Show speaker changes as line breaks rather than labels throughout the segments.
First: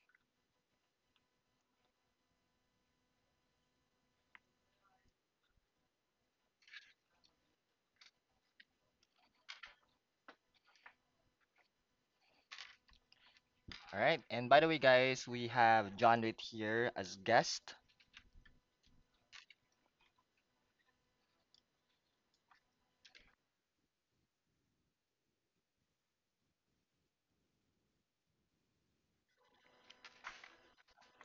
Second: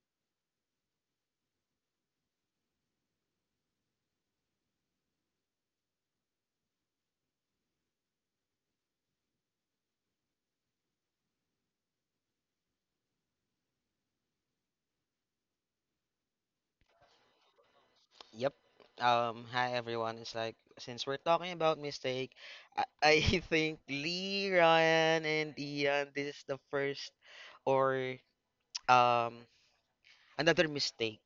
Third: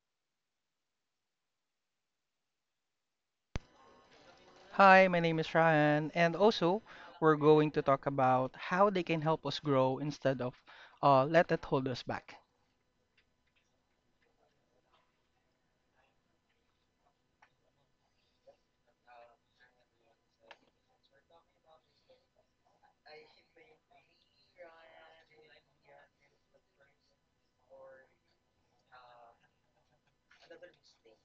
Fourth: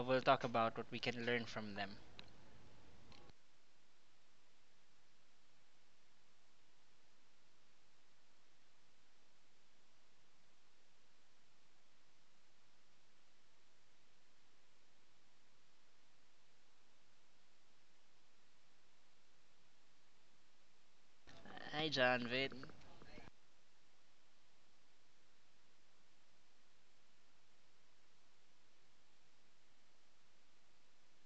will talk about what we can learn from them.
Hi, my name is Ryan, and also we're going to talk about how they can help us grow instead of let it hold us back.
All right, and by the way, guys, we have John Reed here as guest.
Yep. Hi everyone. It's like since we're talking about
Hi, John
mistake,
Vitt.
I think Lee, Ryan, and Ian, this is the first or um another mistake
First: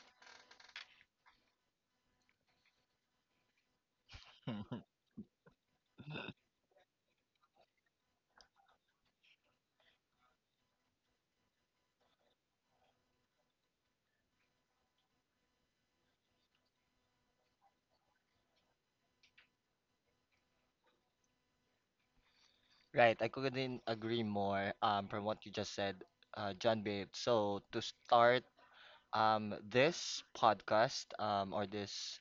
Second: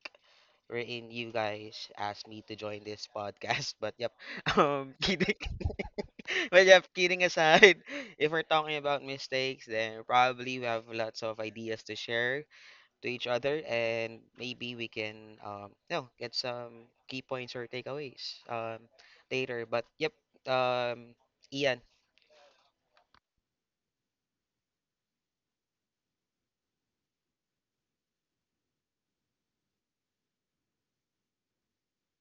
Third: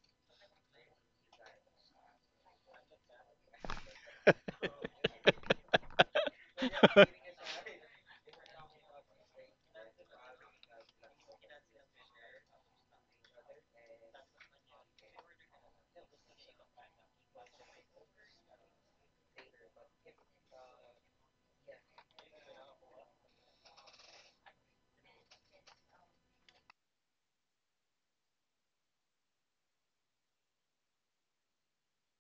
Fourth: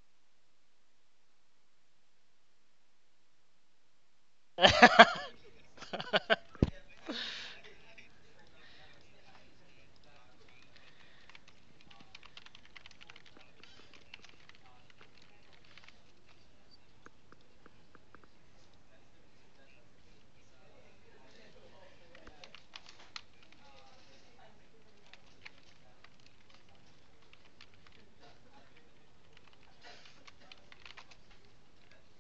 wherein you guys asked me to join this podcast. But yep, kidding. But yep, kidding aside, if we're talking about mistakes, then probably we have lots of ideas to share to each other, and maybe we can get some key points or takeaways later. But yep, um, Ian.
Right, I couldn't agree more from what you just said, John Bate. So, to start this podcast, or this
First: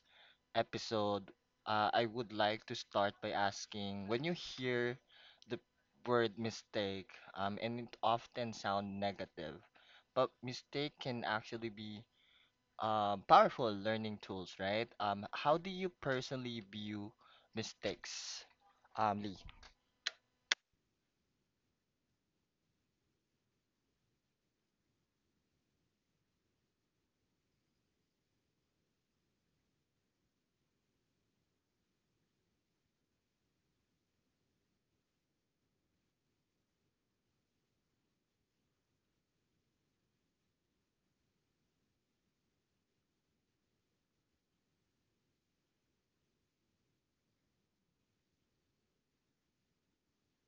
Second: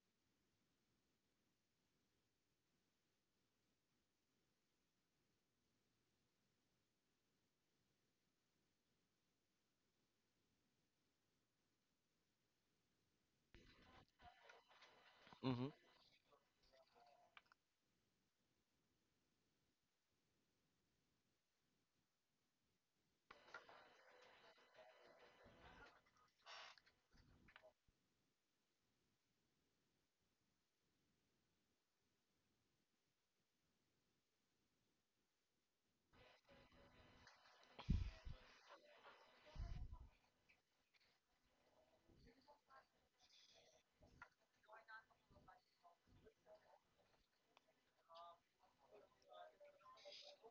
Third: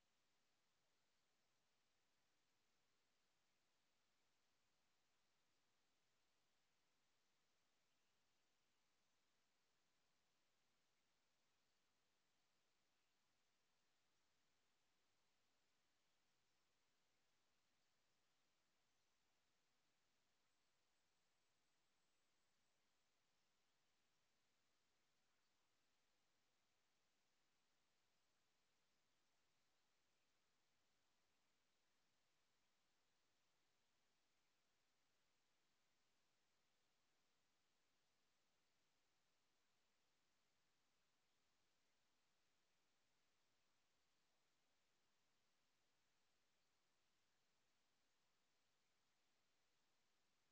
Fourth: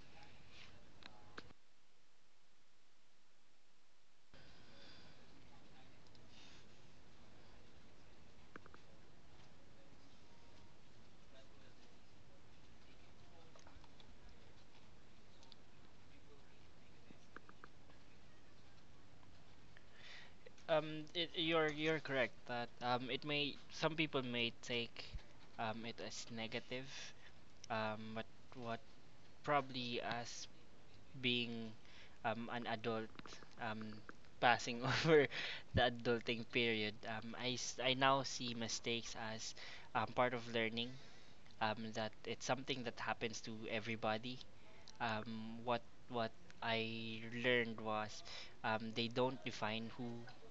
episode, I would like to start by asking, when you hear the word mistake, and it often sound negative, but mistake can actually be powerful learning tools, right? How
Mm-hmm.
do you personally view mistakes, Lee?
You're correct that it may some people may take it as negative, but what probably as being an adult, um, passing over the adulting period. I now see mistakes as part of learning, that it's something that happens to everybody. Um, what, what I learned was they don't define who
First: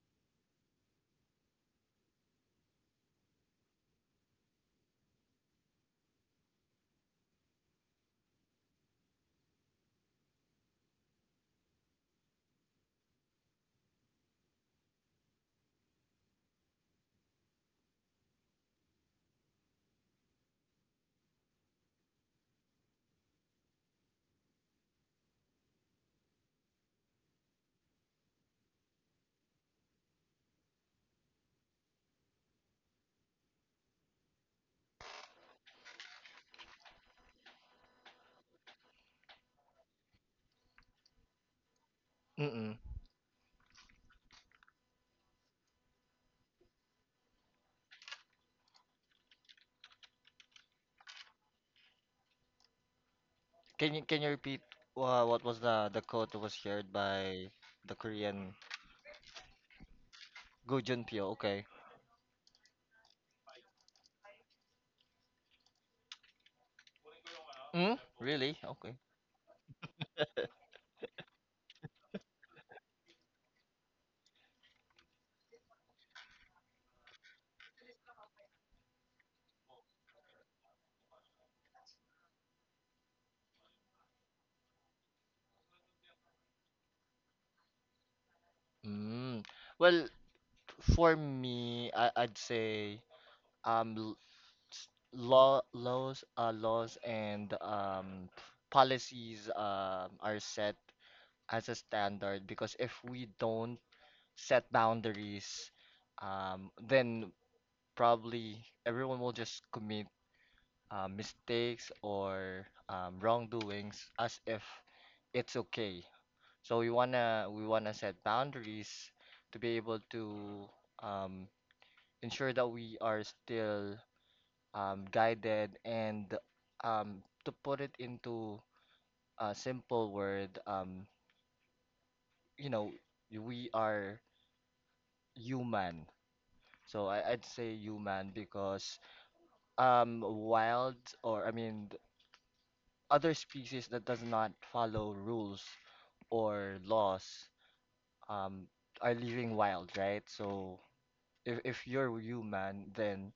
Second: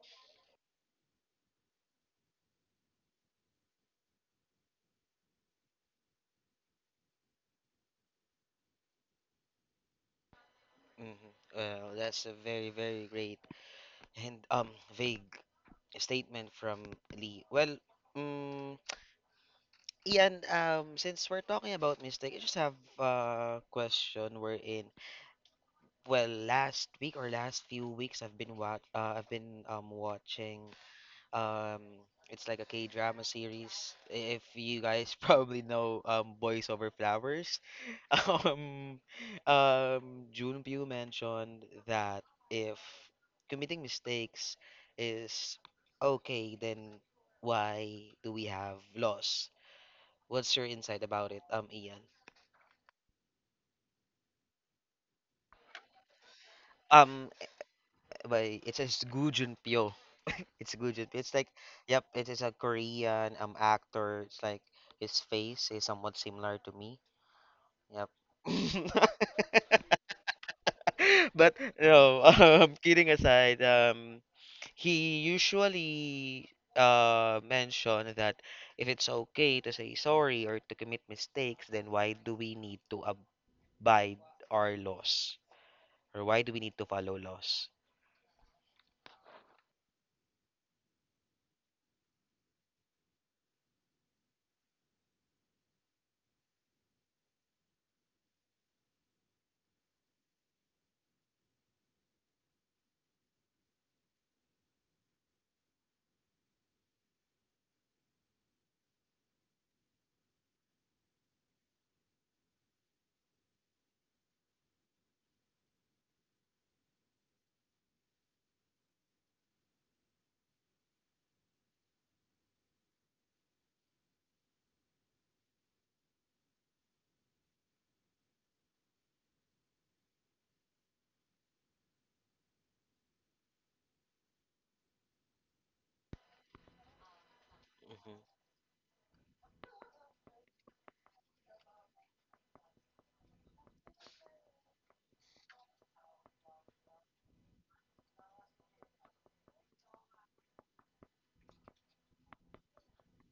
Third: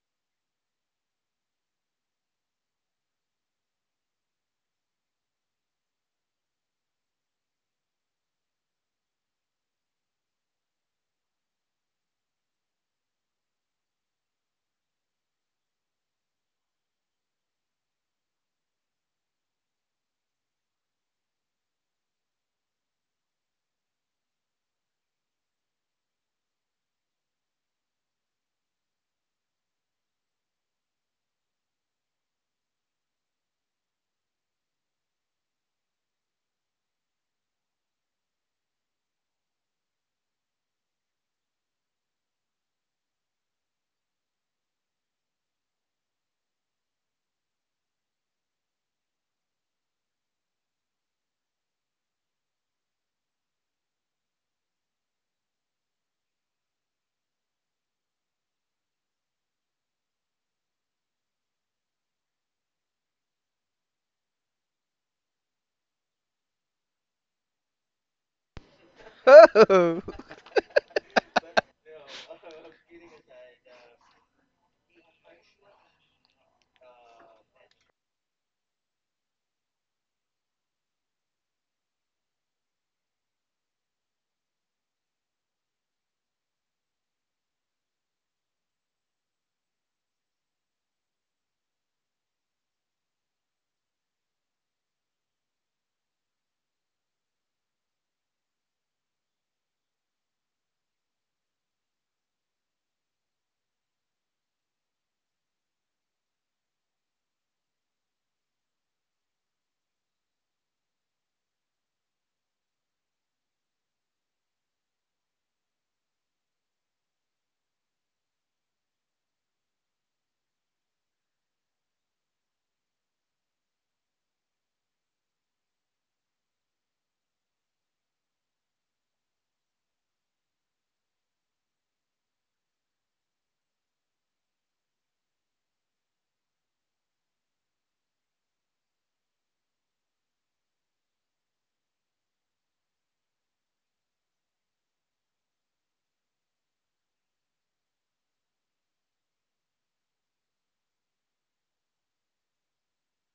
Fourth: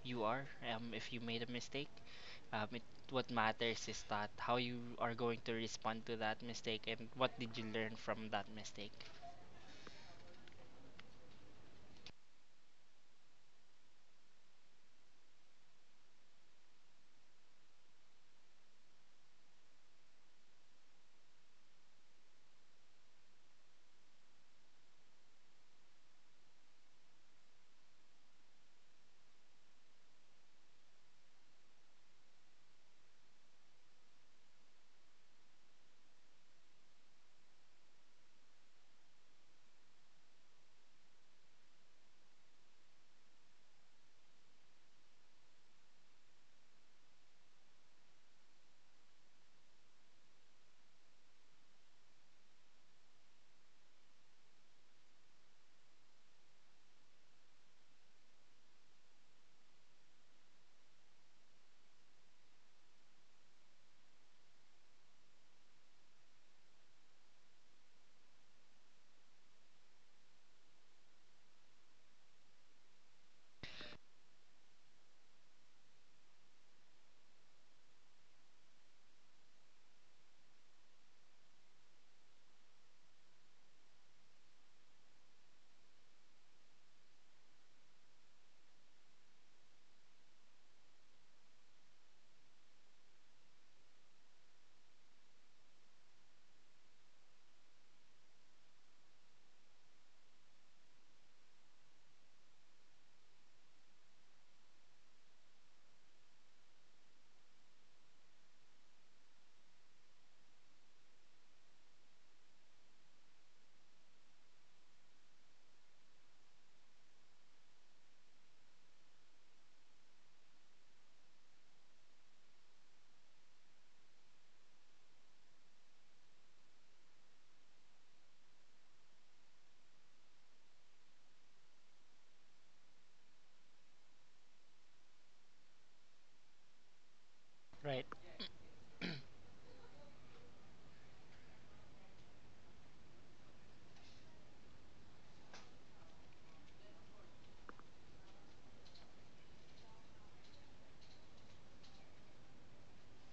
you are if you made a mistake. Um, it, what matters is that how you are going to respond to that mistake and what did you learn from that mistake.
Mm-hmm. Well, that's a very, very great and vague statement from Lee. Well, um, Ian, since we're talking about mistake, I just have a question we're in. Well, last week or last few weeks, I've been watching Um, it's like a K-drama series. If you guys probably know Boys Over Flowers, um, Junpyu mentioned that
Mm-mm.
if committing mistakes is okay, then why do we have laws? What's your insight about it, Ian?
Can you repeat what was the quote that was shared
Um,
by the Korean
by it says Goo Junpyo. It's
Go
Goo
Jun
Junpyo.
Pyo?
It's like,
Okay.
yep, it is a Korean actor. It's like his face is somewhat similar to me.
Mm?
Yep.
Really? Okay.
But no, kidding aside, he usually mentioned that if it's okay to say sorry or to commit mistakes, then why do we need to abide our laws? Or why do we need to follow laws?
Mm. Well, for me, I'd say um l- laws and policies are set as a standard, because if we don't set boundaries, then probably everyone will just commit mistakes or wrongdoings as if it's okay. So we wanna set boundaries to be able to um ensure that we are still guided, and to put it into a simple word, you know, we are human. So I'd say
Right,
Mhm.
human because wild, or other species that does not follow rules or laws um, are living wild, right? So if you're human, then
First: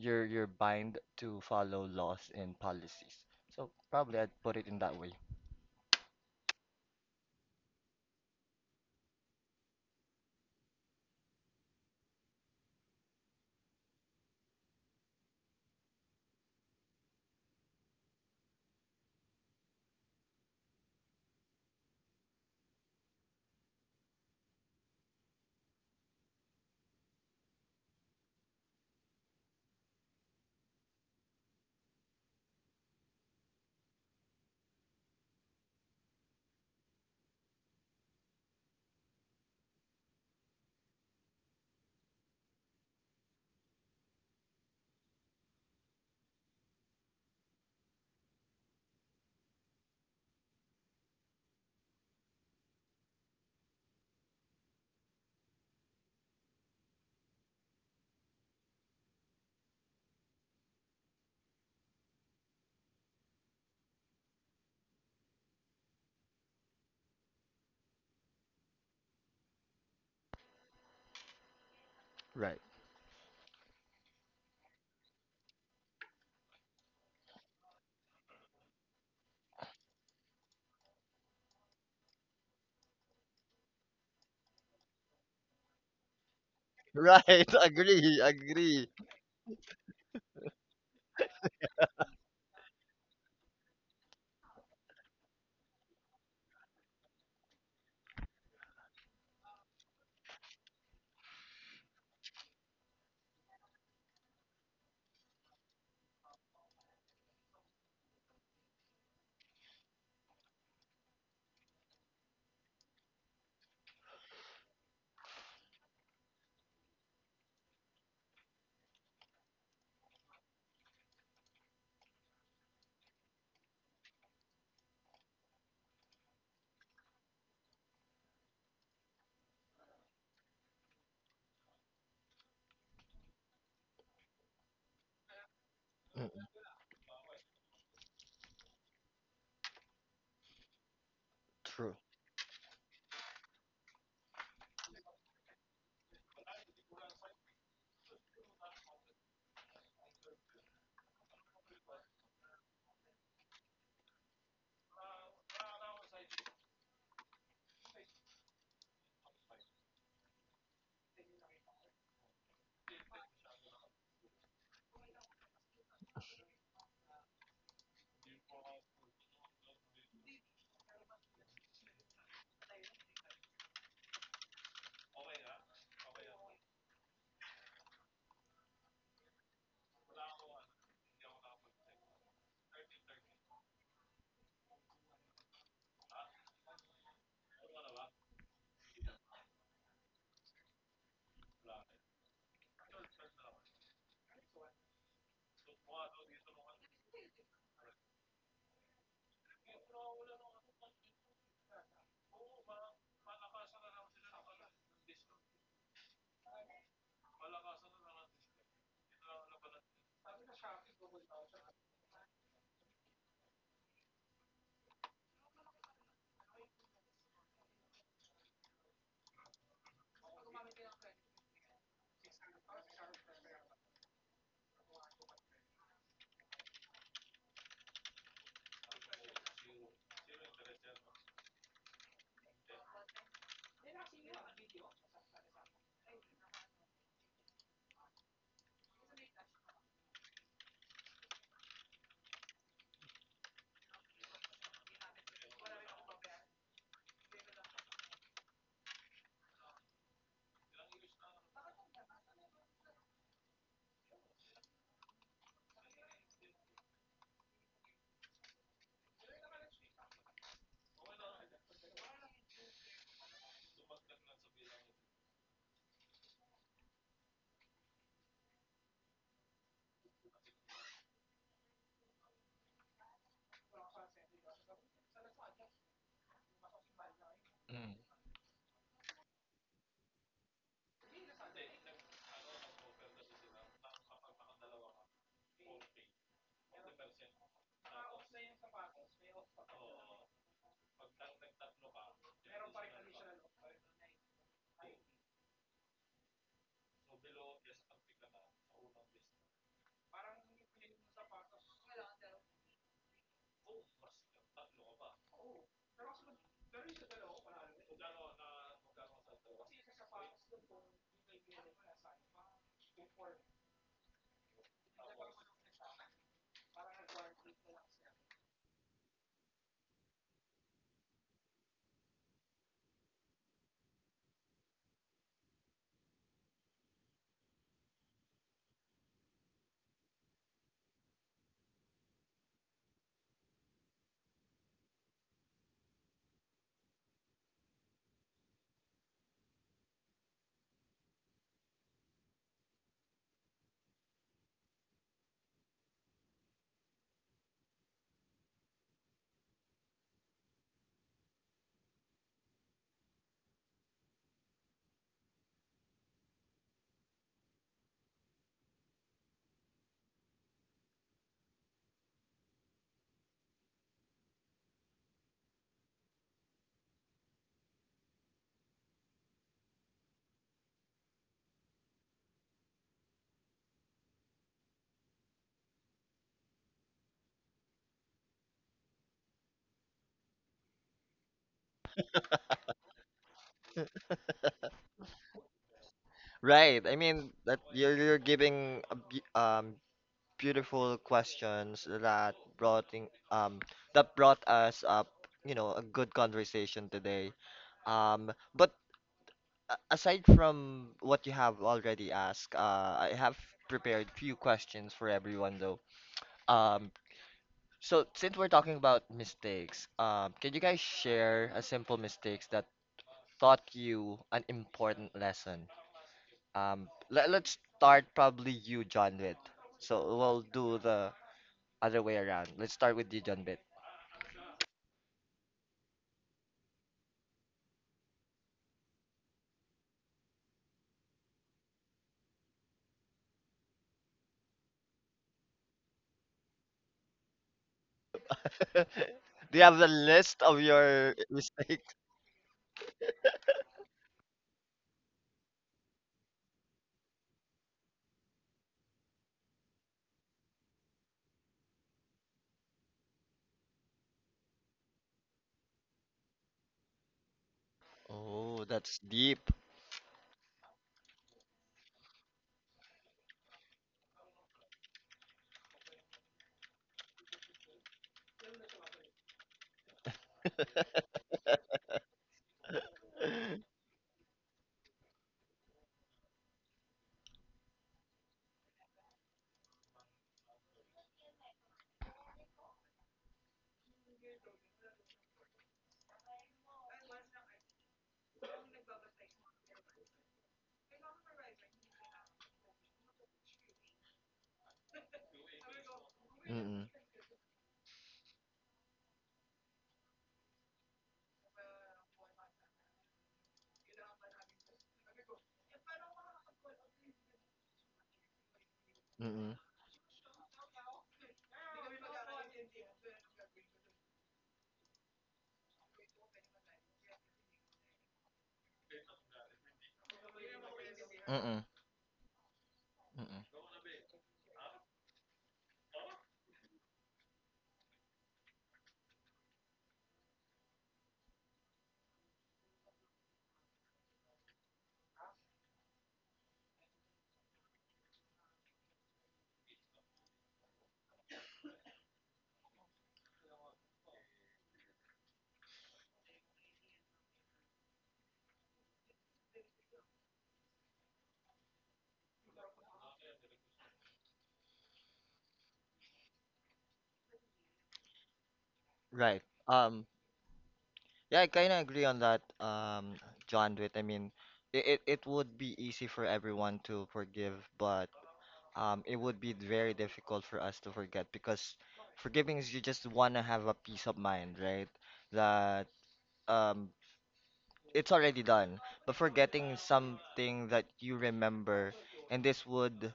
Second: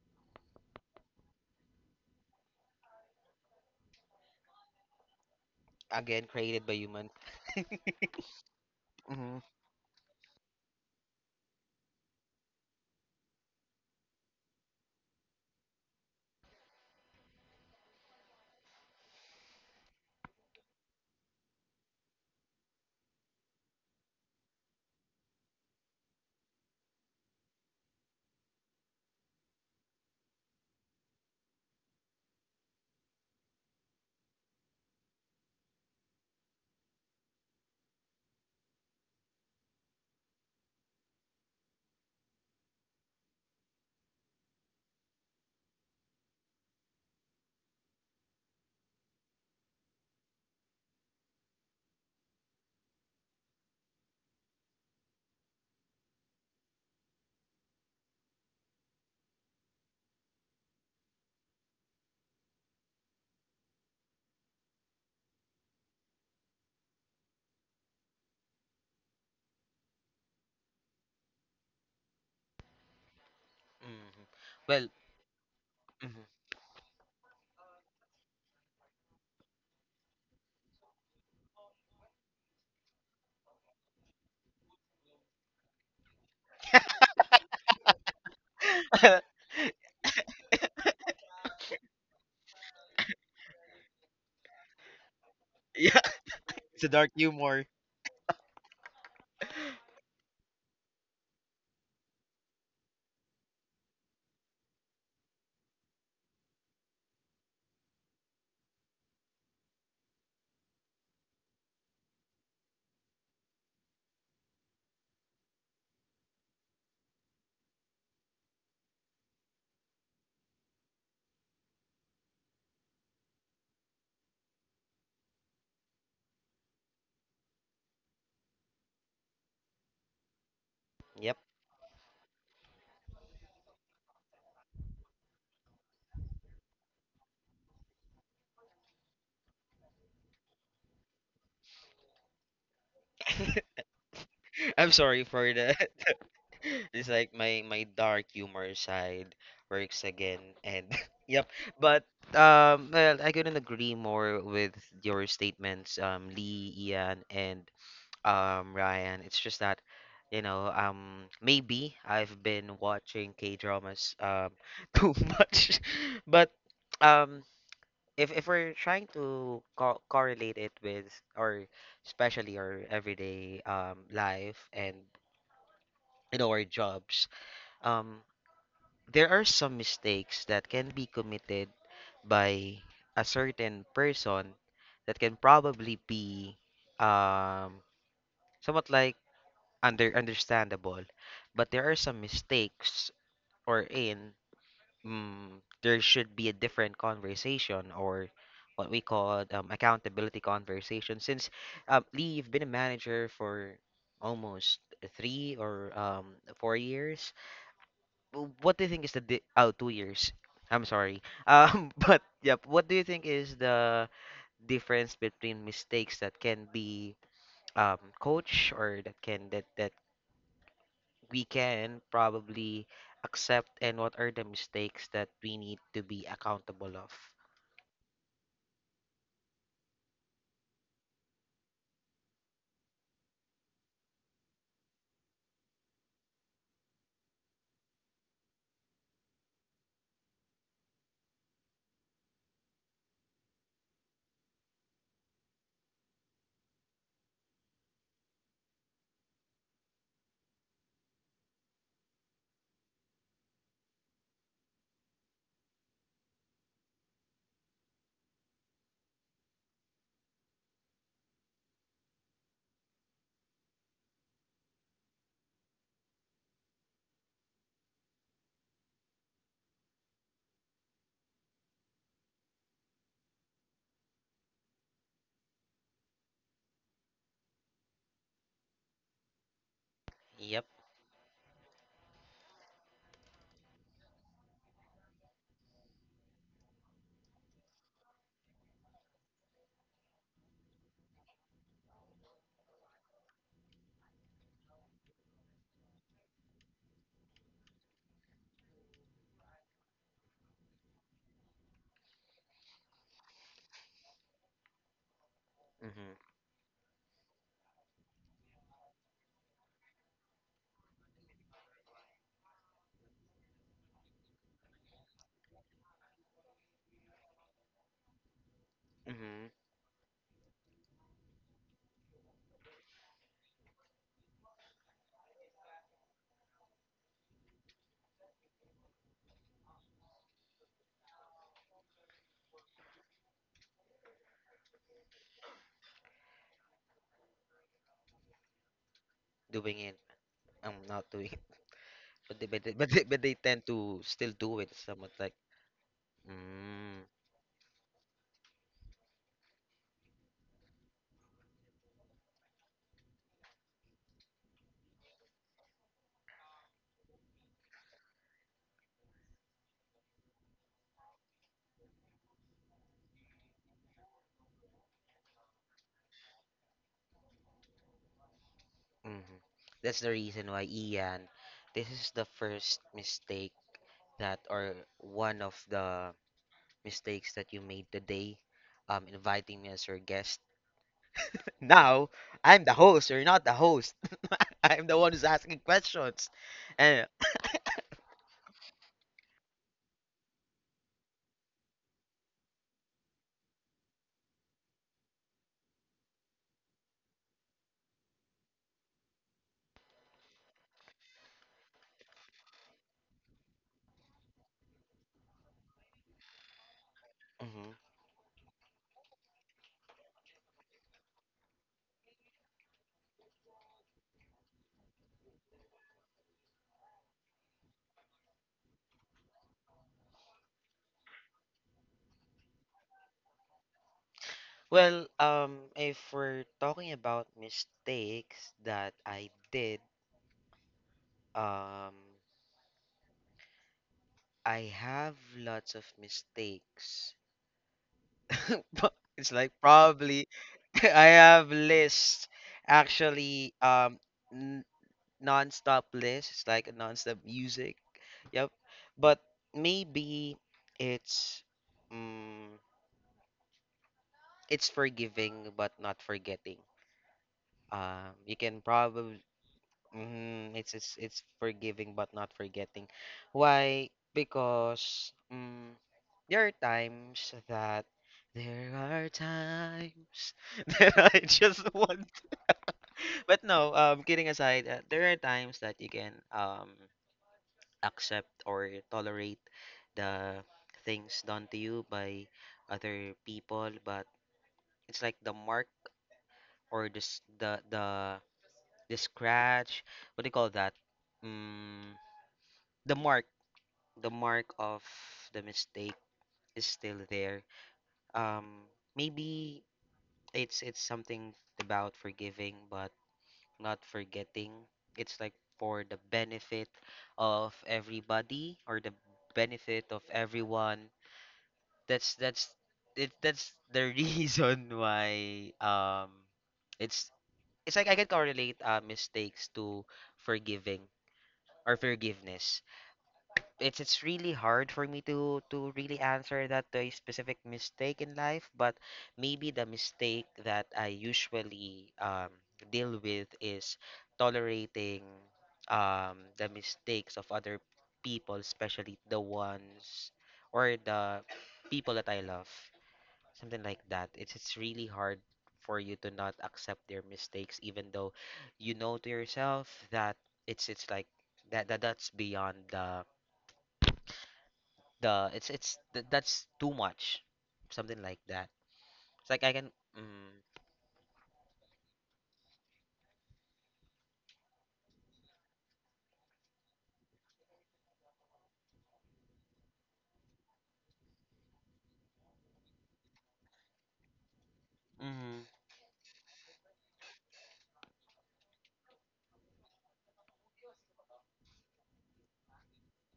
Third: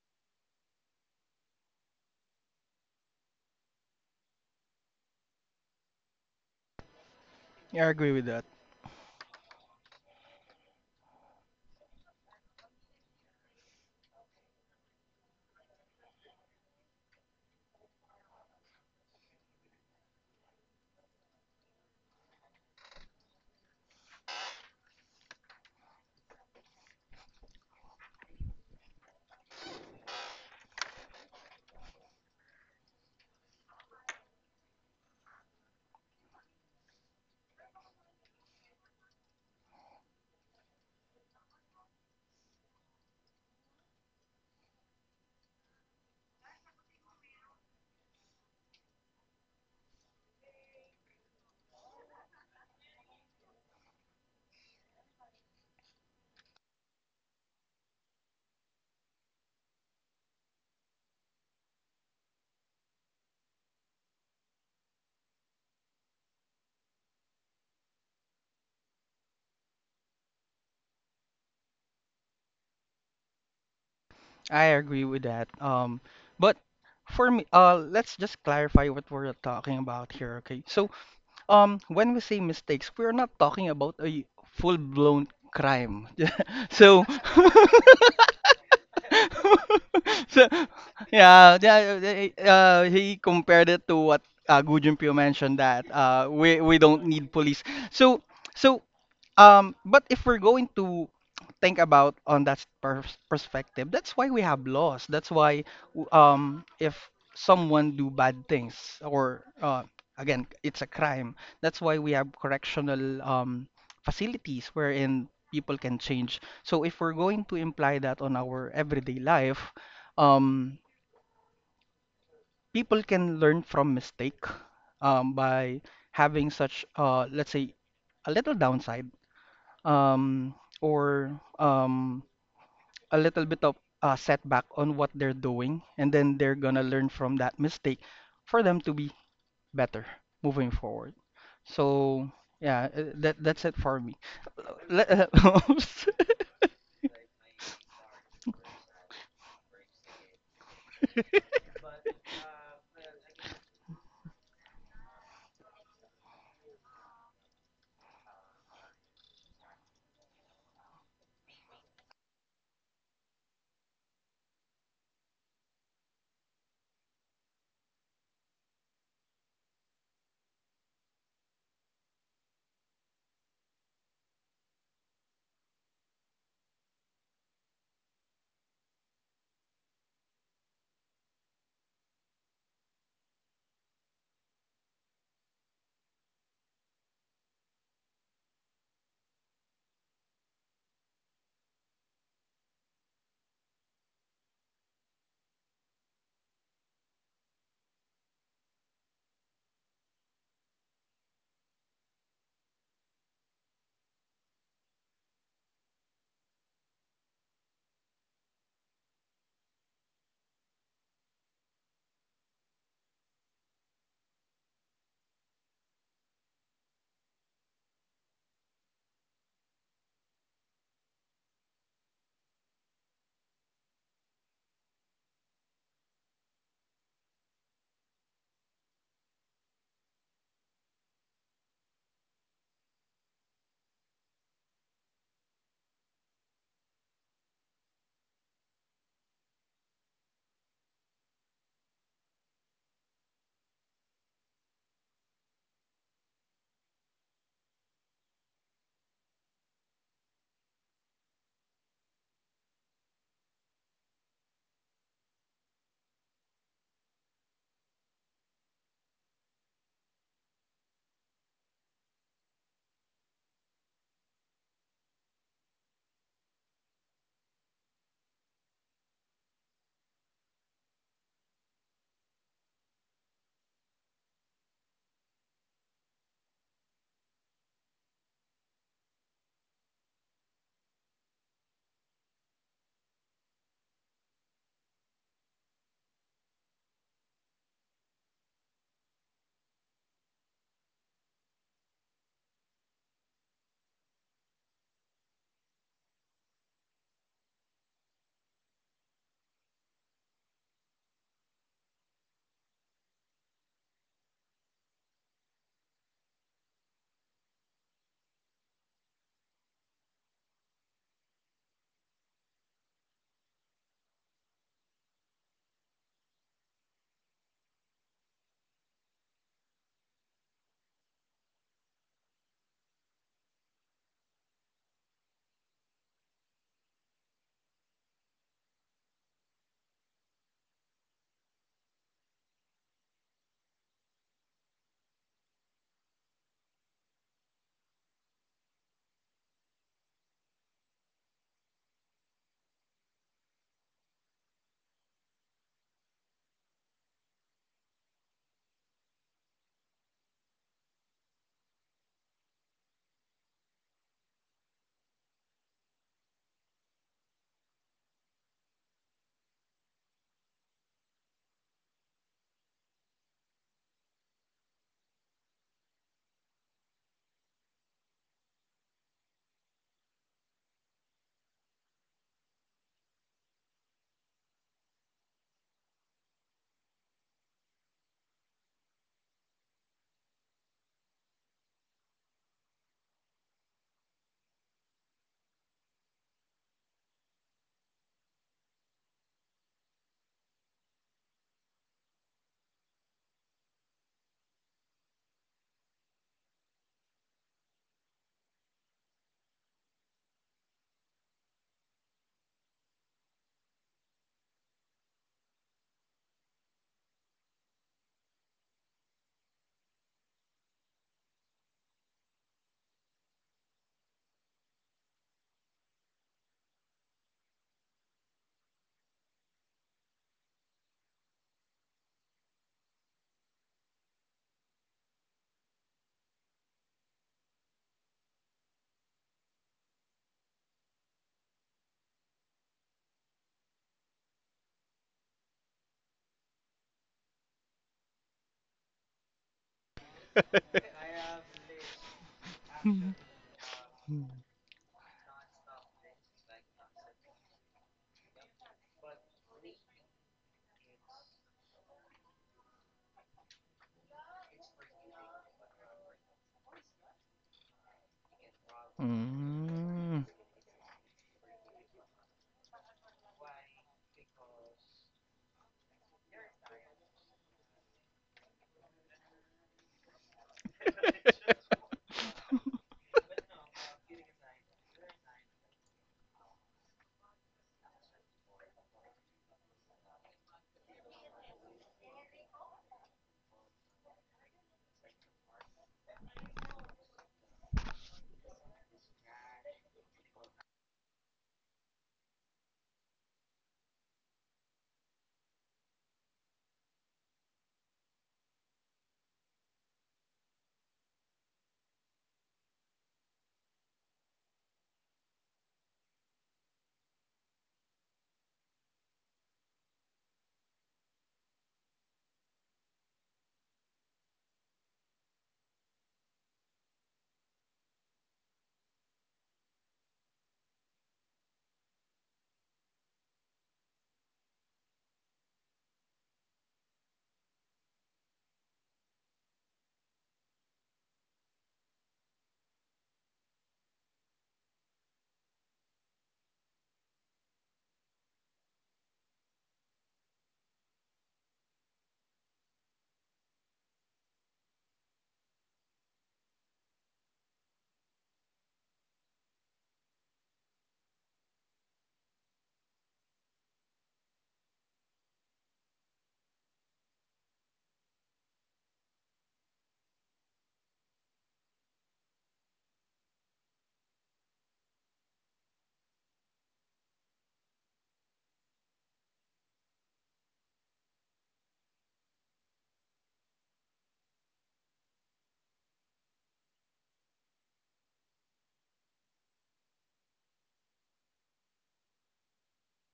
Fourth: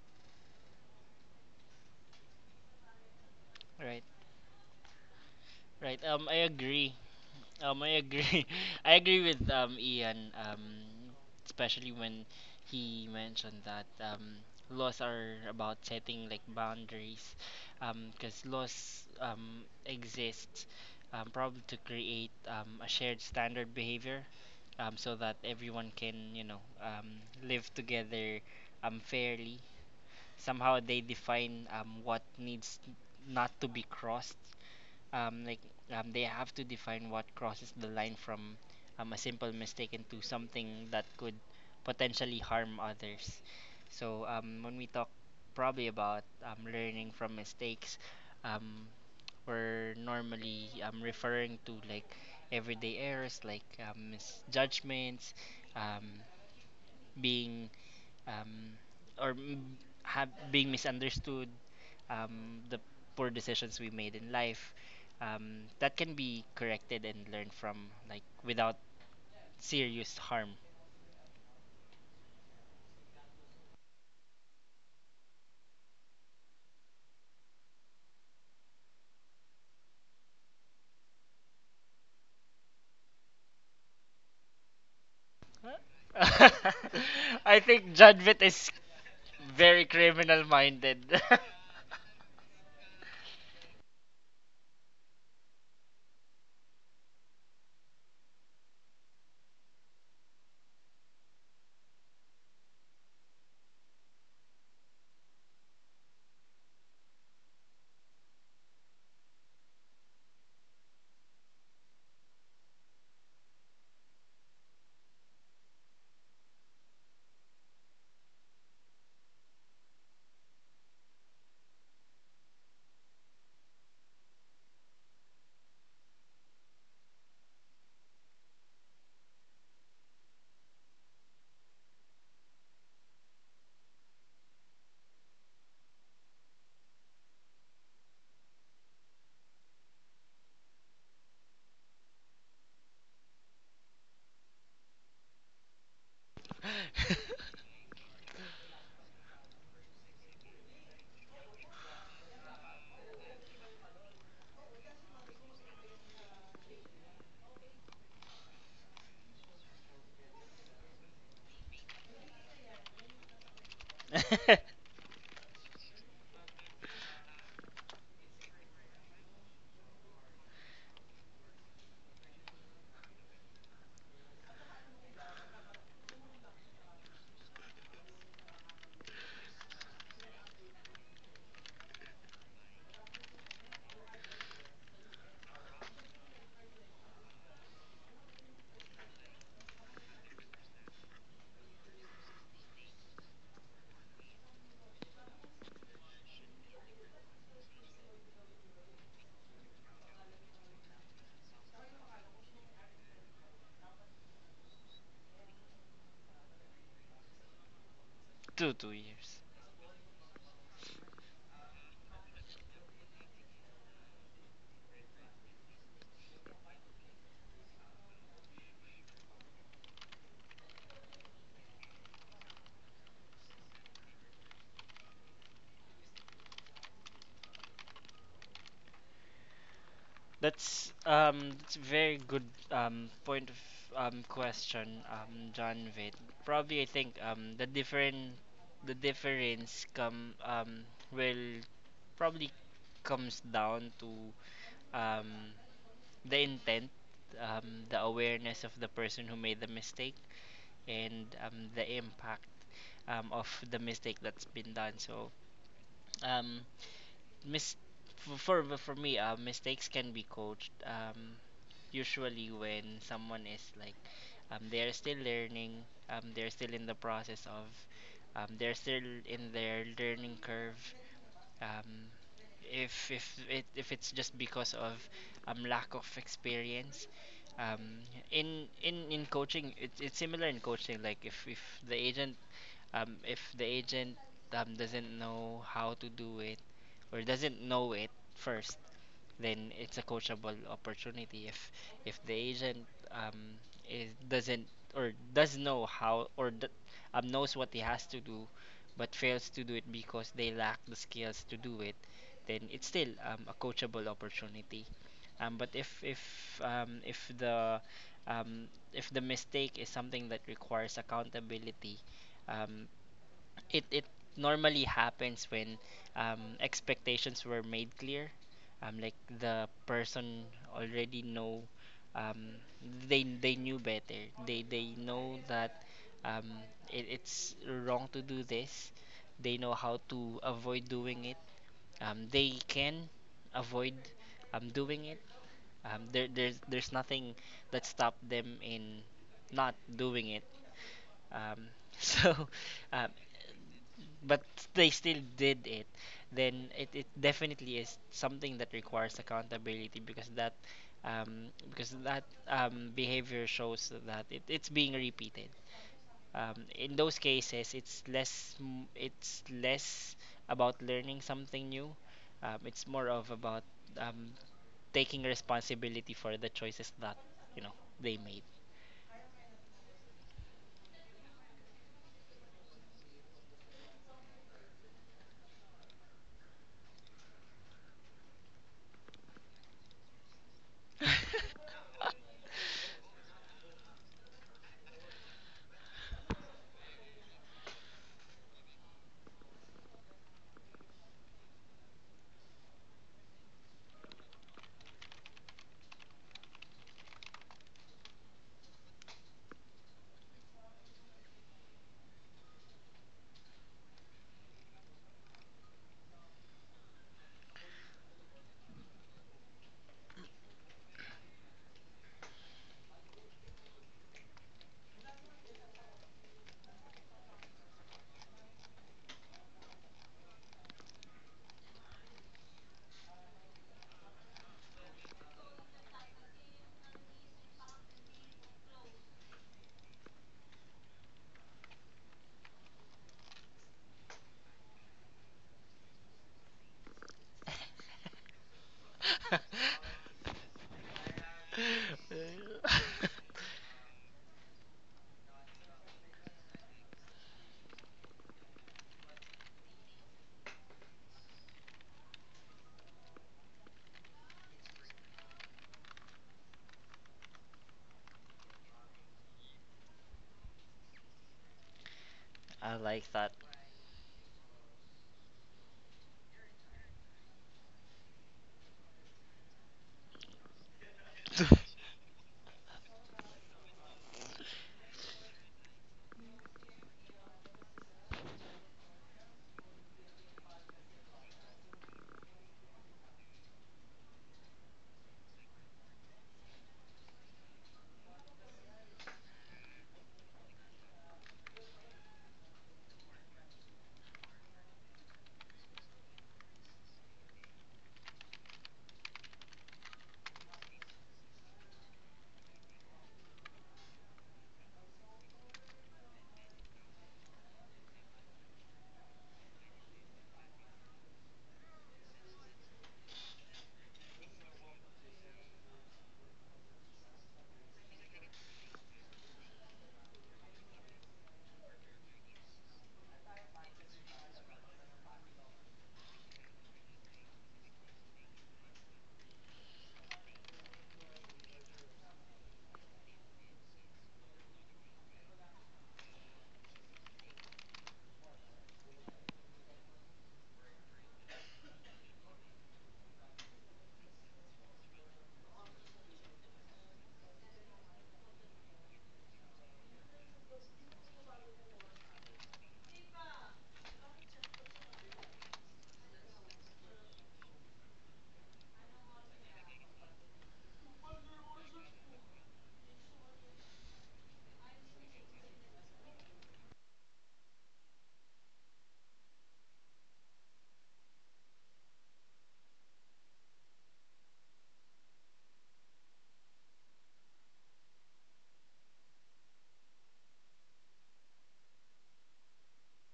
you're bind to follow laws and policies. So
right,
probably I'd put it in that way.
right.
Again,
I
created by
agree.
human.
Yeah, I
I
agree with that.
agree. I agree
Mm-hmm.
with Ian. Especially when he mentioned that laws are about setting like boundaries. Because laws exist probably to create a shared standard behavior. So that everyone can, you know, live together fairly. Somehow they define what needs not to be crossed, um, like they have to define what crosses the line from a simple mistake into something that could potentially harm others. So when we talk probably about learning from mistakes, um, we're normally referring to like everyday errors like misjudgments, um, being um, or m- have being misunderstood, the poor decisions we made in life that can be corrected and learned from like without serious harm.
Right.
Mhm.
I
Well,
agree with that.
mhm.
But for me, let's just clarify what we're talking about here, okay? So when we say mistakes, we're not talking about a full-blown
Huh?
crime. So,
Right.
I think
Agree.
judgment is
Agree.
very criminal
so,
minded.
yeah, yeah, he compared it to what Gujun Pyo mentioned that
Yeah,
we
it's a
don't
dark
need police.
humor.
So so but if we're going to think about on that perspective, that's why we have laws. That's why if someone do bad things or again, it's a crime. That's why we have correctional facilities wherein people can change. So if we're going to imply that on our everyday life, um, people can learn from mistake by having such let's say a little downside um,
Yep.
or a little bit of setback on what they're doing, and
Mm,
then they're gonna learn from that mistake for them to be better moving forward.
true.
So yeah, that's it for me.
I'm sorry
Le-
for that. It's like my dark humor side works again, and yep. But well, I couldn't agree more with your statements, Lee, Ian, and Ryan. It's just that. You know, maybe I've been watching K dramas too much, but um, if we're trying to co correlate it with or especially our everyday life and you know our jobs, um there are some mistakes that can be committed by a certain person that can probably be um somewhat like under understandable, but there are some mistakes or in there should be a different conversation or what we call accountability conversation. Since Lee, you've been a manager for almost three or 4 years.
two
What do you
two
think is the
years
oh 2 years? I'm sorry. But yep. What do you think is the difference between mistakes that can be coach or that we can probably accept and what are the mistakes that we need to be accountable of?
That's a very good point of question, John Vitt. Probably I think the difference come will probably comes down to um, the intent, the awareness of the person who made the mistake, and the impact of the mistake that's been done. So, um, mis- for me, mistakes can be coached. Usually, when someone is like they're still learning, they're still in the process of, they're still in their learning curve, um, if it if it's just because of lack of experience, um,
Mm.
in coaching it, it's similar in
Yep.
coaching like if the agent um, if the agent doesn't know how to do it or doesn't know it first, then it's a coachable opportunity. If the agent um is doesn't or does know how or d- knows what he has to do but fails to do it because they lack the skills to do it, then it's still a coachable opportunity, but
Mhm.
um, if the mistake is something that requires accountability, um, it normally happens when expectations were made clear, like
Mhm.
the person already know, um, they knew better, they know that um, it's wrong to do this. They know how to avoid doing it, they can avoid doing it. There's nothing that stopped them in not
Doing it.
doing it,
I'm not doing it.
um,
But they,
so,
but they, but they,
um,
but they tend to still
but
do it.
they
Somewhat
still
like.
did it. Then it,
Mm.
it definitely is something that requires accountability, because that um, because that behavior shows that it, it's being repeated. In those cases, it's less about learning something new. It's more of about um, taking responsibility for the choices that, you know, they made.
Mhm. That's the reason why Ian. This is the first mistake that, or one of the mistakes that you made today, inviting me as your guest. Now I'm the host. You're not the host. I'm the one who's asking questions,
Right. I
and.
mean that you're giving a be beautiful questions that um that brought us up, you know, a good conversation today. But aside from what you have already asked, I have prepared few questions for everyone though. Um, So since we're talking about mistakes, can you guys share a simple mistakes that taught you an important lesson? Let's start probably you, John Witt. So we'll do the other way around. Let's start with you, John Witt.
Well, if we're talking about mistakes that I did, um, I have lots of mistakes. But it's like
Do you have the
probably
list of
I
your
have
mistakes?
lists, actually, n non-stop lists. It's like a non-stop music. Yep. But maybe it's, um, it's forgiving but not forgetting. You can
Oh, that's
probably
deep.
Mm.
It's forgiving but not
I
forgetting.
like that.
Why? Because there are times that there are times that I just want. But no, kidding aside, there are times that you can accept or tolerate the things done to you by other people, but it's like the mark or this the scratch. What do you call that? Mm, the mark the mark of the mistake is
Mm-mm,
still there. Um, maybe it's something about forgiving but not forgetting. It's like for the benefit of everybody or the
mm-mm,
benefit of everyone. That's that's that's the reason why it's it's like I can correlate mistakes to forgiving
mm-mm,
or forgiveness.
mm-mm.
It's really hard for me to really answer that to a specific mistake in life, but maybe the mistake that I usually deal with is tolerating the mistakes of other people, especially the ones or the people that I love, something like that. It's really hard for you to not accept their mistakes, even though you know to yourself that it's like that, that's beyond the it's that's too much something like that. It's
Right.
like I can
Um,
mm,
yeah, I kind of agree on that, John Dwight. I mean, it would be easy for everyone to forgive, but it would be very difficult for us to forget, because forgiving is you just want to have a peace of mind, right?
mm,
That um, it's already done. But forgetting is something that you remember, and this would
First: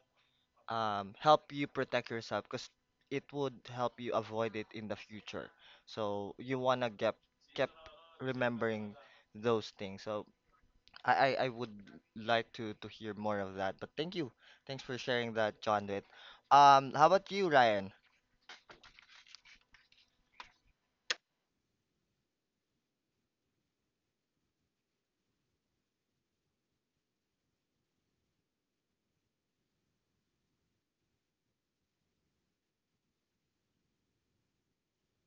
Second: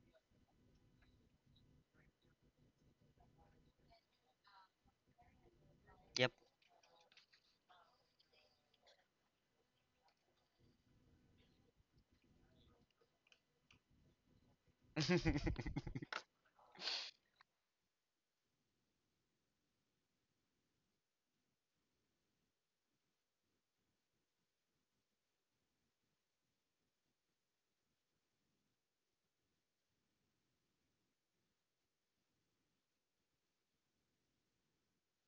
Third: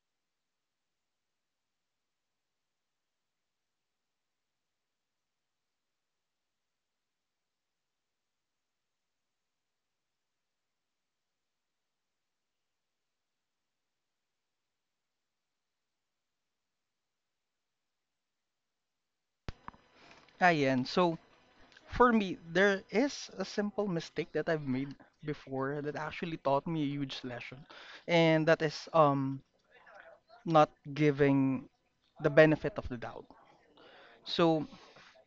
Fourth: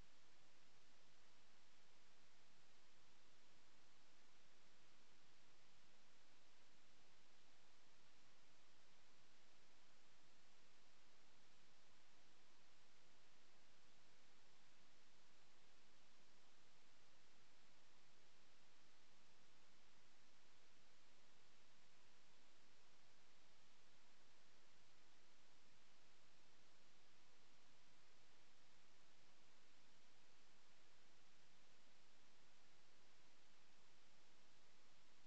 help you protect yourself, because it would help you avoid it in the future.
yep
So you wanna get kept remembering those things. So I, I would like to hear more of that. But thank you. Thanks for sharing that, John With. How about you, Ryan?
Ayan. So for me, there is a simple mistake that I've made before that actually taught me a huge lesson, and that is not giving the benefit of the doubt. So,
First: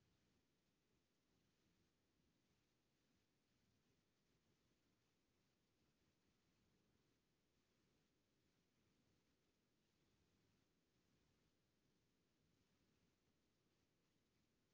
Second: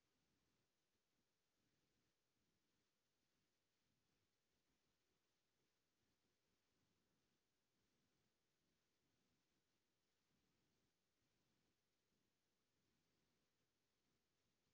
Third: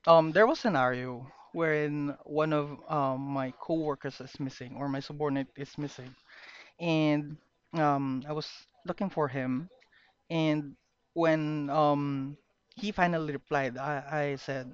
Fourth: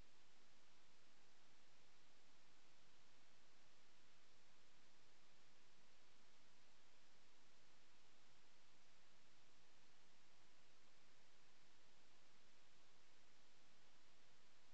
there was a scenario wherein one of my coworkers is missing or my subordinate is missing, and I was looking for him, and when he finally replied, I said,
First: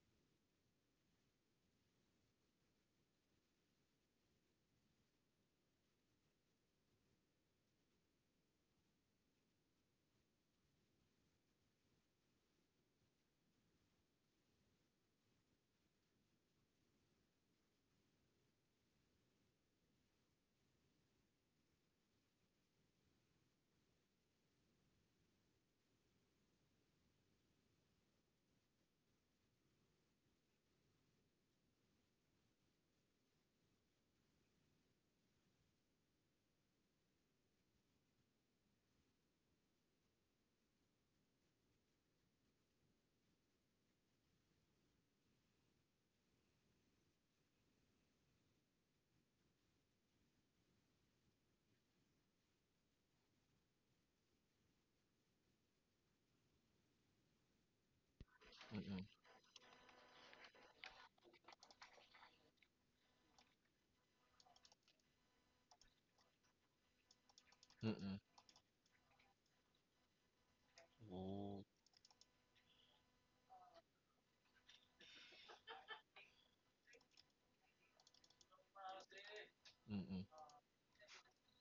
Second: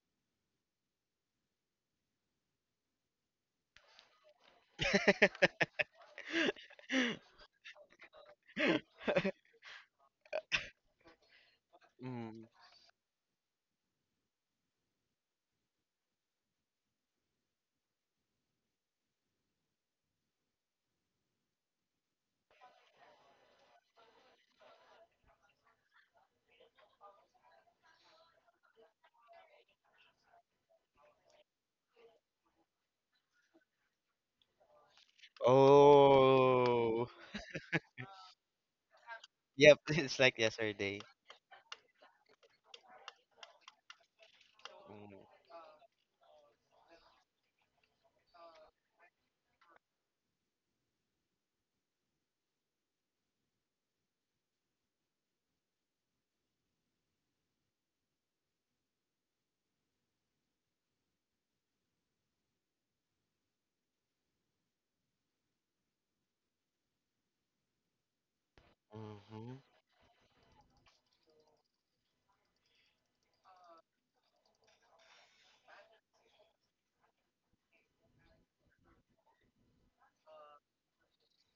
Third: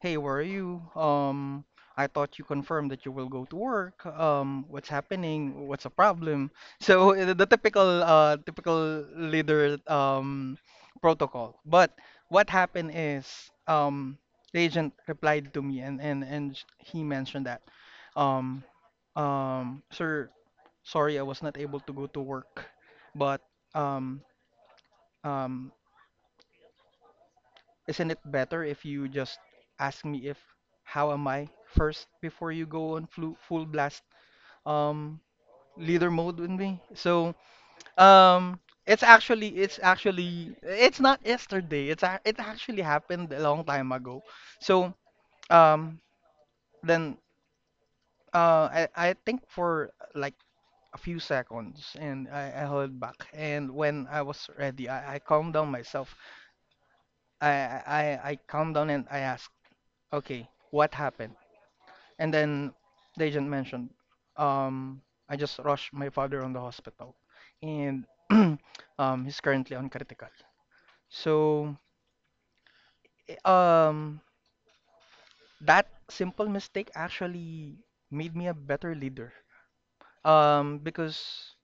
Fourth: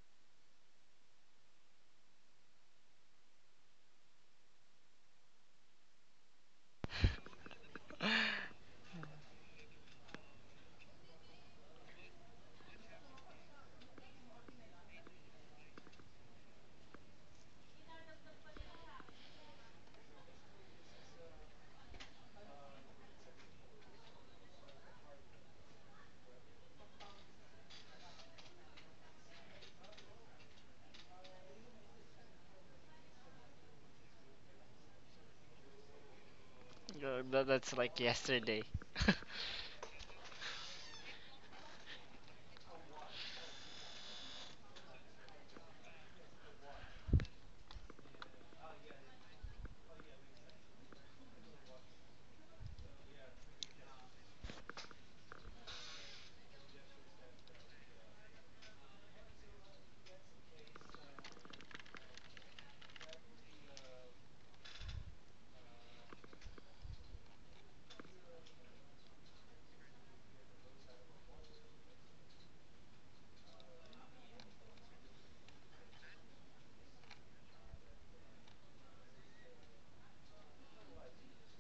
hey, where are you? I thought you confirmed that you will go to work. What's happening? What's the problem? So the typical leader protocol. But what
mm,
happened is um the agent replied to me and he mentioned that um sir, sorry I was not able to go to work, but um um isn't it better if you just ask me if how am I first before you go on flu full blast um leader mode with me?
oh.
Uh,
So
tha- That's like
um
yesterday.
it's actually it's
Yep it's like
actually it's
yesterday.
not yesterday. It actually happened a long time ago. So
mm,
um then I think for like a few seconds and I held back and when I was ready I calmed down myself. I I I I calmed down and
Mm-mm.
I asked, okay, what happened? And then the agent mentioned, um, I just rushed my father on the hospital, and
Mm-mm.
he's
Mm-hmm.
currently on critical.
Ooh.
So, i- um, that simple mistake actually made me a better leader.
Mm-mm.
Because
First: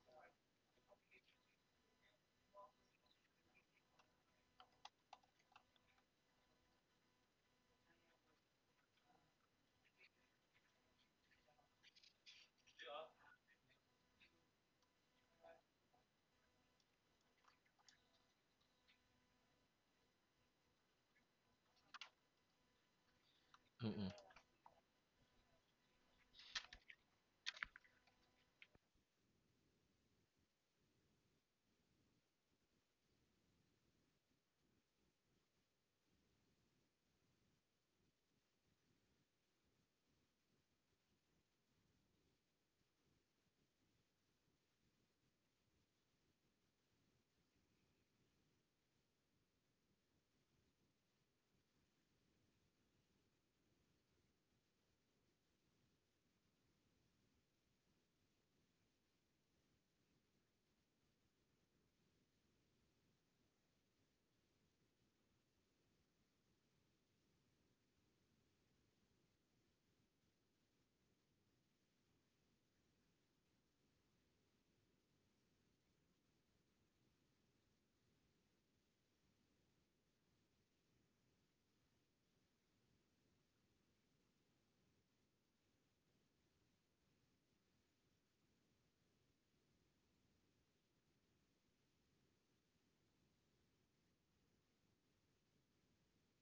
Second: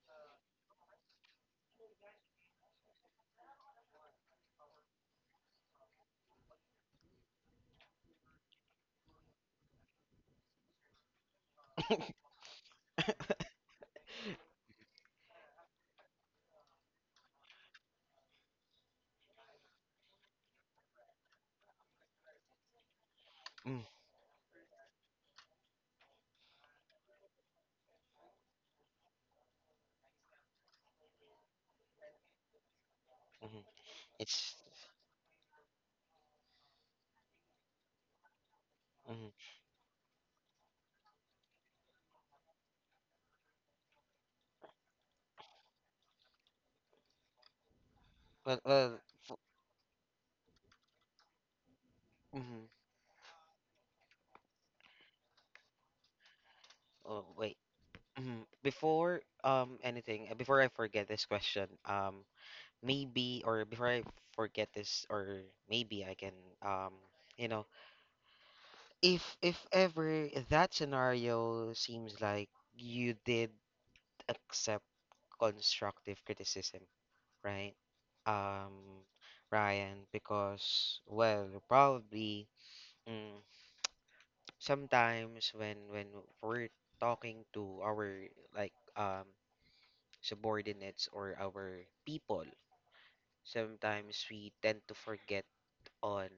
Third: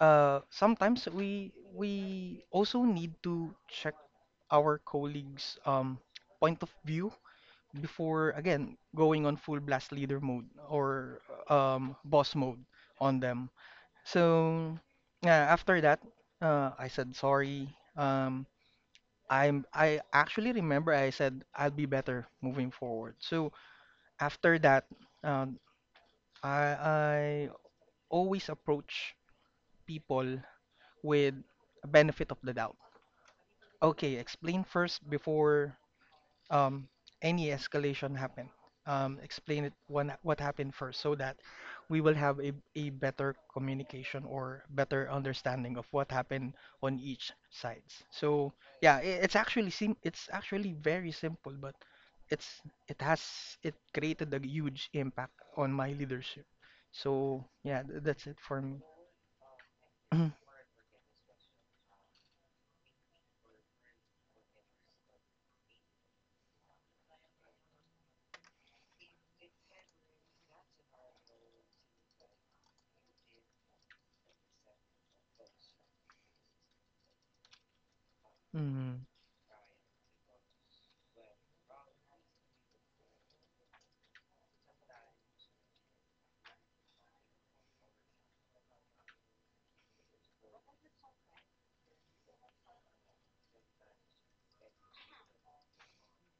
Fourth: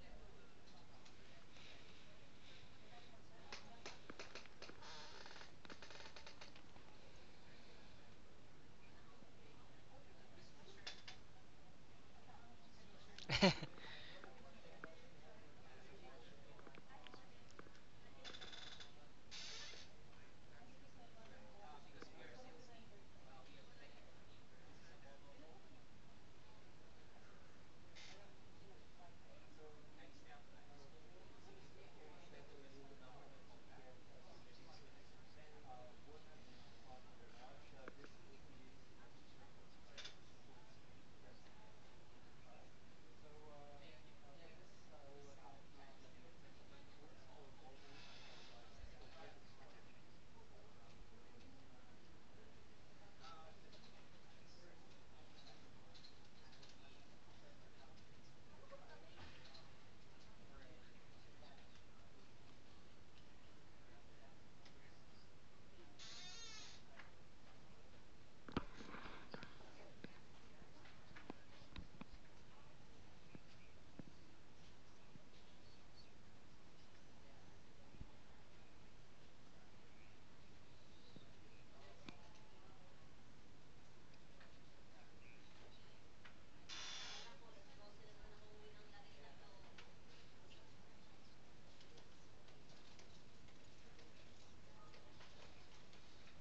sometimes we also need to check our colleagues' point of view before again going on full blast leader mode or boss mode on them. So yeah, after that, I said sorry. Um, I actually remember I said I'll be better moving forward. So
mm,
Mm-mm.
after that, um, I always approach people with a benefit of the doubt.
mm,
Okay,
it's
explain first before um, any escalation happen.
mm,
Explain it when, what happened first so that we will have a better communication or better understanding of what happened on each sides. So
well
yeah,
well
I it's actually sim it's actually very simple, but it's
mm,
it has it created a huge impact on my leadership.
oh
So
wait
yeah, that's it for me.
before I forget this question. Maybe or before I forget this or maybe I can um you know if ever that scenario seems like you did accept constructive criticism, right?
Mm.
Um, Ryan, because well, probably mm, sometimes when we're talking to our like subordinates or our people, sometimes we tend to forget on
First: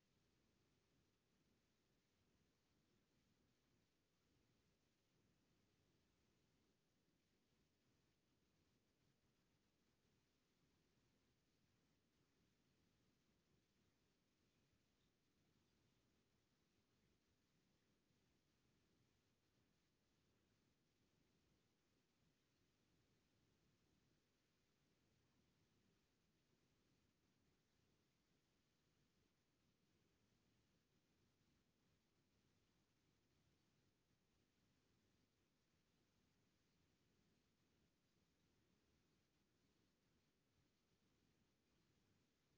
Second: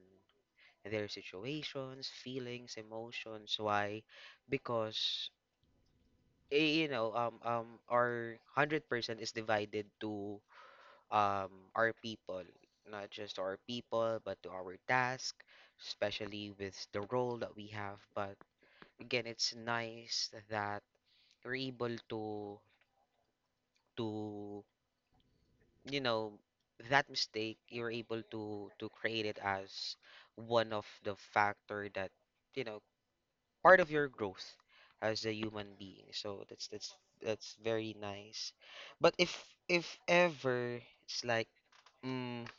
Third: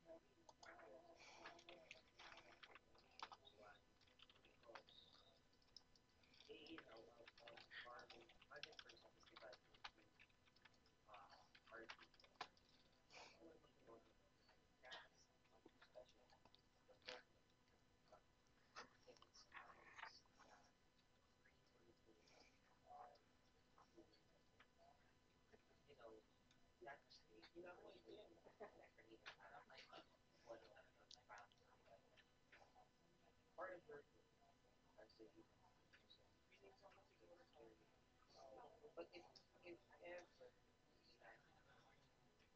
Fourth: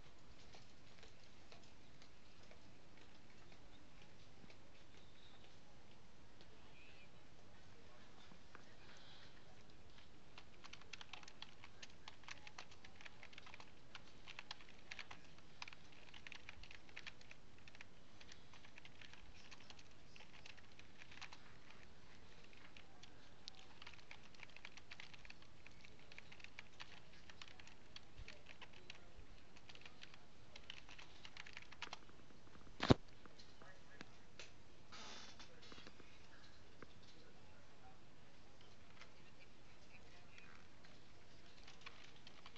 their situations, feelings, emotions. Why? Because you know our 100% is divided to our people, not just our people but to our task, especially with the role that we have. But again, it's nice that you're able to you know that mistake you're able to create it as one of the factor that you know part of your growth as a human being. So that's that's very nice. But if ever it's like Mm,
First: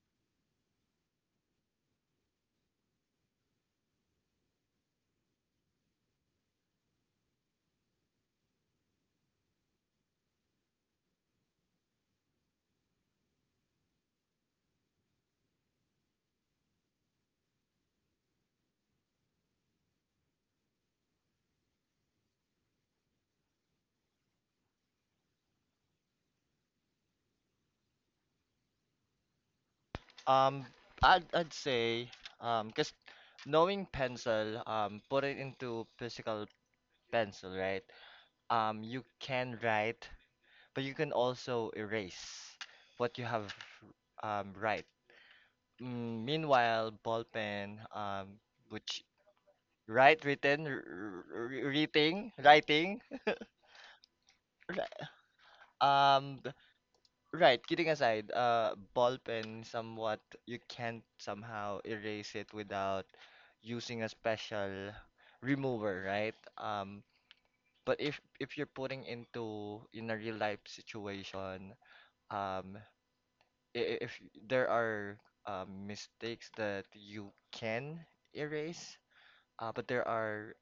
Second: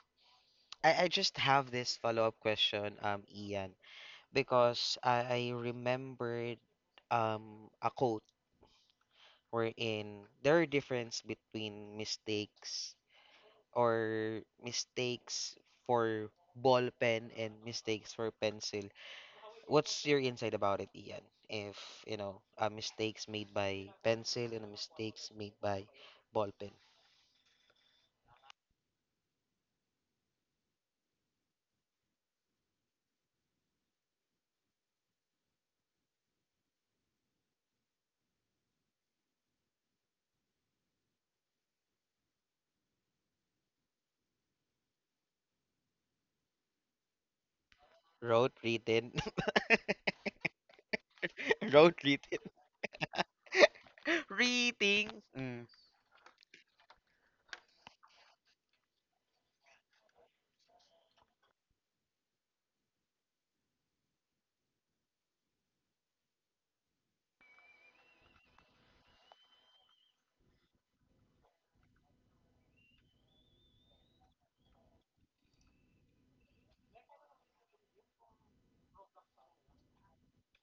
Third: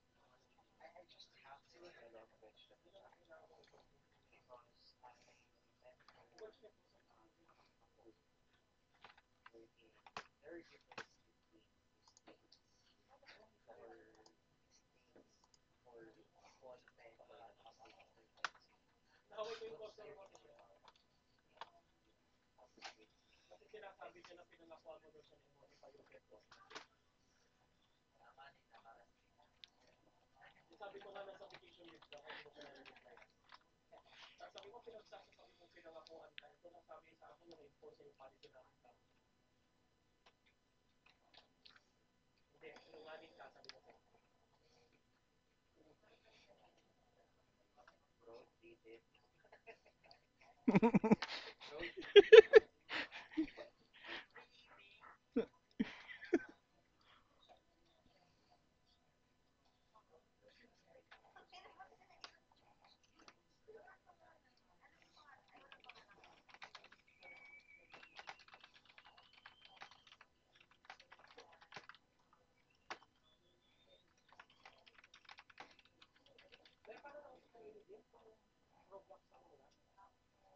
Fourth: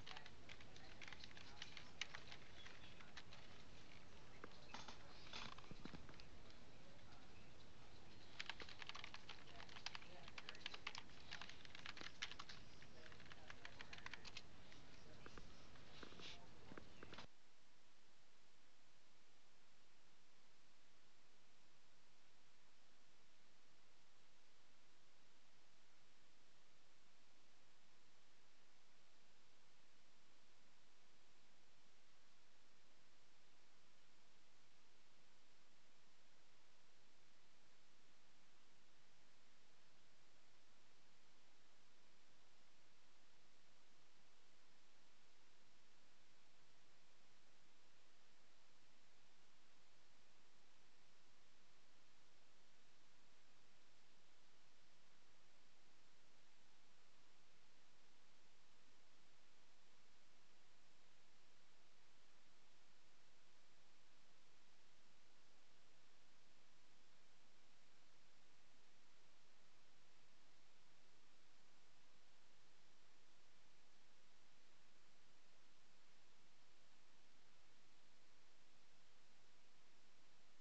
I just have this follow-up question, Ian, because I remembered a quote wherein there are difference between mistakes or mistakes for ball pen and mistakes for pencil. What's your insight about it, Ian? If, you know, mistakes made by pencil and mistakes made by ball pen.
Um, I'd say, because knowing pencil, put it into physical pencil, right? You can write, but you can also erase what you have right. Mm, meanwhile, ballpen,
Wrote,
which
written,
right written,
wrote,
reading,
written,
writing, ri-
reading. Mm.
um, th- right. Kidding aside, ballpen somewhat you can't somehow erase it without using a special remover, right? But if you're putting into in a real life situation. Um, if there are mistakes that you can erase, but there are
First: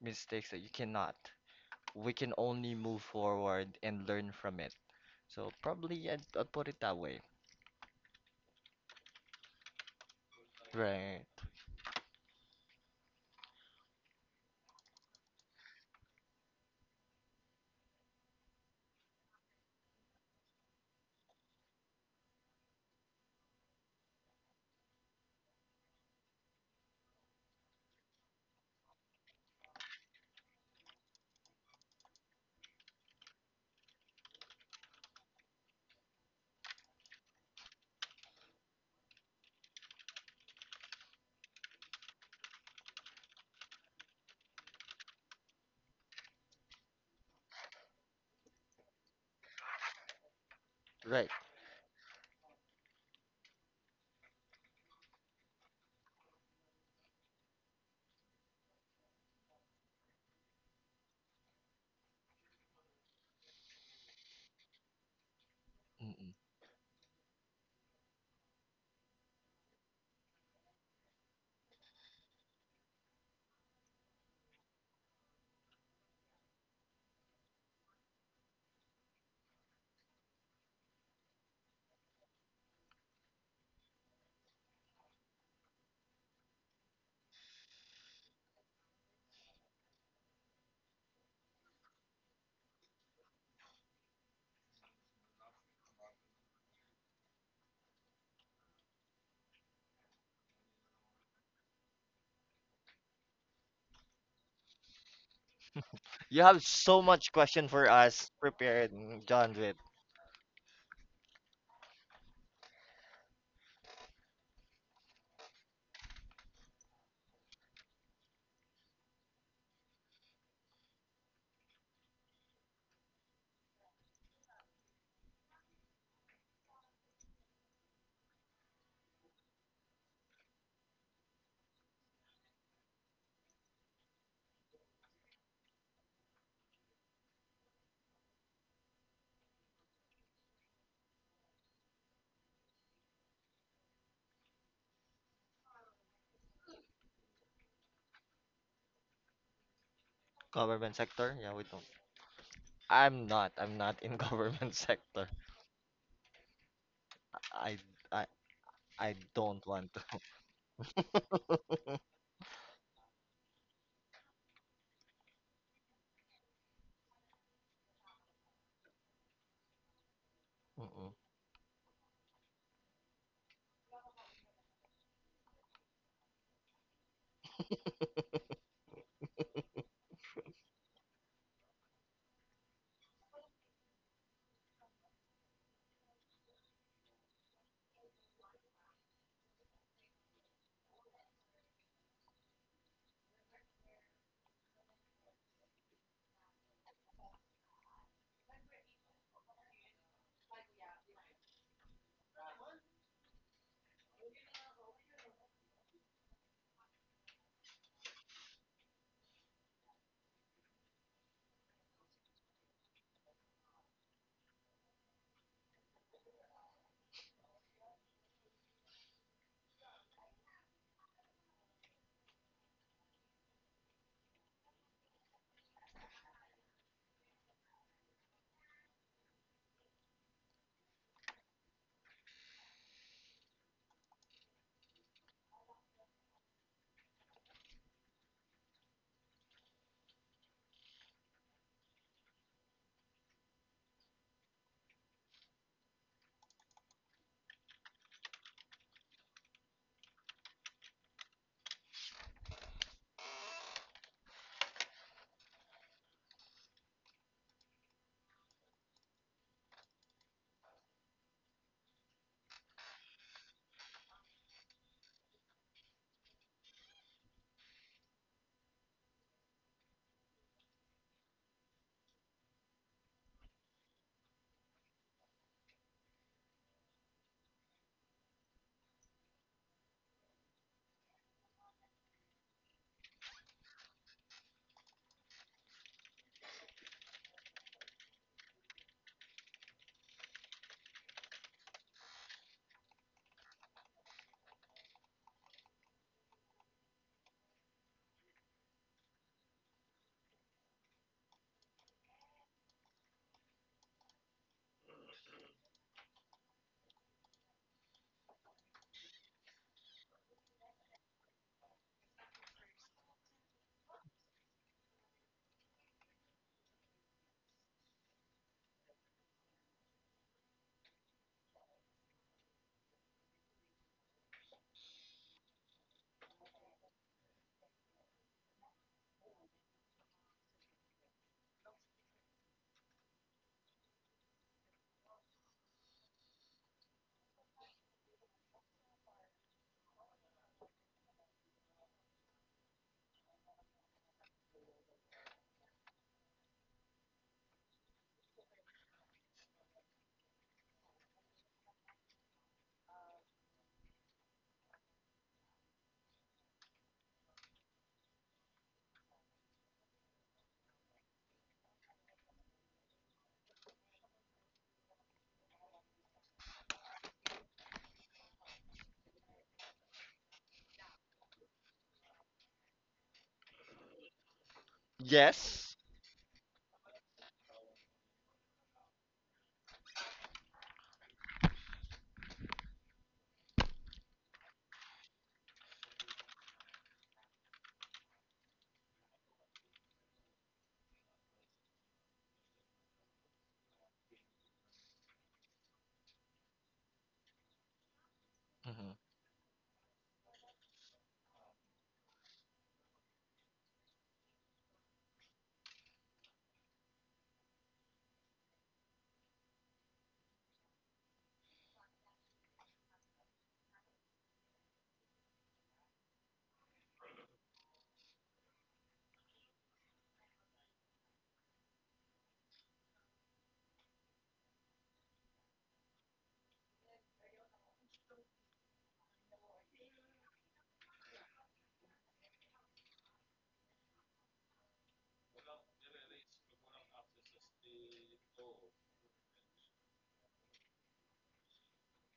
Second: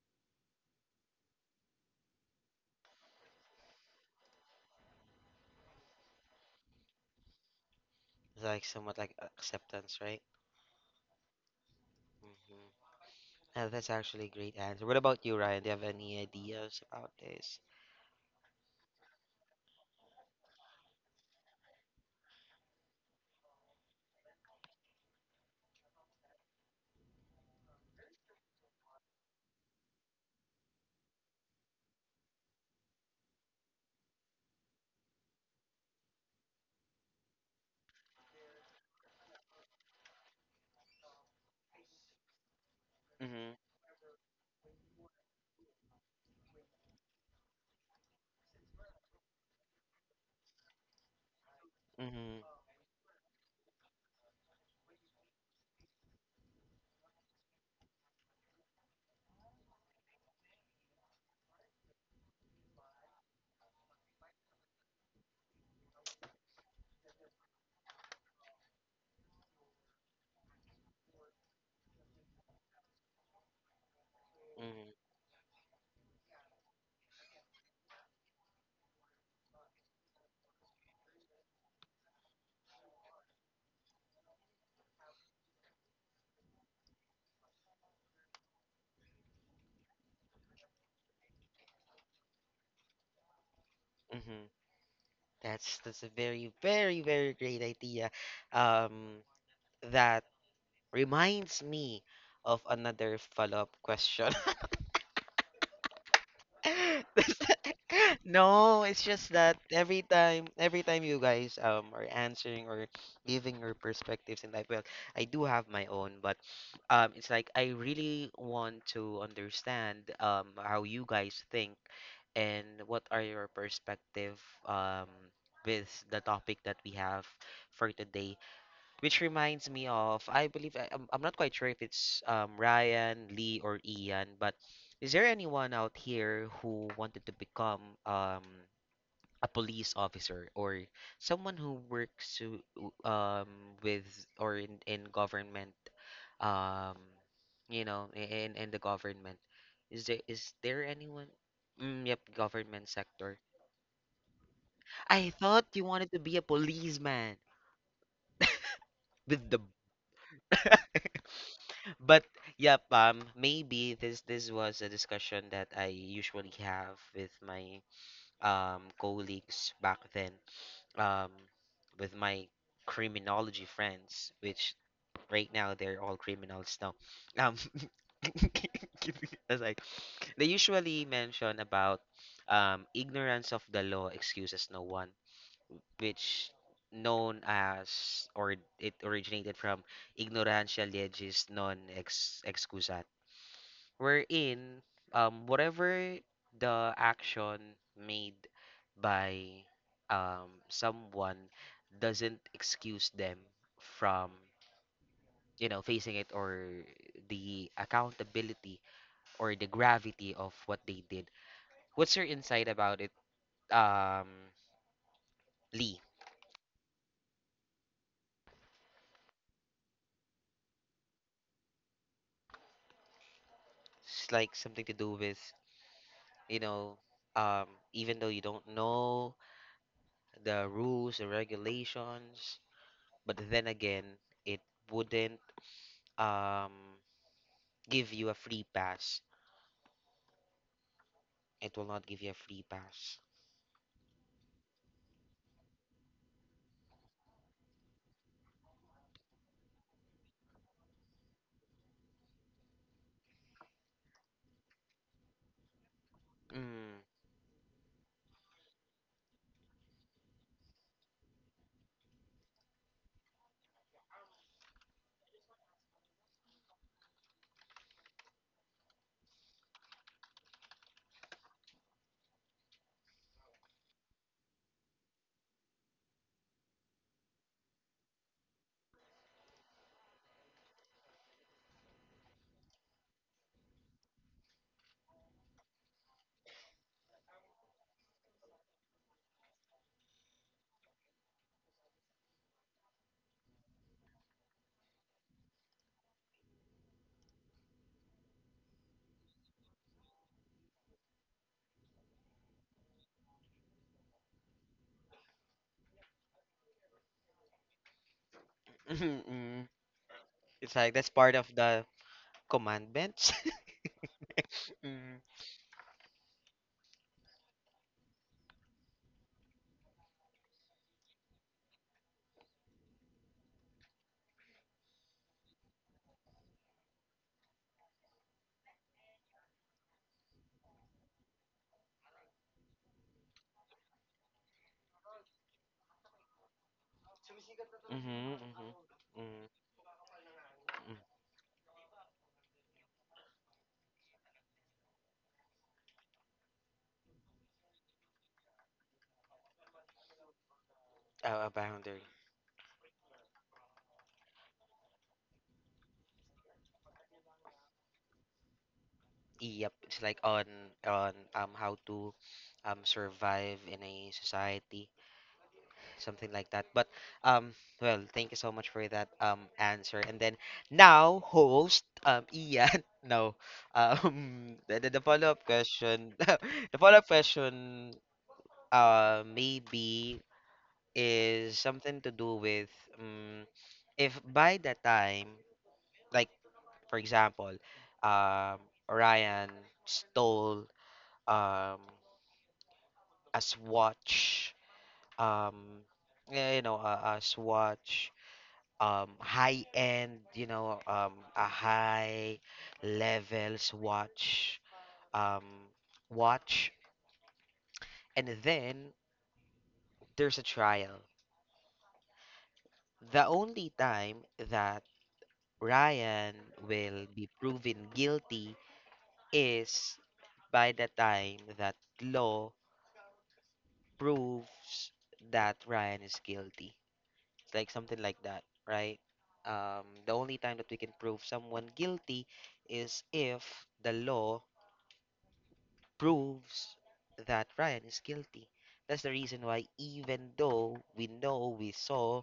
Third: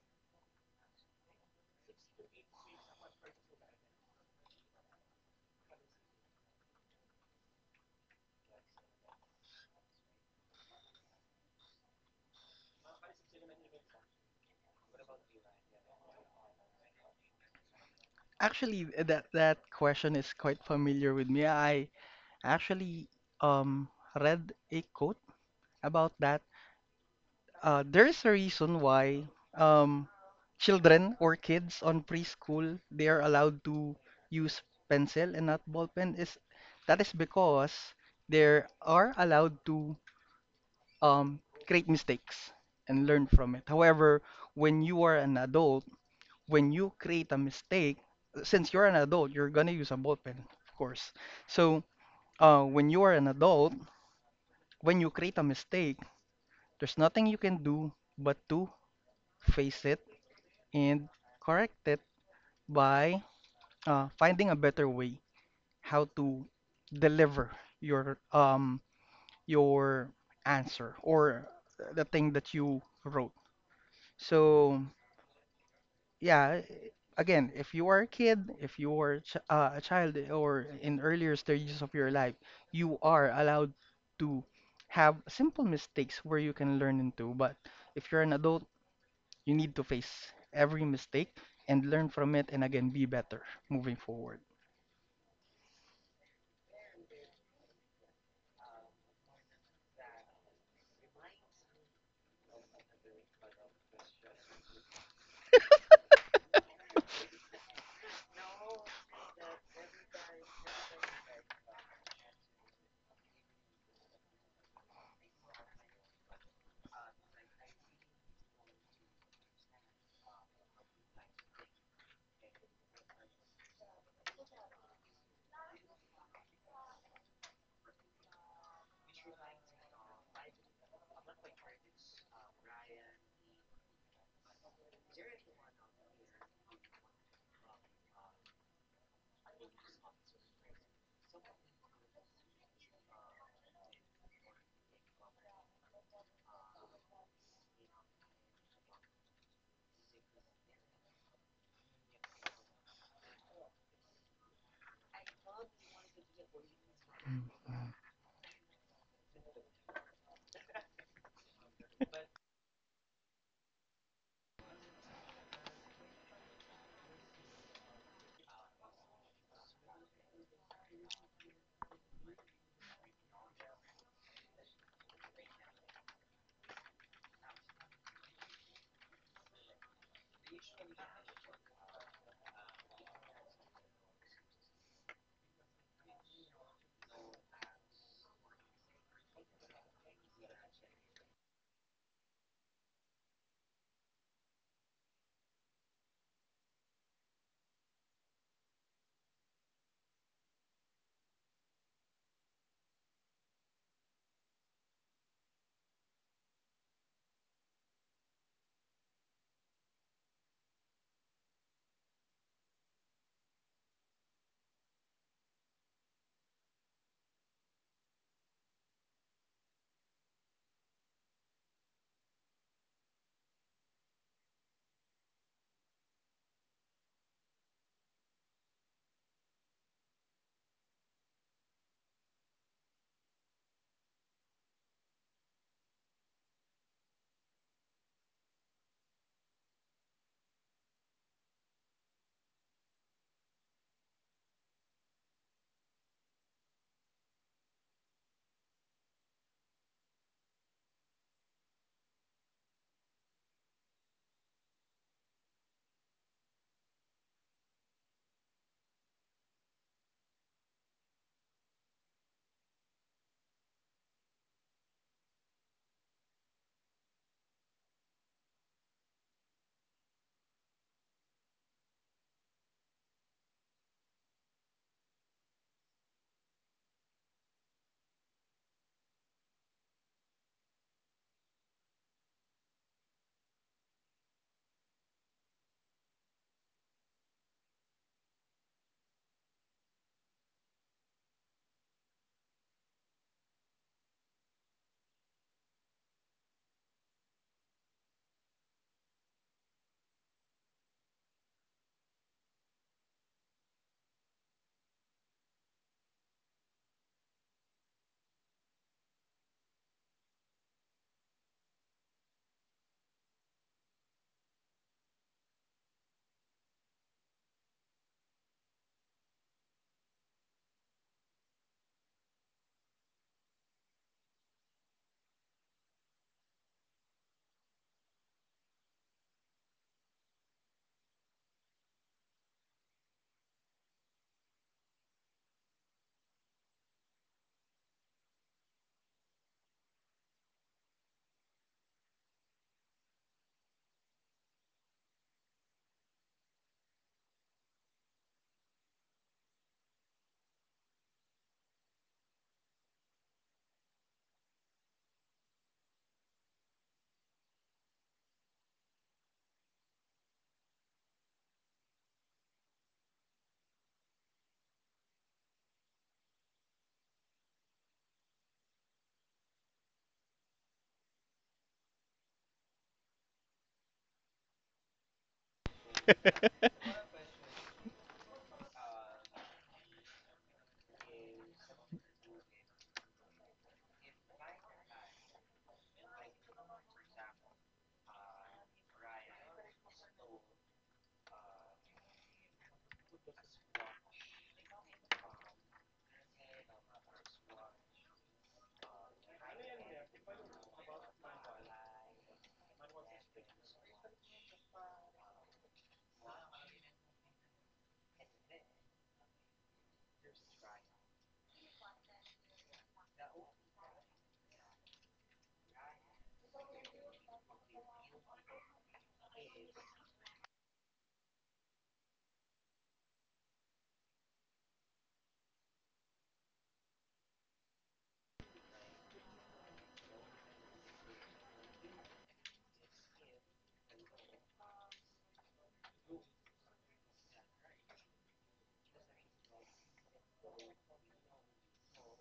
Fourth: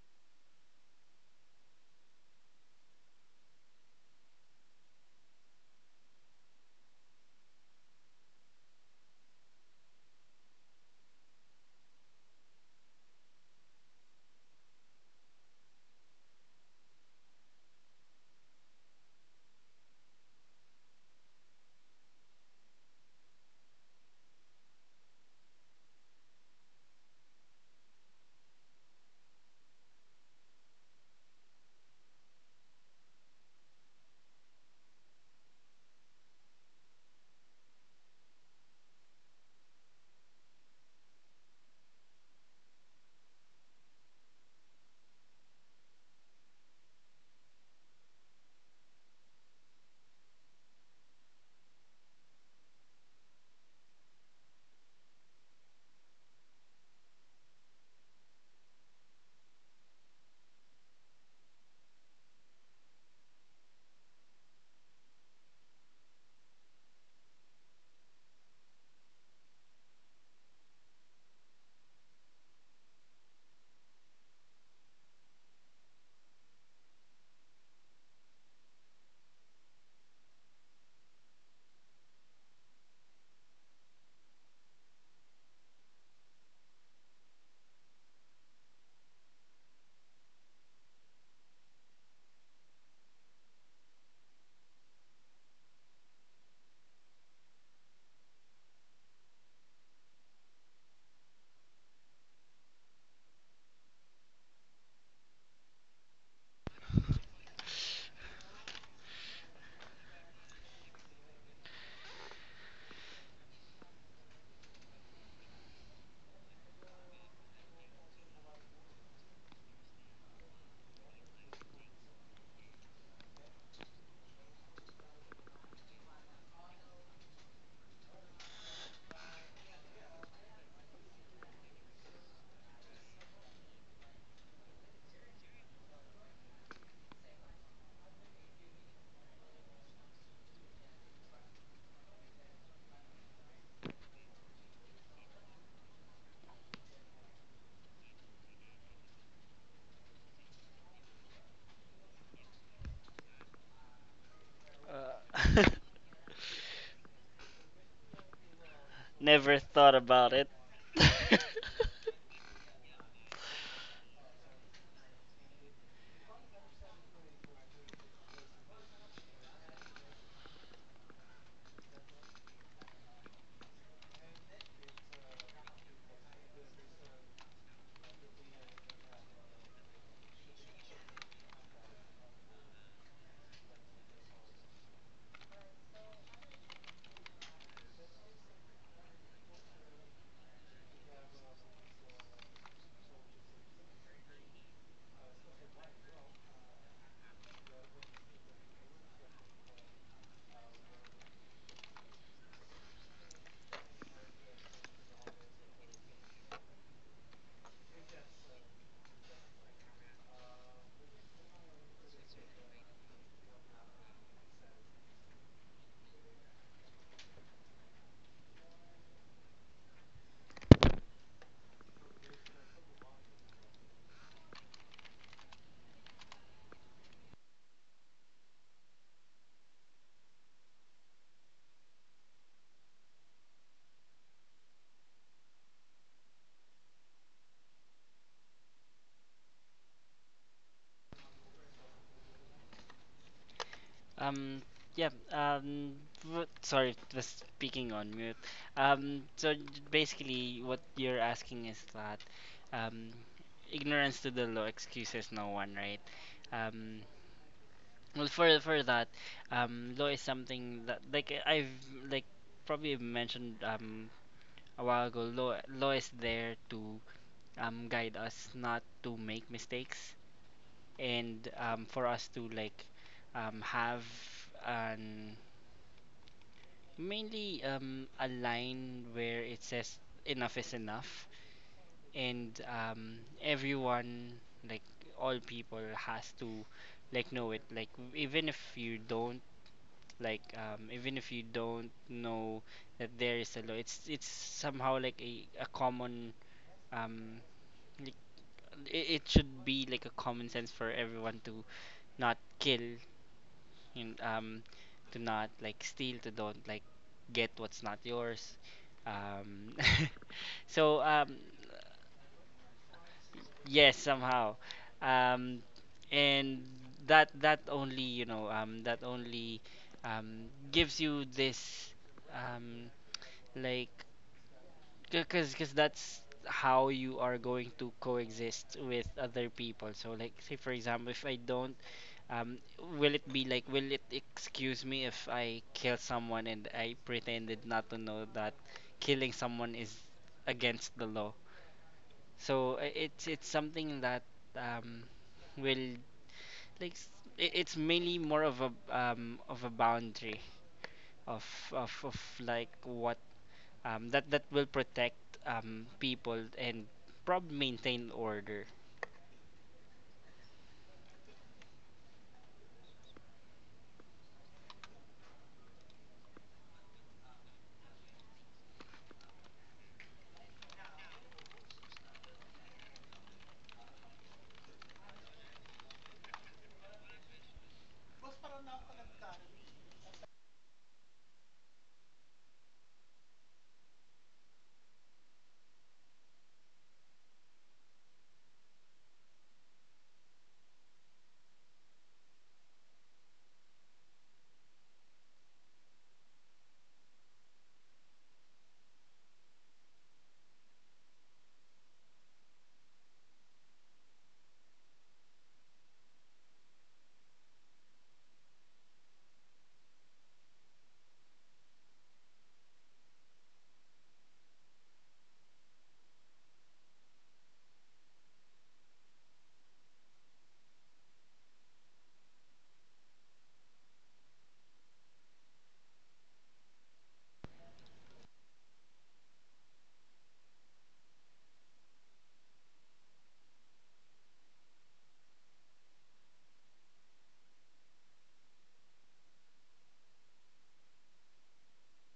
mistakes that you cannot. We can only move forward and learn from it. So probably I'd put it that way.
It's like somewhat like acceptance, right?
Right.
Mm-hmm. That's actually a great answer. What about you, Ryan? Do you have any ideas about this?
Actually, that that question is quite familiar with me. I actually um, read a quote about that. There is a reason why um, children or kids on preschool they are allowed to use pencil and not ball pen is that is because they are allowed to um, create mistakes and learn
Mm-hmm.
from it. However, when you are an adult, when you create a mistake, since you're an adult, you're gonna use a ball pen, of course.
Right.
So
Mm-hmm.
when you are an adult, when you create a mistake, there's nothing you can do but to face it and correct it by finding a better way how
Mm-mm.
to deliver your um your answer or the thing that you wrote. So
Mm-hmm.
yeah, again, if you are a kid, if you are ch a child or in earlier stages of your life, you are allowed to have simple mistakes where you can learn into, but if you're an adult, you need to face every mistake and learn from it and again be better moving forward.
Mm-hmm. That's a very, very, very great idea. Um, that reminds me of another follow-up question.
You have so much question
That's-
for us
no,
prepared,
it's
mm,
just that
John, with
every time you guys are answering or giving your perspectives in life, well, I do have my own, but it's like I really want to understand how you guys think and what are your perspective um with the topic that we have for today. Which reminds me of, I believe, I'm not quite sure if it's Ryan, Lee, or Ian, but is there anyone out here who wanted to become a police officer or someone who works to, with or in government, um, you know, in the government? Is there
government
anyone?
sector. Yeah, we don't.
Yep, government
I'm
sector.
not. I'm not in government sector.
I thought
Uh,
you wanted to be a policeman
I I I
with the
Never
don't want
thought
to.
about it.
But yep, maybe this this was a discussion that I usually have with my colleagues back then,
Mm-mm.
um, with my criminology friends, which right now they're all criminals now. Um, that's like they usually mention about ignorance of the law excuses no one, which known as or it originated from ignorantia legis non ex excusat wherein whatever the action made by someone doesn't excuse them from you know facing it or the accountability or the gravity of what they did. What's your insight about it, um Lee? It's like something to do with you know um even though you don't know the rules, the regulations, but then again, it wouldn't um give you a free pass. It will not give you a free pass.
Um, yeah, sorry, was speaking on mute. So basically, what you're asking is that, um, ignorance to the law excuses no one, right?
Mm.
Um, Well, for that, law is something that like I've like probably mentioned a while ago. Law is there to guide us not to make mistakes and for us to like have an mainly a line where it says enough is enough, and everyone, like all people, has to like know it. Like even if you don't, even if you don't know that there is a law, it's somehow like a common um like, it, it should be like a common sense for everyone to not kill and to not like steal, to don't like get what's not yours.
Mhm, mm.
um
It's like
so
that's part of the commandments.
yes, somehow.
mm.
um and that that only, you know, that only gives you this um like because that's how you are going to coexist with other people. So like, say for example, if I don't, um will it be like, will it excuse me if I kill someone and I pretended not to
Mm-hmm,
know that
mm-hmm,
killing someone is
mm.
against the law? So it's something that um will like s- it's mainly more of a boundary of
A
of,
boundary.
of like what, that that will protect people and probably maintain order.
Yep, it's like on how to survive in a society, something like that. But um, well, thank you so much for that answer. And then now, host Ian. No, the follow-up
Yes.
question, the follow-up question, maybe is something to do with if by the time, like for example, um, Ryan stole um a swatch, um, yeah, you know, a swatch high end you know a high levels watch um watch, and then there's a trial. The only time that Ryan will be proven guilty is by the time that law proves that Ryan is guilty. It's like something like that, right? The only time that we can prove someone guilty is if the law proves that Ryan is guilty. That's the reason why, even though we know we saw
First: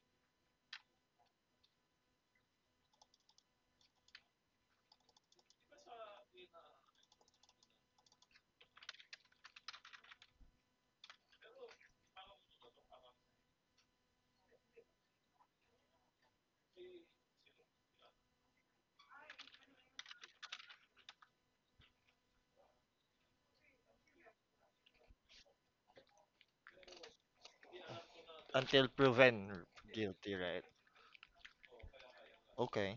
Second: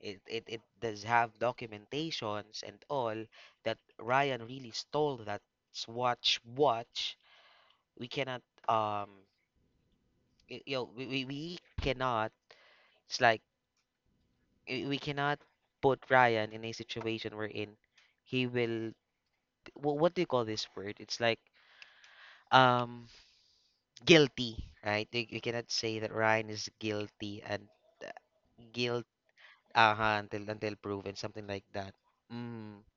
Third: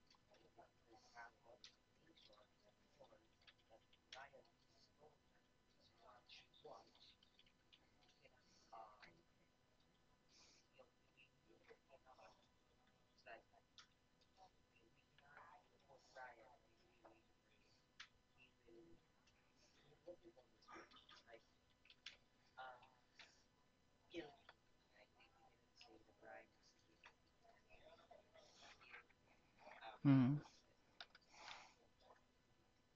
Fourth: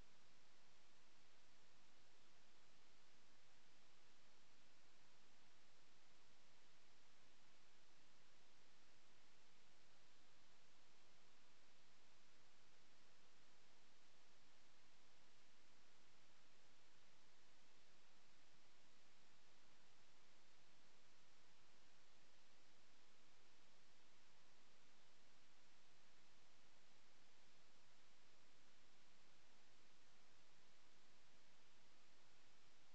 it, it does have documentations and all that Ryan really stole that Swatch watch, we cannot, um, you know, we cannot, it's like, we cannot put Ryan in a situation wherein he will, what do you call this word? It's like, um, guilty, right? You cannot say that Ryan is guilty and
Until
guilt
proven
uh
guilty,
Mm.
right?
until proven something like that. Mm.
Okay.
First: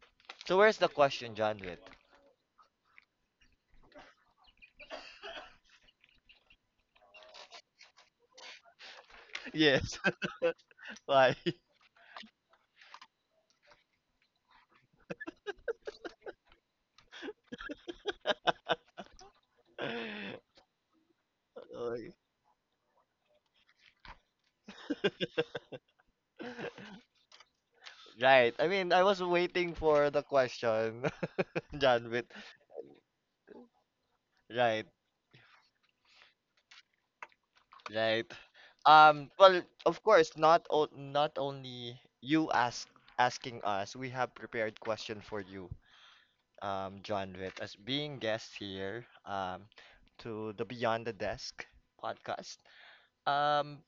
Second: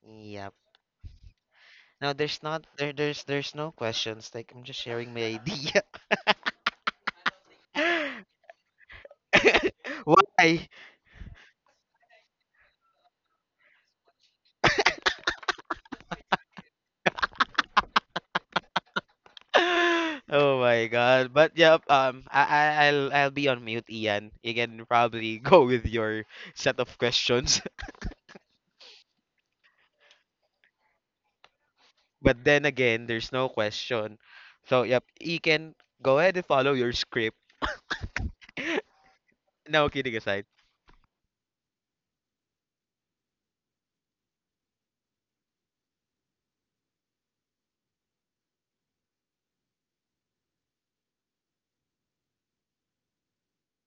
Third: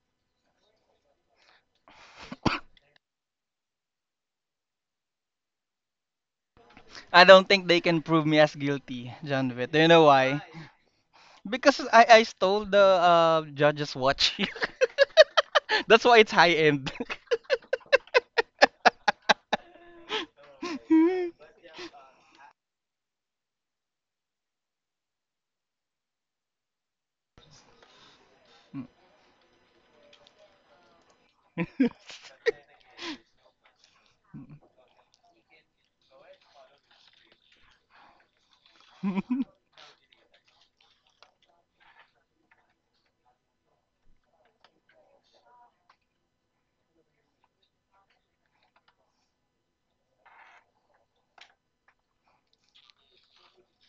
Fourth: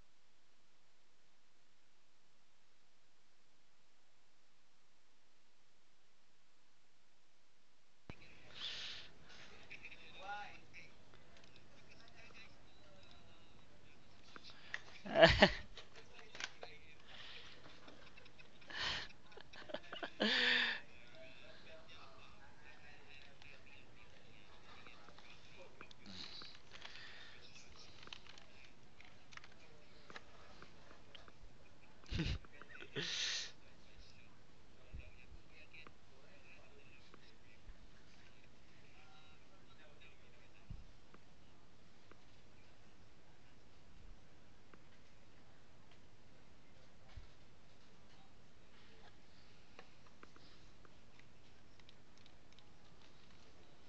Yep.
So where's the question, John Witt?
Now there's not there there's no questions, like I'm just sharing my idea.
I don't think they can prove me as guilty, John Witt. Do you
Yes.
know why?
Why?
Why?
Because I stole the judge's watch.
Right.
That's why it's high end.
Oh my god. But yep,
Okay.
I'll be on mute, Ian. You can probably go with your set of questions.
Right. I mean, I was waiting for the question, John Witt.
But then again, there's no question, so
Right.
yep, you can go ahead and follow your script.
Right. Well,
No
of
kidding
course,
aside.
not only you asking us, we have prepared question for you, John Witt, as being guest here, to the Beyond the Desk podcast. Um,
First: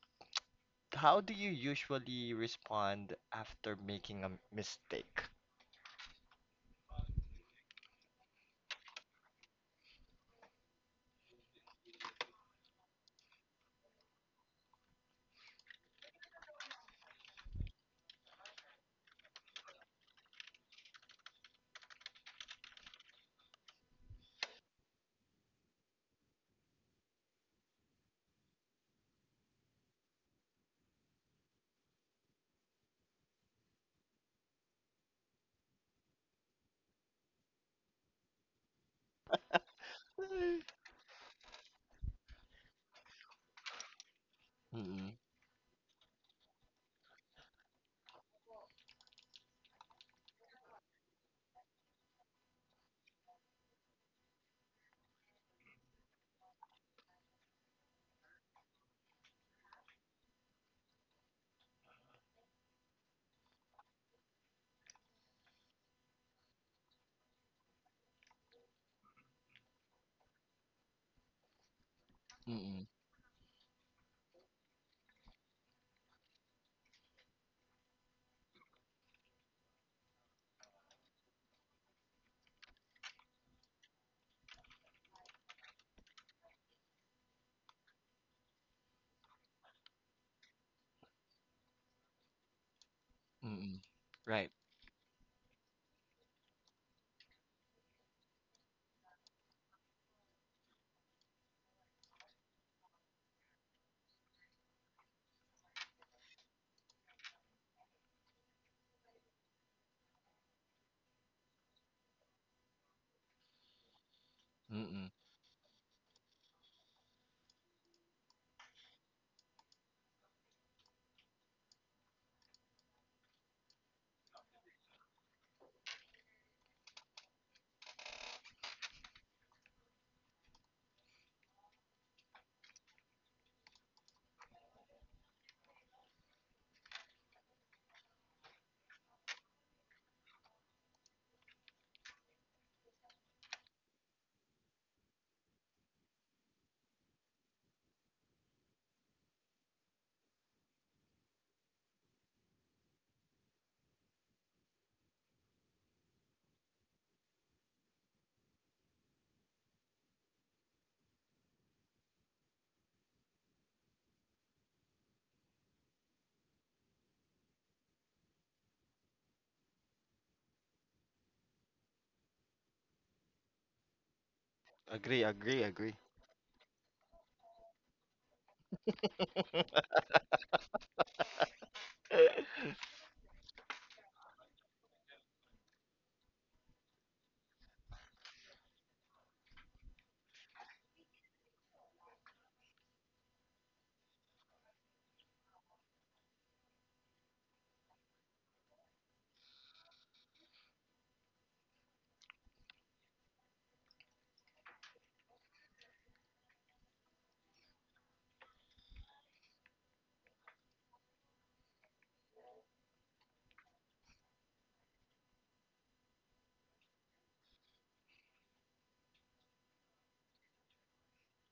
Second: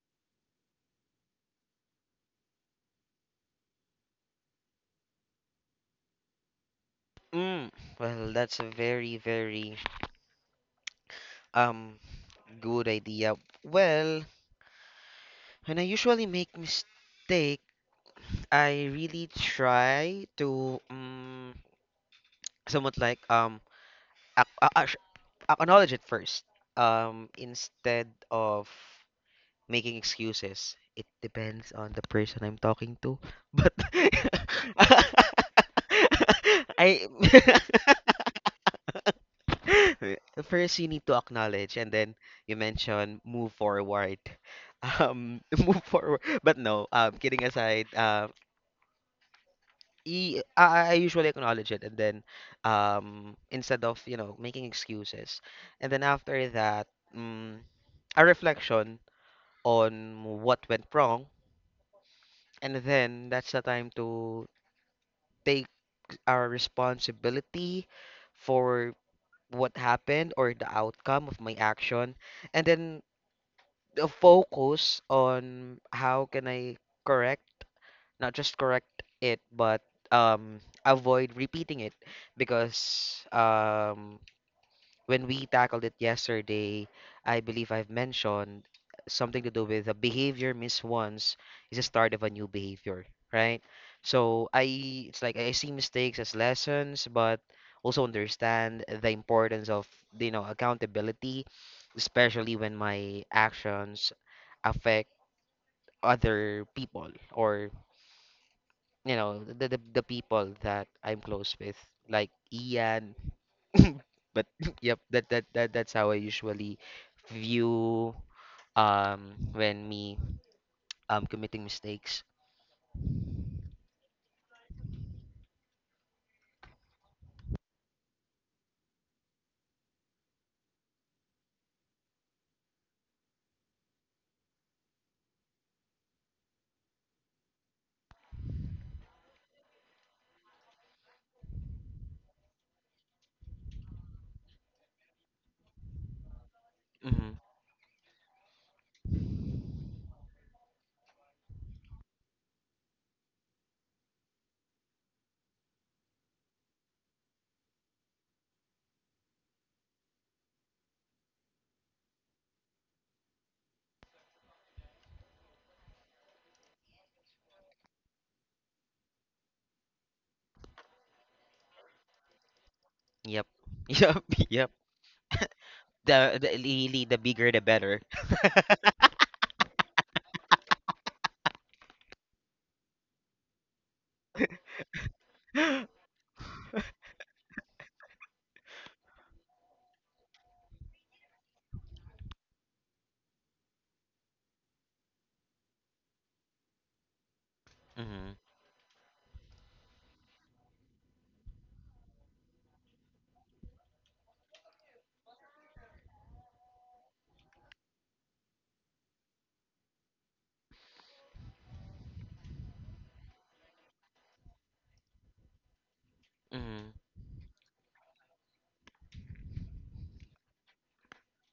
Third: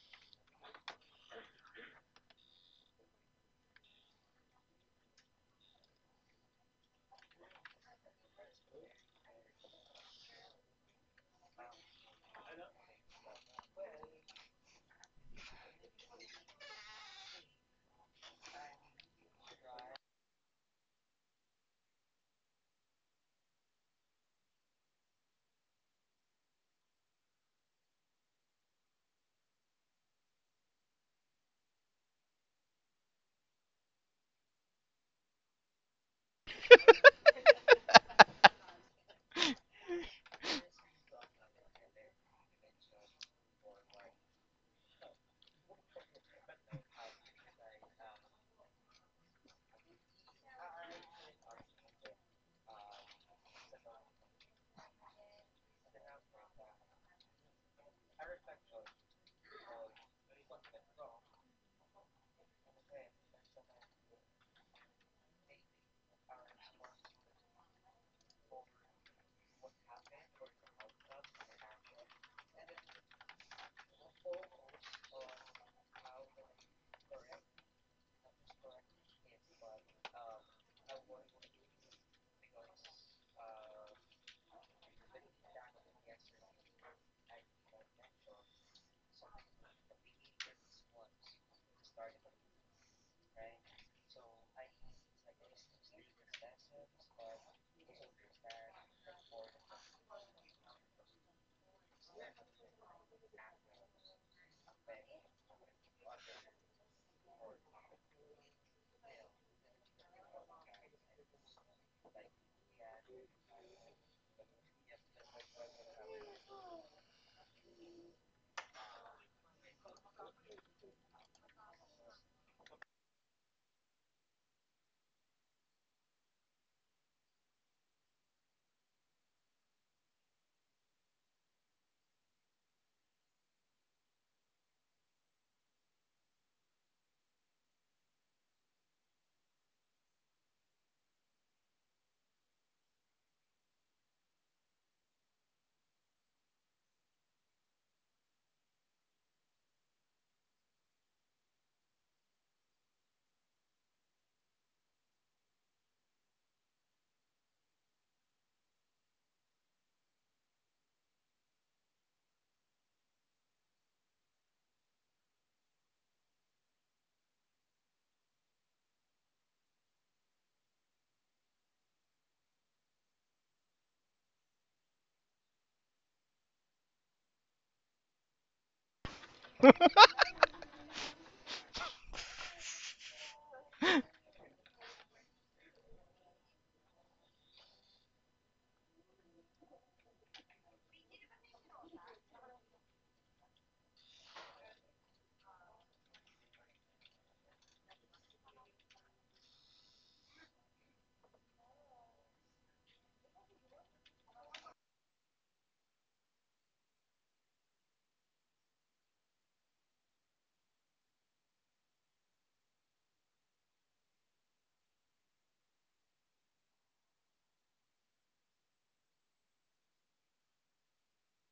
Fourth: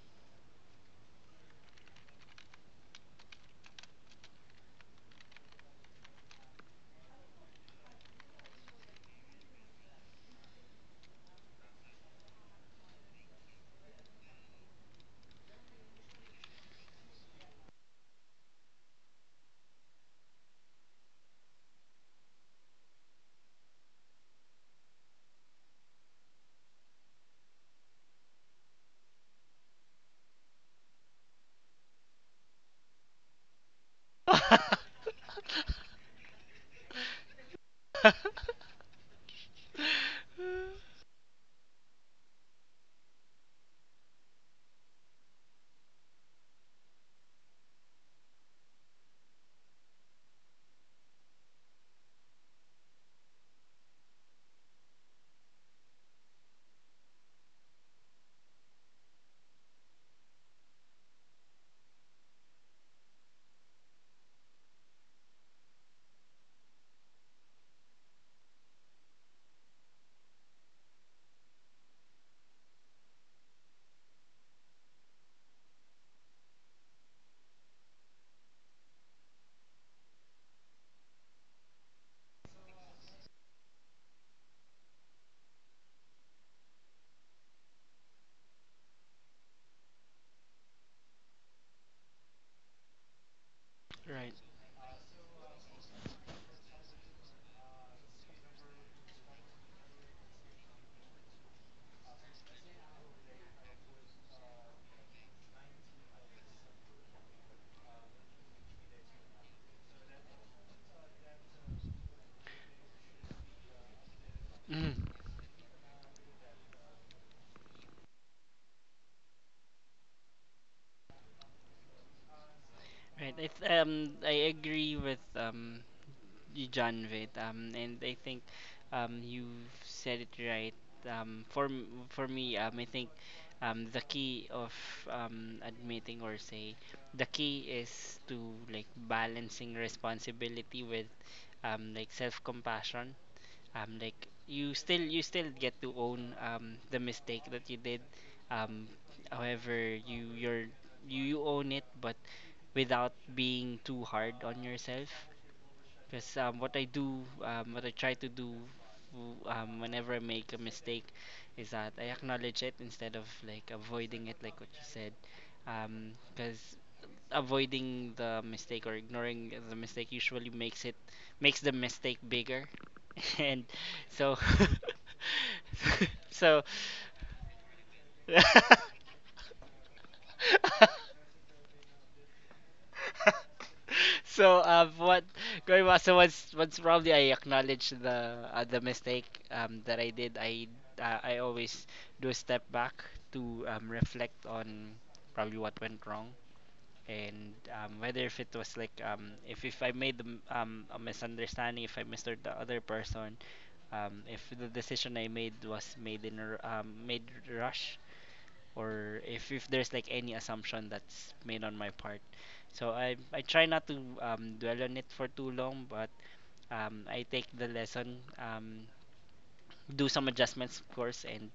how do you usually respond after making a mistake?
Well, that's a very um good idea. Well, when I usually make mistake, I really try to somewhat like ac- a- a- acknowledge it first, instead of making excuses. It depends on the person I'm talking to, but I first, you need to acknowledge, and then you mention move forward.
Mm-mm,
Move forward. But no, kidding aside, I usually acknowledge it, and then instead of making excuses, and then after that, um, a reflection on what went wrong, and then that's the time to take our responsibility for what happened or the outcome of my action, and
mm-mm,
then the focus on how can I correct, not just correct it, but avoid repeating it. Because when we tackled it yesterday, I believe I've mentioned something to do with a behavior missed once is a start of a new behavior, right?
mm-mm.
So
Right.
I it's like I see mistakes as lessons, but also understand the importance of accountability, especially when my actions affect other people or the people that I'm close with, like Ian. But yep,
Mm.
Mm-mm.
that's how I usually view when me committing mistakes.
Right. I agree with John Vitt. And I think, you've said it right. For me, I think the key of admitting or say the key is to like balancing responsibility with like self compassion. Like you still, get to own the
Hmm.
mistake that you did. Um, However, you, you own it, but without being too hard on yourself. Because what I do, what I try to do whenever I make a mistake, is that I acknowledge it instead of like avoiding it, like what you said. Because avoiding the mistake or ignoring the mistake usually makes the mistake bigger.
Yep,
And
yep,
so,
yep.
Agree, agree, agree.
The
so
really the bigger the better.
so so once once probably I acknowledge the mistake that I did. I always do a step back to reflect on probably what went wrong and whether
Mm-hmm.
if it was like, if I made a misunderstanding, if I misheard the other person, if the decision I made was made in made rush, or if there's like any assumption that's made on my part. So I try not to dwell on it for too long, but I
Mm-hmm.
take the lesson, do some adjustments, of course, and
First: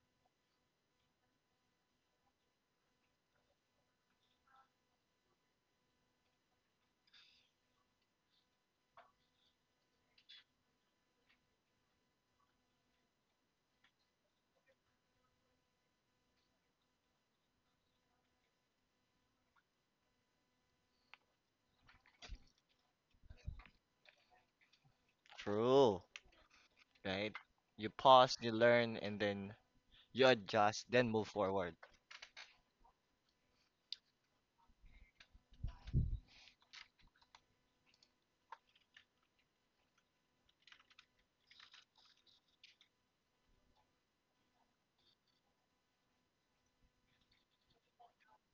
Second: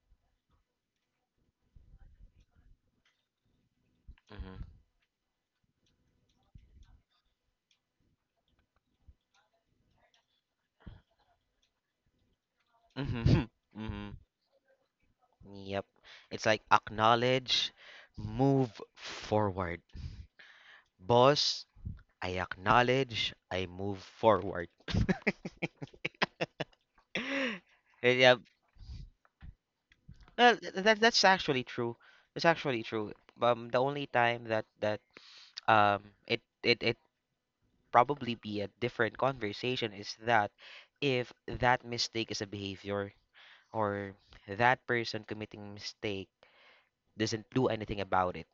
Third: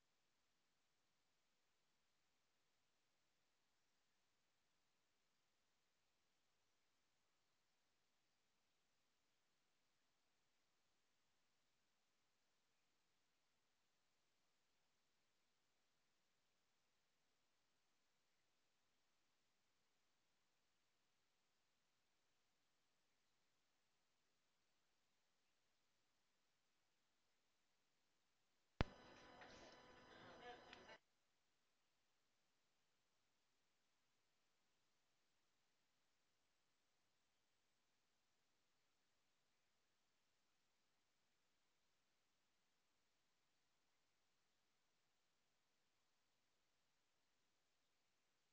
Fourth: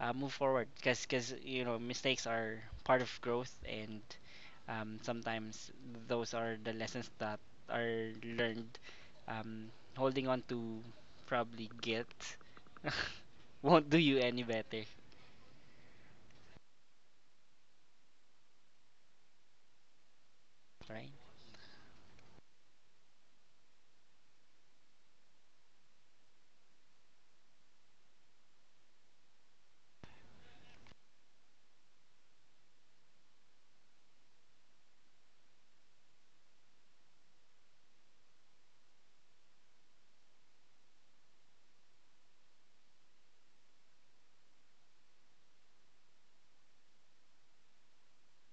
move forward. Cause cause you know, mistakes are part of growth, and
Mm-hmm.
sometimes those are the lessons that are learned. Um, Holding on to probably guilt
Mm-hmm.
won't do
Mm-hmm.
you any better,
Yep. It's like acknowledge, move forward.
right?
Boss, I acknowledge, I move forward.
True, right? You
Eh,
pause,
yeah.
you learn, and then you
Well, th-
adjust,
that
then
that's
move
actually
forward.
true. That's actually true. The only time that it probably be a different conversation is that if that mistake is a behavior, or that person committing mistake doesn't do anything about it.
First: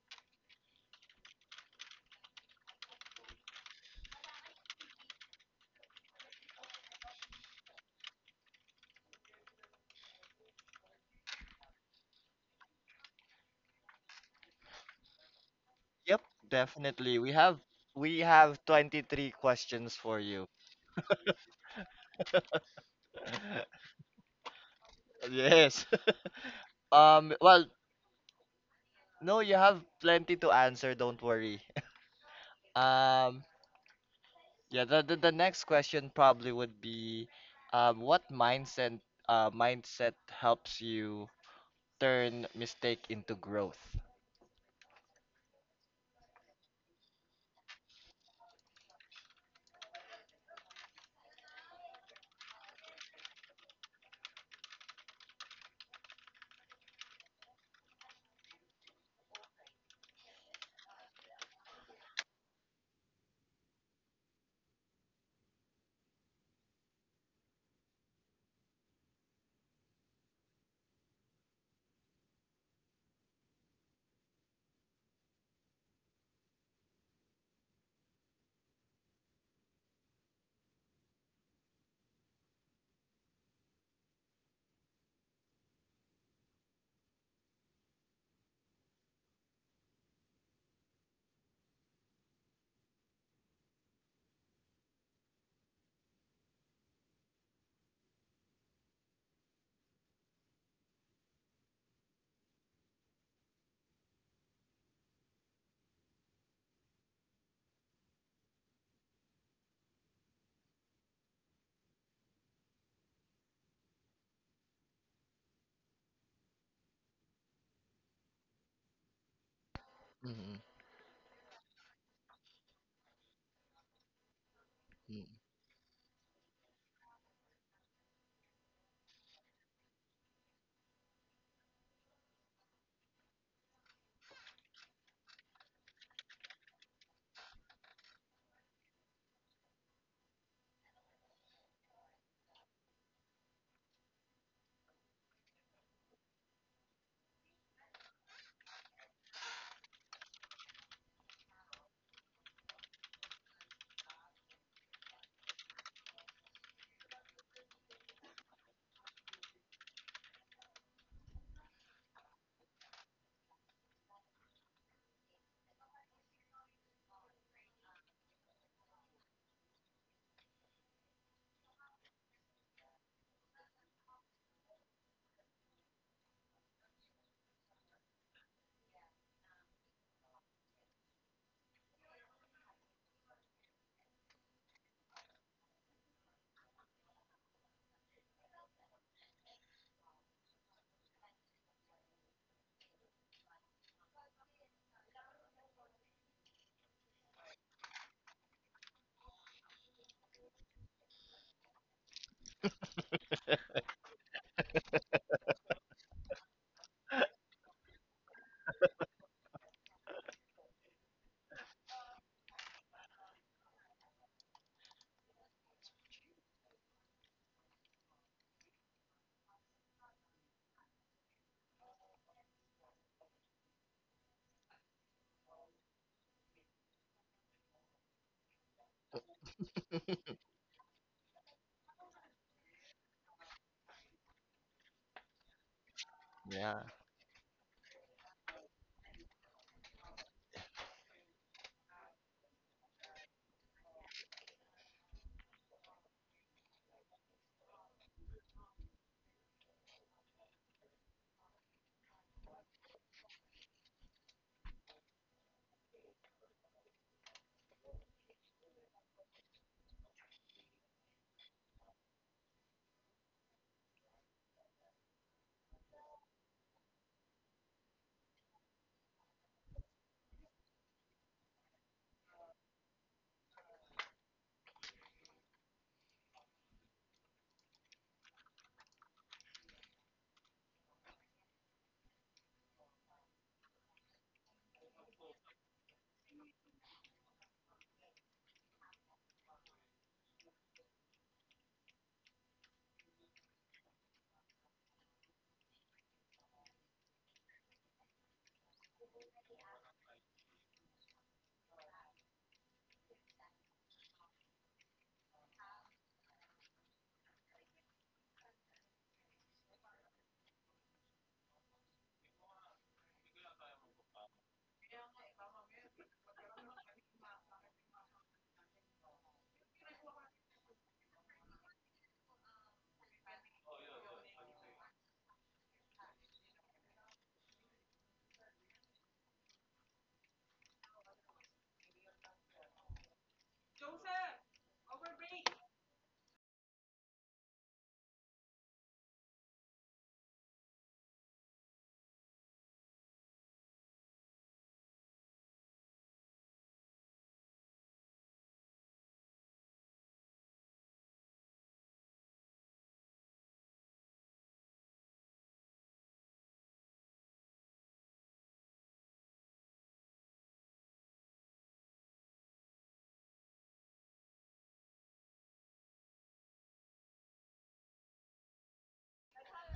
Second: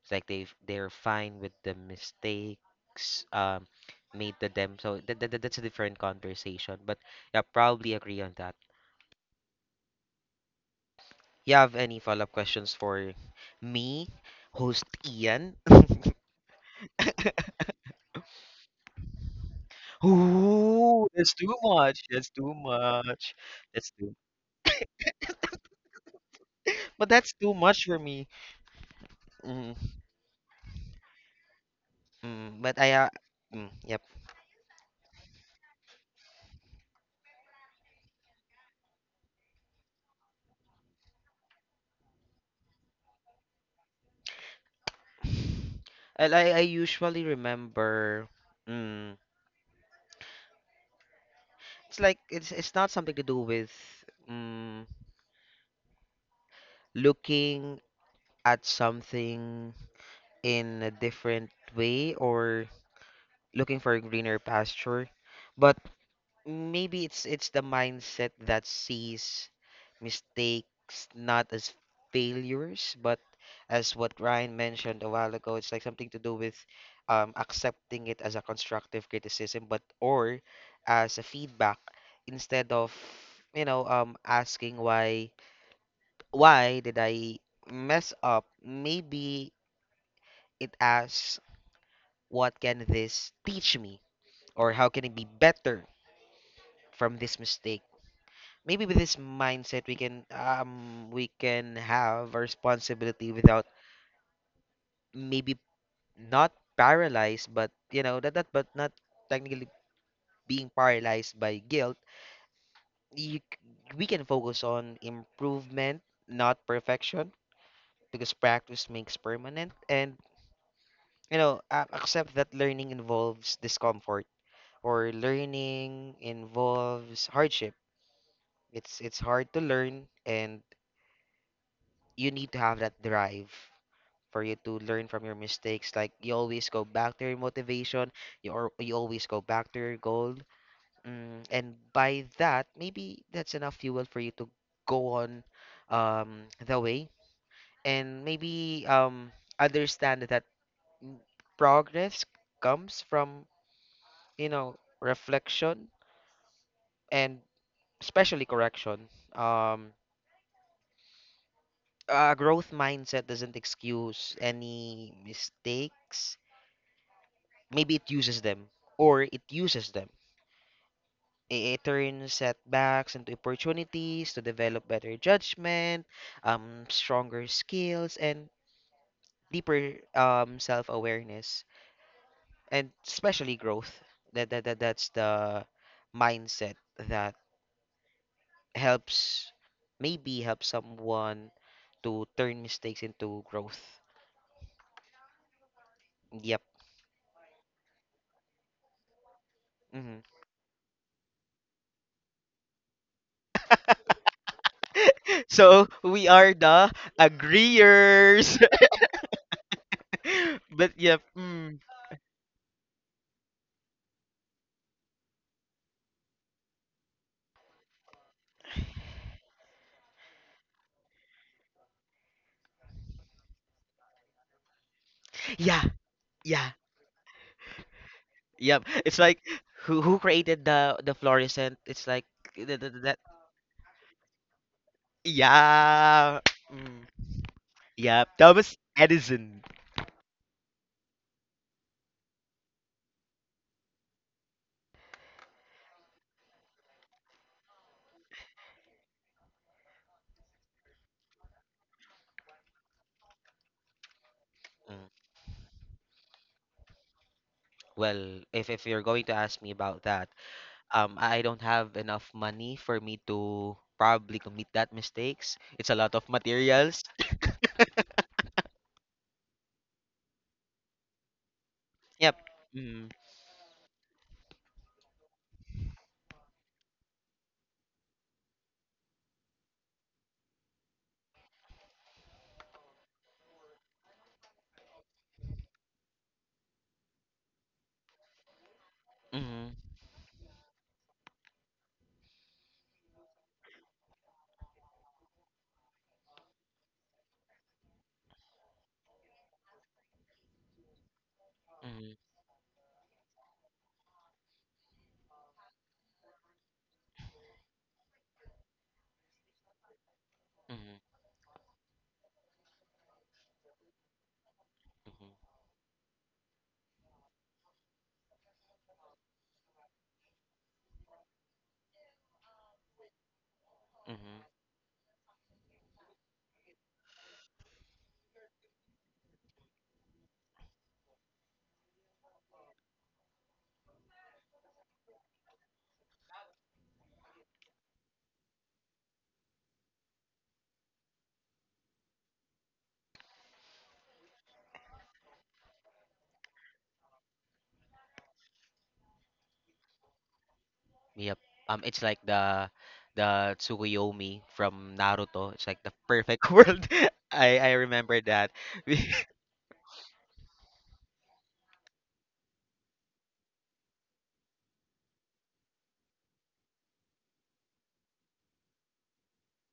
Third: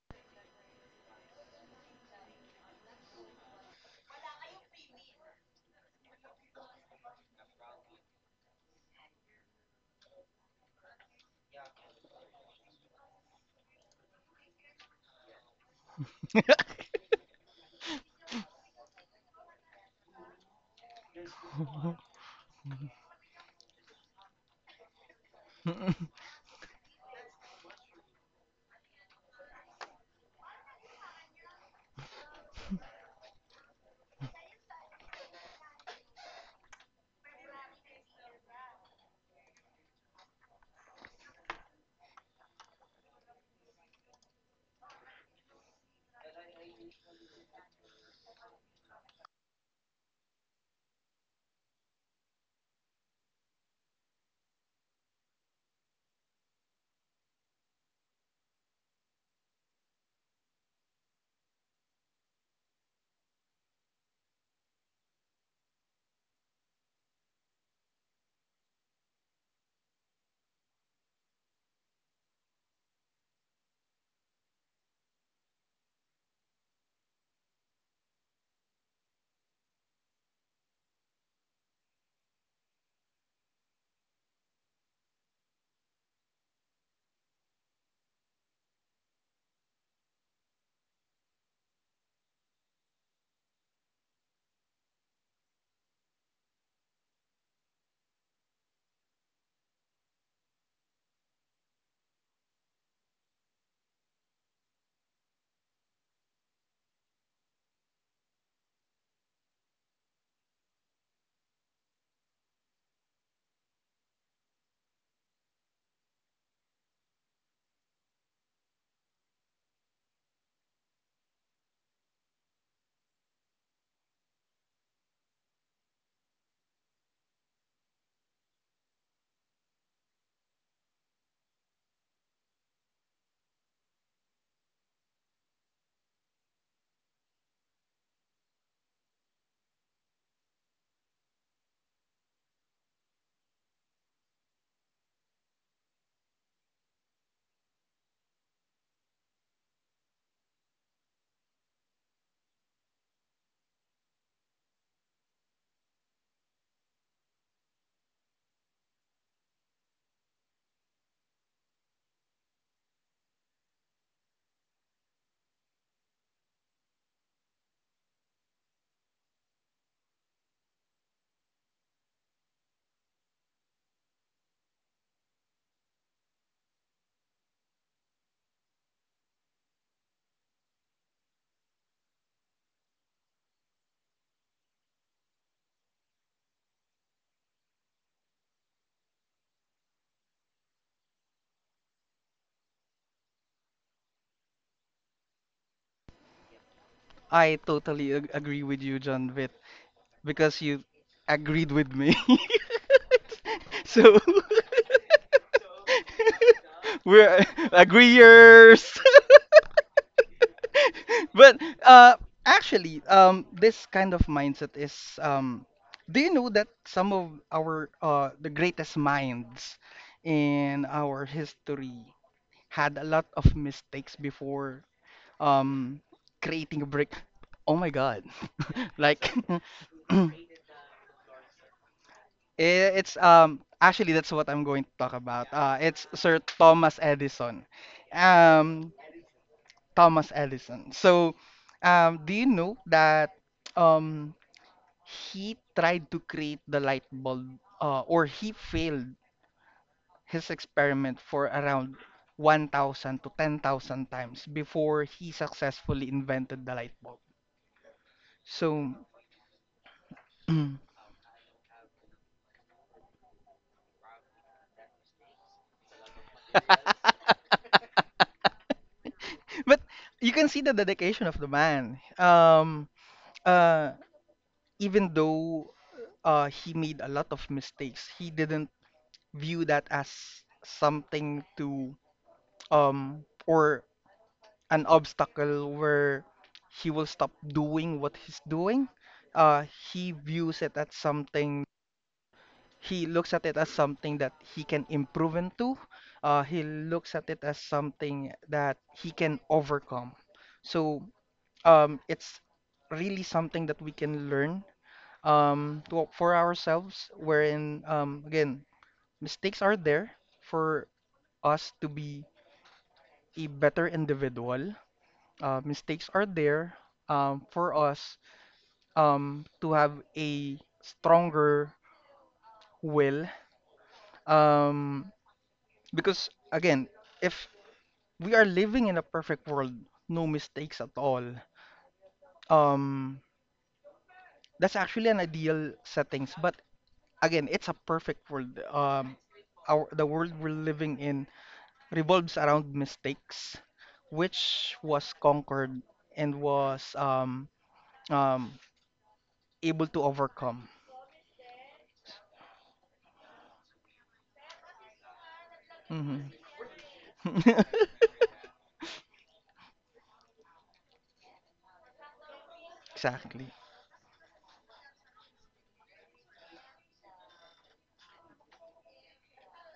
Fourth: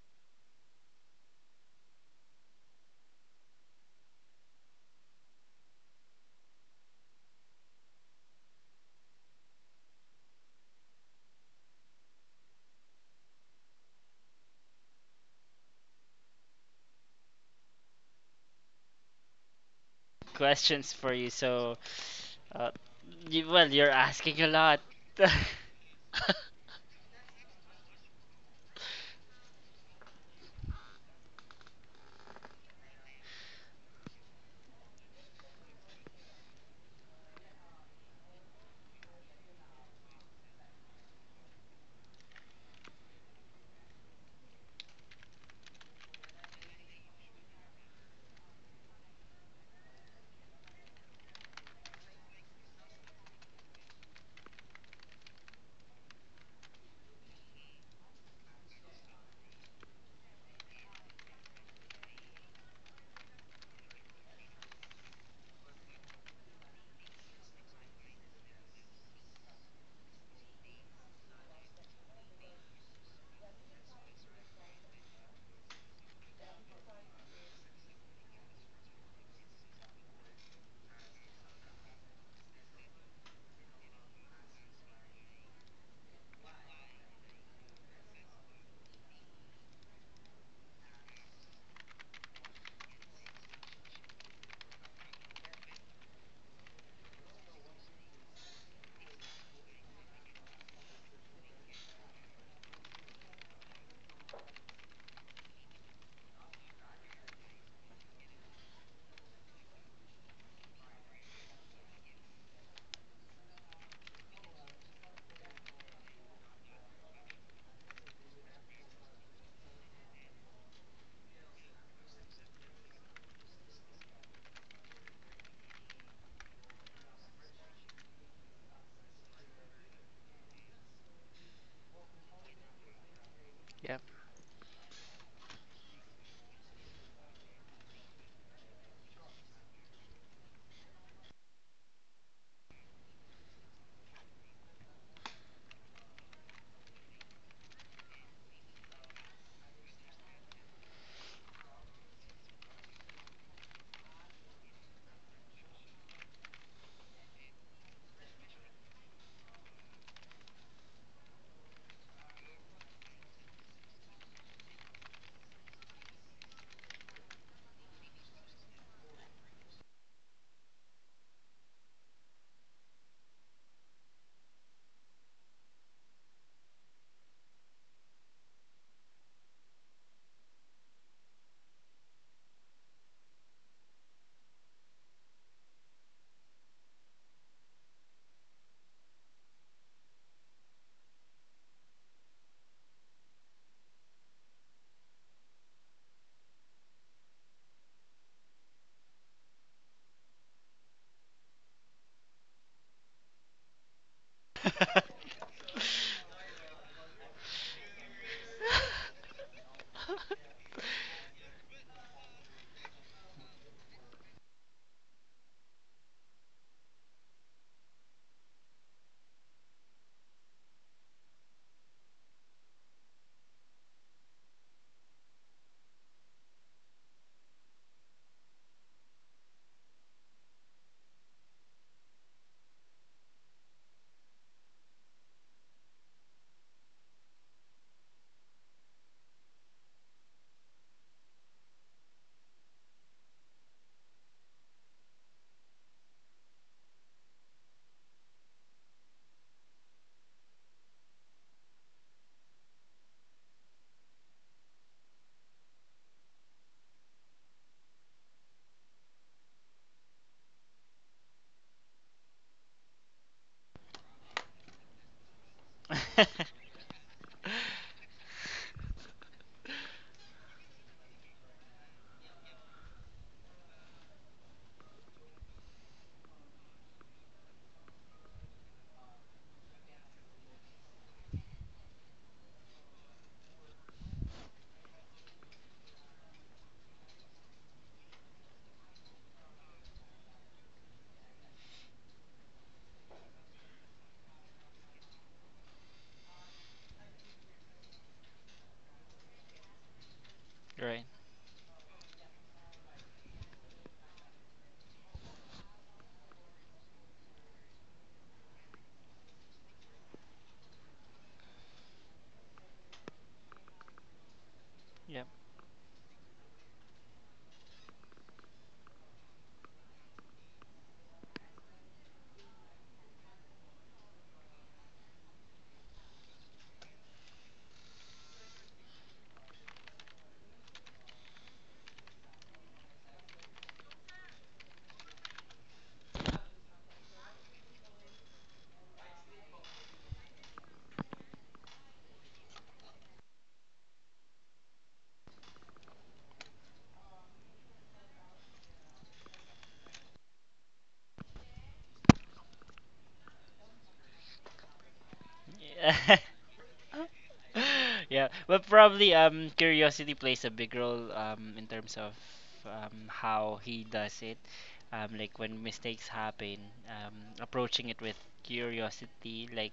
It's like they're fine with the mistakes made to them. So that's a different conversation. But yeah, probably agree on that. You have any follow-up questions for me, host Ian?
Yep, definitely. We have 23 questions for you.
Questions
Ooh,
for you.
that's too
So,
much. That's too
uh,
much.
well,
That's
you're
too.
asking a lot.
Yes.
But that's too
Well,
much for me.
no, you
Mm,
have plenty to answer, don't worry.
mm, but I,
Um,
mm, yep.
yeah, the next question probably would be, what mindset helps you turn mistake into growth?
Well, I usually remember, mm, it's like it's not something to do with mm, looking at something in a different way or looking for a greener pasture, but maybe it's the mindset that sees mistakes not as failures, but as what Ryan mentioned a while ago. It's like something to do with accepting it as a constructive criticism, but or as a feedback instead of asking why did I mess up? Maybe it asks what can this teach me or how can it be better from this mistake? Maybe with this mindset, we can have a responsibility without maybe not paralyzed, but you know that but not technically being paralyzed by guilt. you, c- we can focus on improvement, not perfection, because practice makes permanent. And
Mm,
accept that learning involves discomfort, or
mm,
learning involves hardship. It's hard to learn, and you need to have that drive
Yeah.
for you to learn from your mistakes. Like you always go back to your motivation, you or you always go back to your goal. Mm, and by that, maybe that's enough fuel for you to go on the way. And maybe understand that mm, progress comes from you know reflection and especially correction. Um, a growth mindset doesn't excuse any mistakes, maybe it uses them, or it uses them. It turns setbacks into opportunities to develop better judgment, stronger skills, and deeper self-awareness, and especially growth. That's the mindset that helps, maybe help someone to turn mistakes into growth. Yep.
I totally agree with you, John Vitt.
Hmm.
Because you agreed with me. So
So we are the
we're
agreeers.
agreeers.
But yep.
But
Mm.
actually, this kind of mindset is do you know that some of our the greatest minds in our history had a lot of mistakes before
Yeah.
um,
Yeah,
creating a break? Oh my God!
yep. It's
Like
like who created the fluorescent? It's like
It's
that.
actually that's what I'm going to talk about. It's Sir
Yeah,
yeah.
Thomas
mm,
Edison.
yeah. Thomas
Um,
Edison.
Thomas Edison. So, do you know that um he tried to create the light bulb or he failed his experiment for around 1,000 to 10,000 times before
Mm,
he successfully invented the light bulb.
well,
So,
if you're going to ask me about that, I don't have enough money for me to probably commit that mistakes. It's a lot of materials.
but you can see the dedication of the man.
Yep. Mm,
Uh, even though he made a lot of mistakes, he didn't view that as something to or an obstacle where he will stop doing what he's doing. Uh,
mm,
he views it as something. He looks at it as something that he can improve into. He looks at it as something that he can overcome. So
Right.
mm,
it's really something that we can learn for ourselves wherein again mistakes are there for
mm,
us to be a better individual.
Yeah.
Mistakes are there for us to have a stronger will
mm, mm.
um because again if we are living in a perfect world no mistakes at all, um that's actually an ideal settings, but again it's a perfect world. Our the world we're living in revolves around mistakes, which was conquered and was um, able to overcome.
Yep. It's like the Tsukuyomi from Naruto. It's like the
Hmm.
perfect world. I remember
Yeah,
that.
but probably curiosity plays a big role in terms of how
Exactly.
he does it. Like when mistakes happen, um approaching it with curiosity, like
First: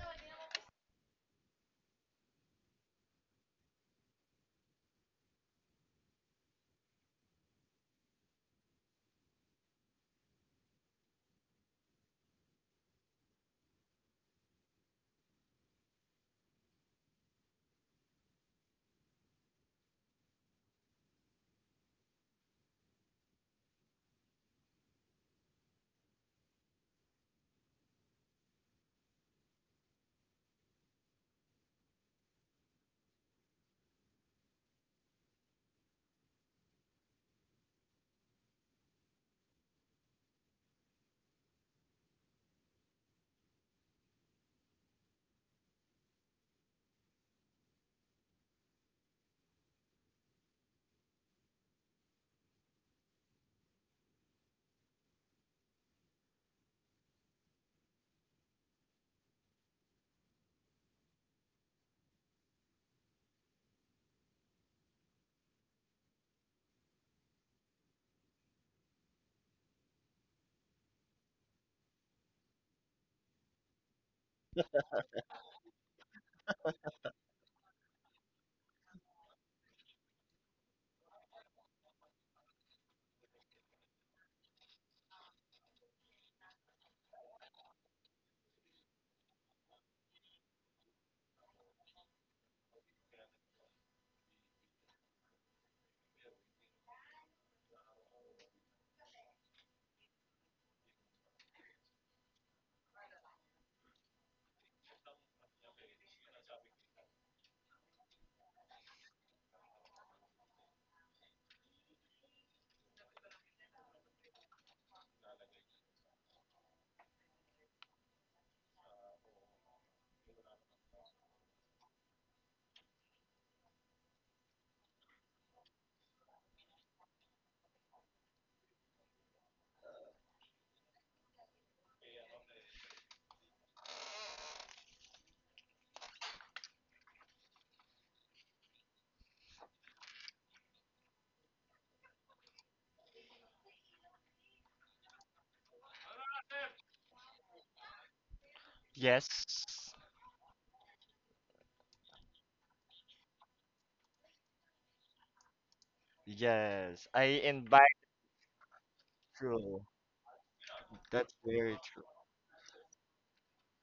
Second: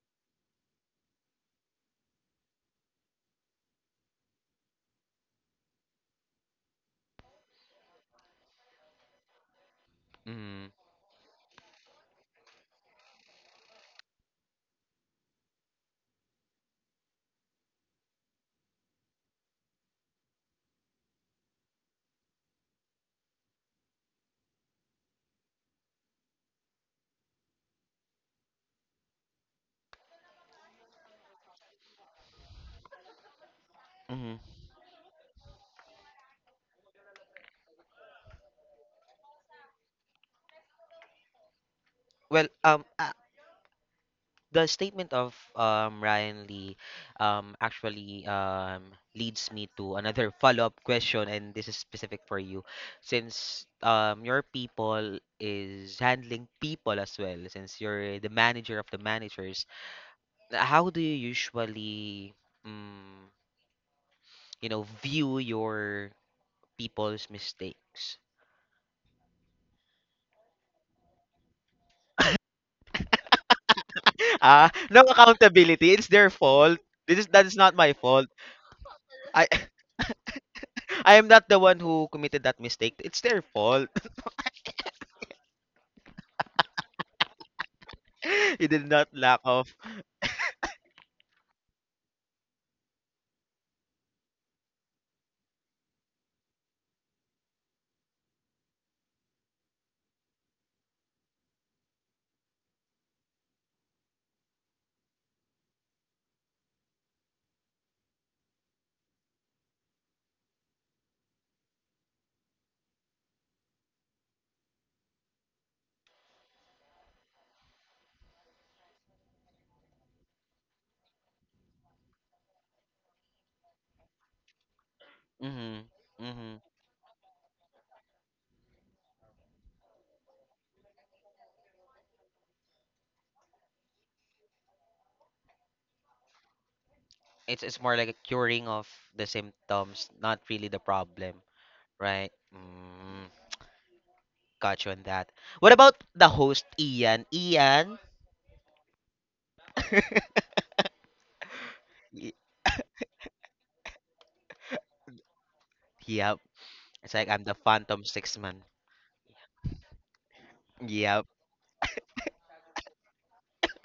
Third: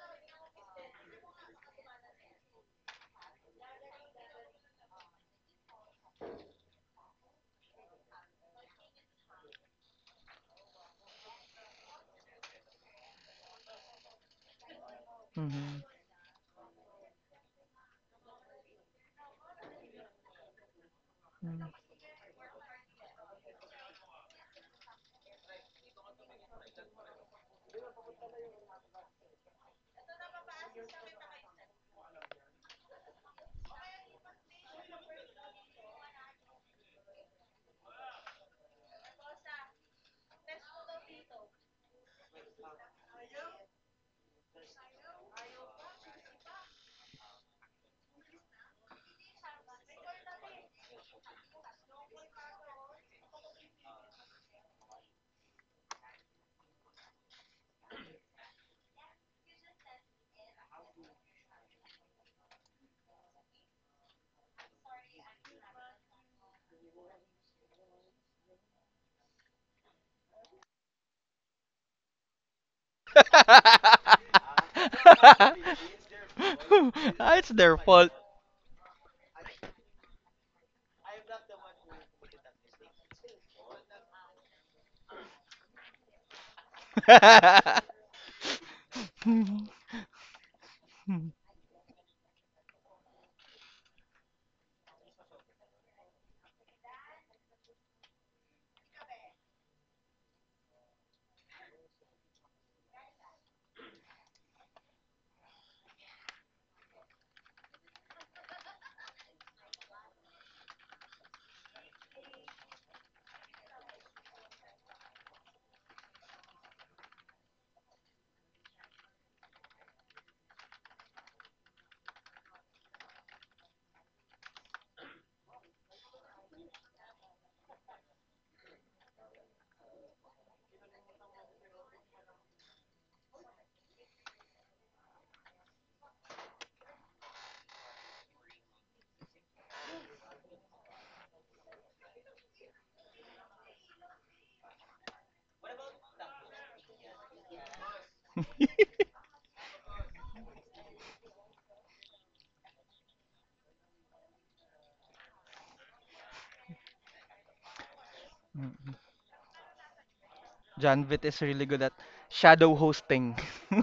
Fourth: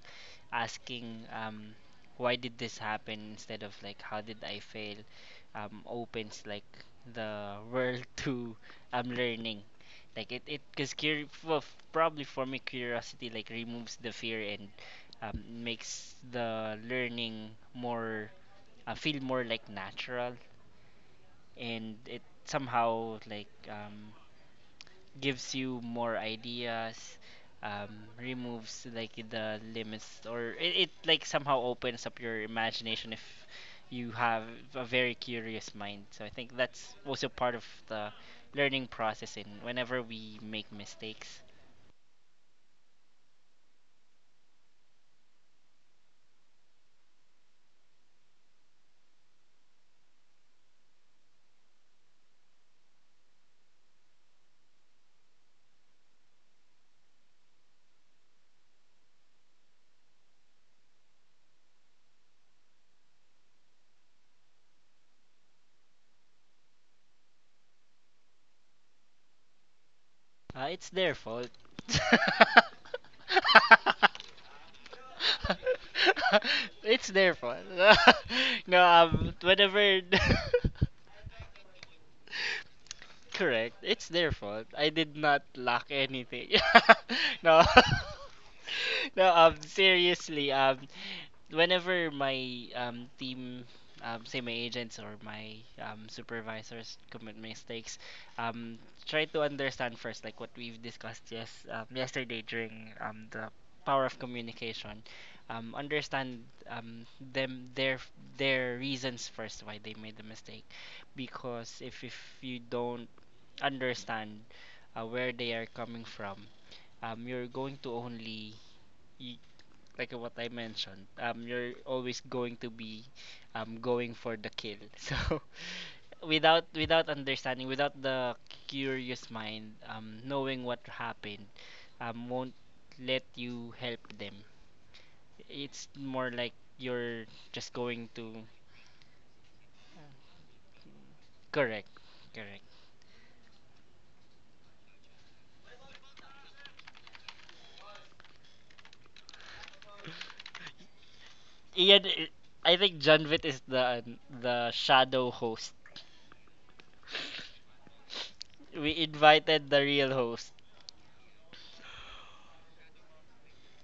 asking why did this happen instead of like how did I fail, opens like the world to learning. Like, it
Mm,
cuz cur- well, f- probably for me curiosity like removes the fear and
Hmm.
makes the learning more, feel more like natural, and it somehow like gives you more ideas, um, removes like the limits, or it like somehow opens up your imagination if you have
mm.
a very curious mind. So I think that's also part of the learning process and whenever we make mistakes.
Well, the statement of Ryan Lee, actually leads me to another follow-up question, and this is specific for you, since your people is handling people as well, since you're the manager of the managers. How do you usually? Mm, you know, view your people's mistakes.
It's their fault.
Ah, no accountability. It's their fault.
It's
This is
their
Ah,
that
it's
is
fault.
not
their
my
fault.
fault.
No,
I
whenever.
I am not the one who committed that mistake. It's their
Correct.
fault.
It's their fault. I did not lack anything. No.
You did not
No,
lack of.
seriously, whenever my, team, say my agents or my, supervisors commit mistakes, um, try to understand first, like what we've discussed yesterday during, the power of communication. Understand um, them their reasons first why they made the mistake, because if you don't understand where they are coming from, you're going to only you, like what I mentioned, you're always going to be going for the kill. So
Mhm. Mhm.
without without understanding, without the curious mind, knowing what happened, won't let you help them. It's more like you're just
It's more
going
like a
to.
curing of the symptoms, not really the problem,
correct,
right?
correct.
Mm, got you on that. What about the host Ian? Ian?
Yes.
Ian, i-
Y-
I think Janvit is the shadow host.
Yep.
Yes.
It's like I'm
I
the
invite
phantom six man.
We invited the
you.
real host.
John
Yeah,
Vitt
That's
is really
very
good at
true.
shadow hosting.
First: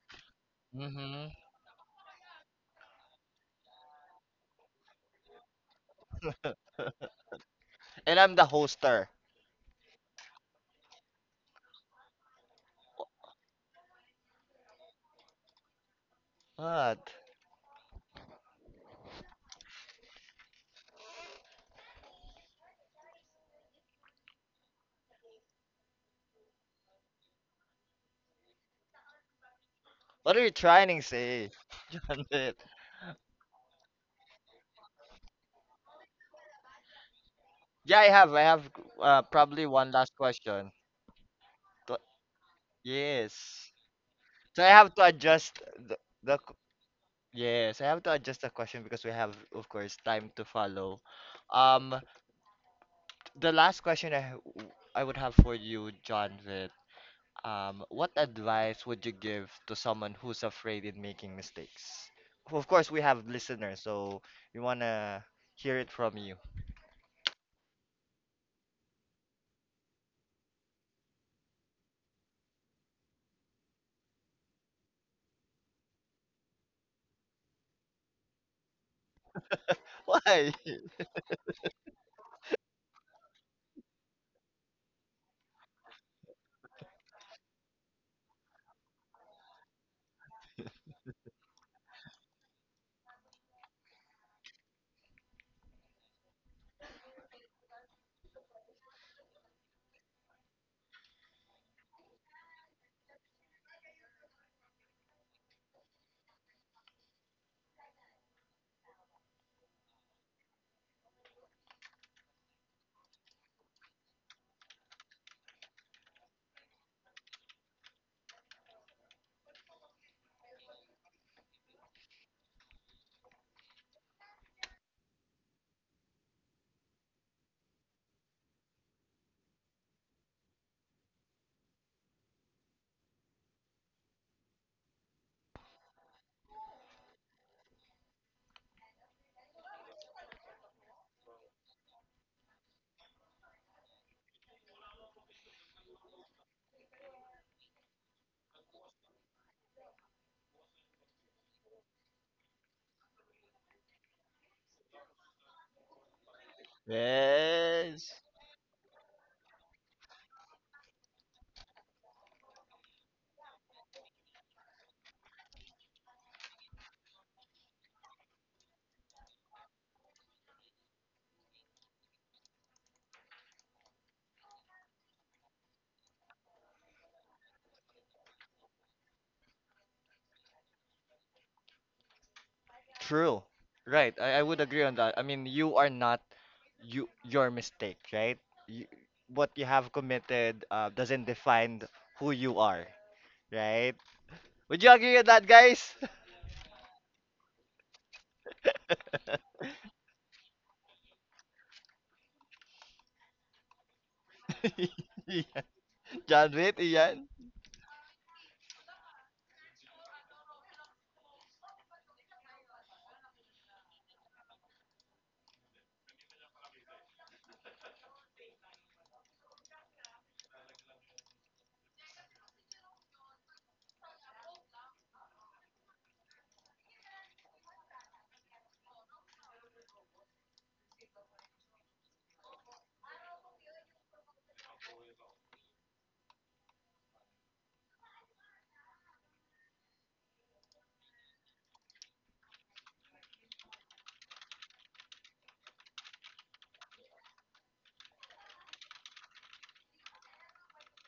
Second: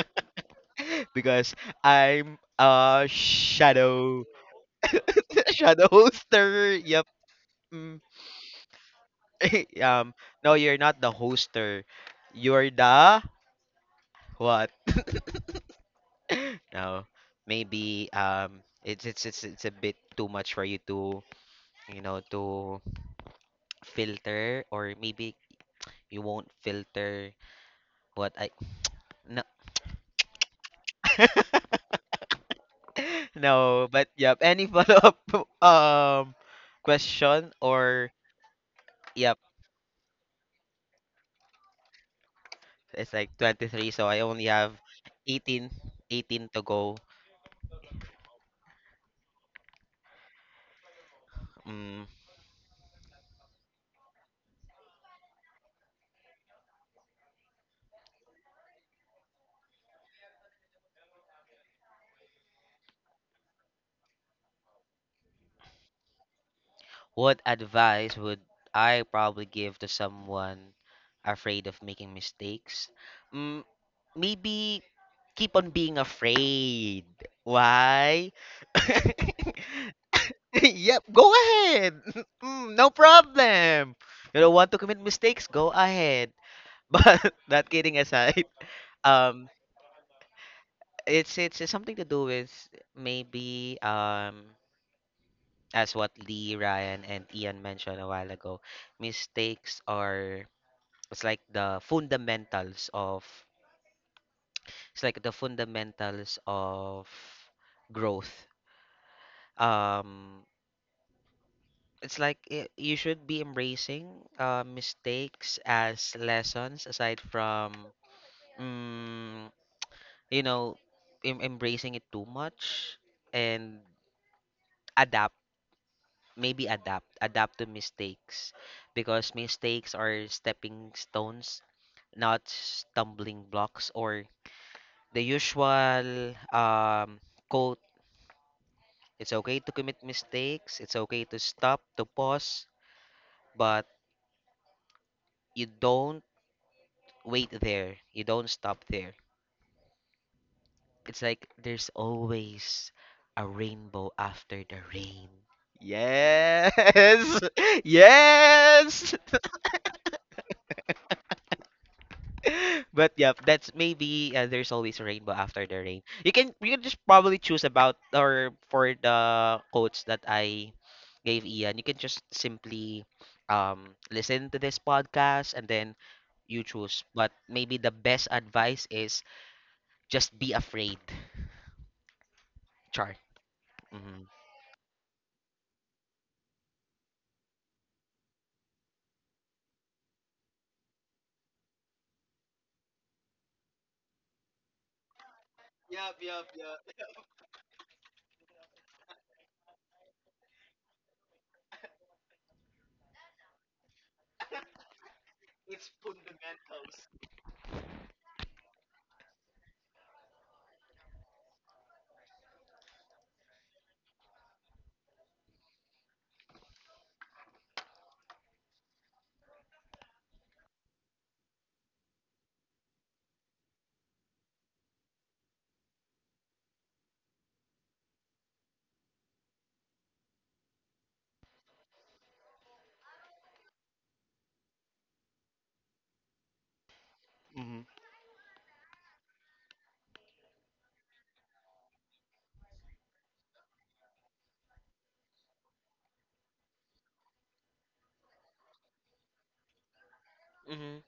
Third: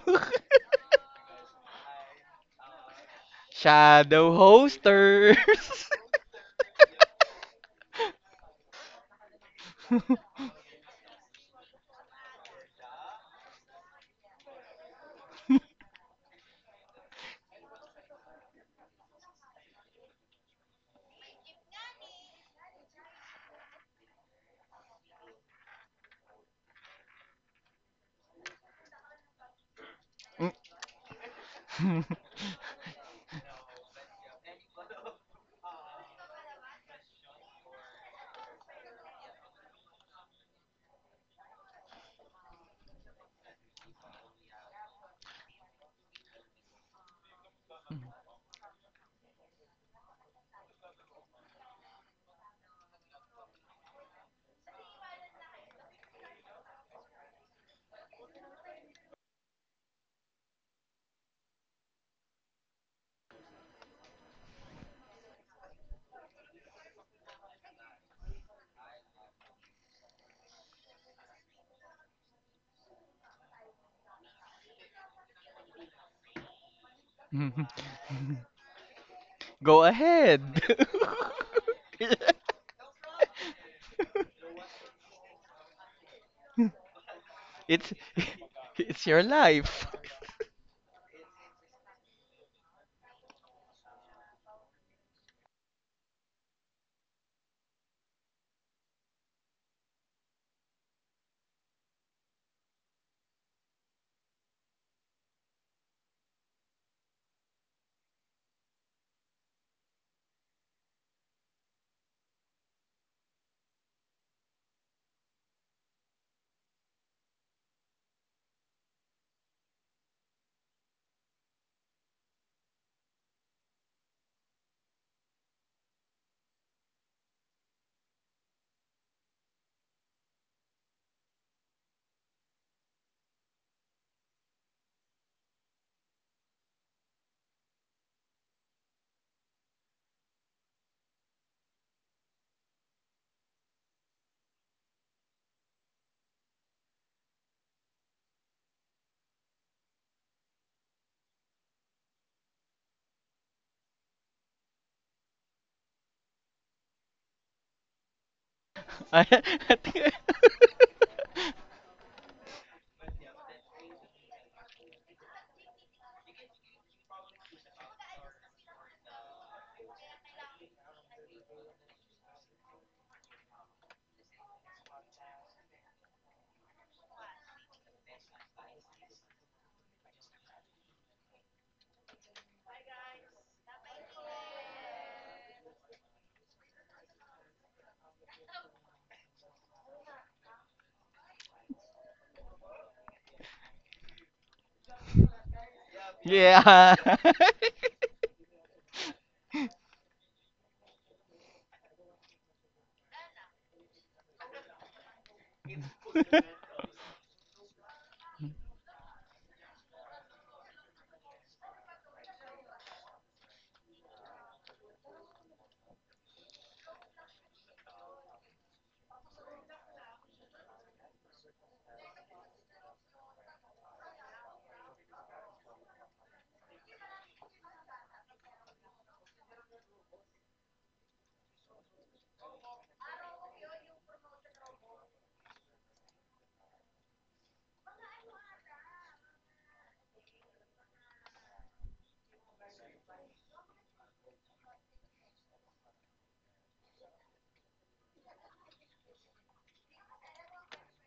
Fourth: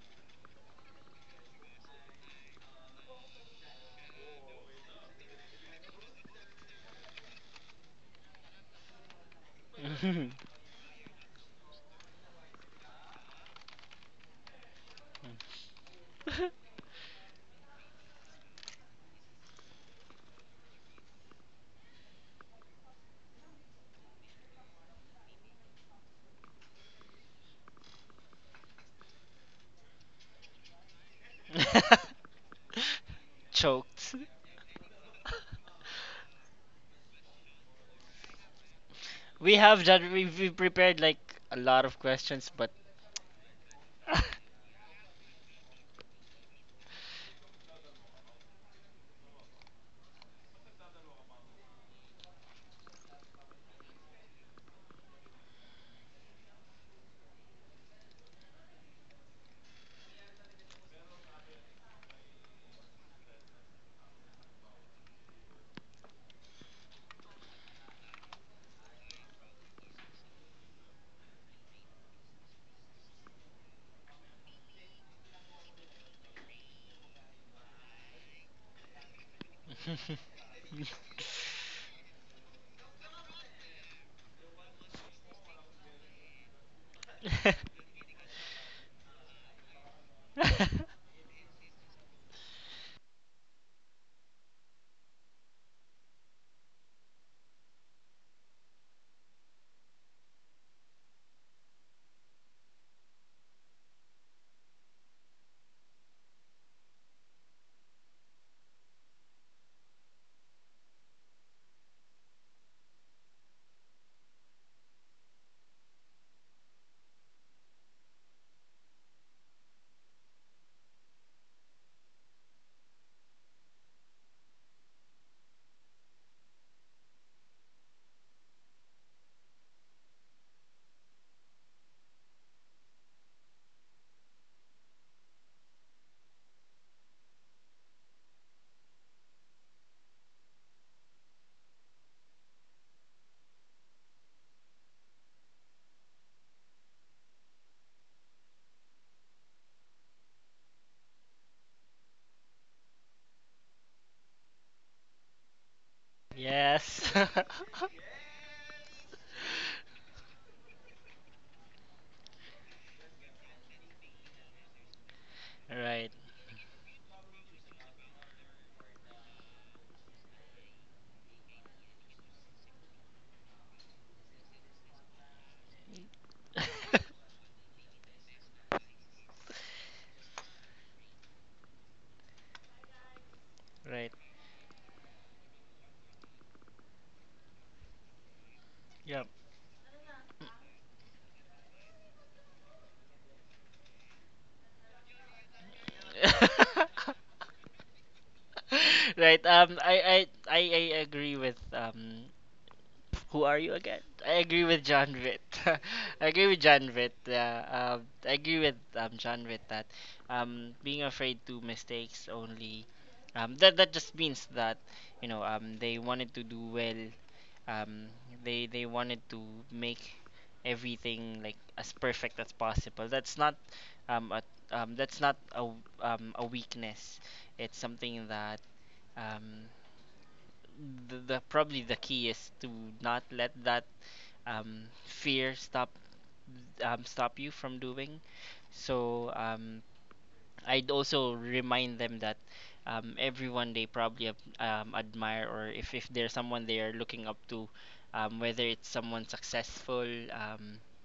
Mm-hmm.
because I'm a shadow
Shadow hosters.
shadow hoster. Yep. Mm.
And I'm the hoster.
Um. No, you're not the hoster. You're the what? No.
What?
Maybe. It's a bit too much for you to to filter, or maybe you won't filter what I no
What are you trying to say? John Lit?
no. But
Choked.
yep, any follow up um question
Yeah, I
or
have. I have
yep.
We
probably
have
one
done.
last
We
question.
prepared like a lot of
Tw-
questions, but
It's like
Yes.
23, so I only
So I
have
have to adjust
18,
the, the
18 to go.
yes, I have to adjust the question, because we have, of course, time to follow. Um,
Mm,
the last question I would have for you, John, with what advice would you give to someone who's afraid in making mistakes? Of course, we have listeners, so we wanna hear it from you.
what advice would I probably give to someone afraid of making mistakes? Mm, maybe keep on being afraid. Why?
Go
Why?
ahead.
Yep, go ahead. Mm, no problem. You don't want to commit mistakes? Go ahead. But that
It's
kidding aside,
it's your
um,
life.
it's something to do with maybe as what Lee, Ryan, and Ian mentioned a while ago. Mistakes are it's like the fundamentals of it's like the fundamentals of growth. Um, it's like I you should be embracing mistakes as lessons aside from mm, you know embracing it too much, and maybe adapt to mistakes because mistakes are stepping stones, not stumbling blocks. Or the usual quote: it's okay to commit mistakes, it's okay to stop, to pause, but you don't wait there you don't stop there. It's like there's always a rainbow after the rain.
yes.
Yes.
Yes.
Yes.
I, I think.
But yeah, that's maybe there's always a rainbow after the rain.
right.
You can just probably choose about, or for the quotes that I gave Ian, you can just simply listen to this podcast and then you choose. But maybe the best advice is just be afraid. Char.
True.
right.
Right.
Mm-hmm.
I would agree on that. I mean, you are not you your mistake, right? You,
Yep.
what you have committed doesn't define who you are, right? Would you agree on that, guys?
Yeah.
right. I agree with um. Who are you again? I agree with John Vitt.
Yeah.
I agree
John
with
Witt,
John Vitt.
Ian.
Yeah, I agree with John Vitt that being afraid to mistakes only that that just means that, you know, they wanted to do well. Um, they wanted to make everything like as perfect as possible. That's not um, a, that's not a weakness. It's something that, um, the probably the key is to not let that, fear stop stop you from
Mhm.
doing. So I'd also remind them that everyone they probably admire, or if there's someone they are looking up to, whether it's someone successful, um,
Mm-hmm.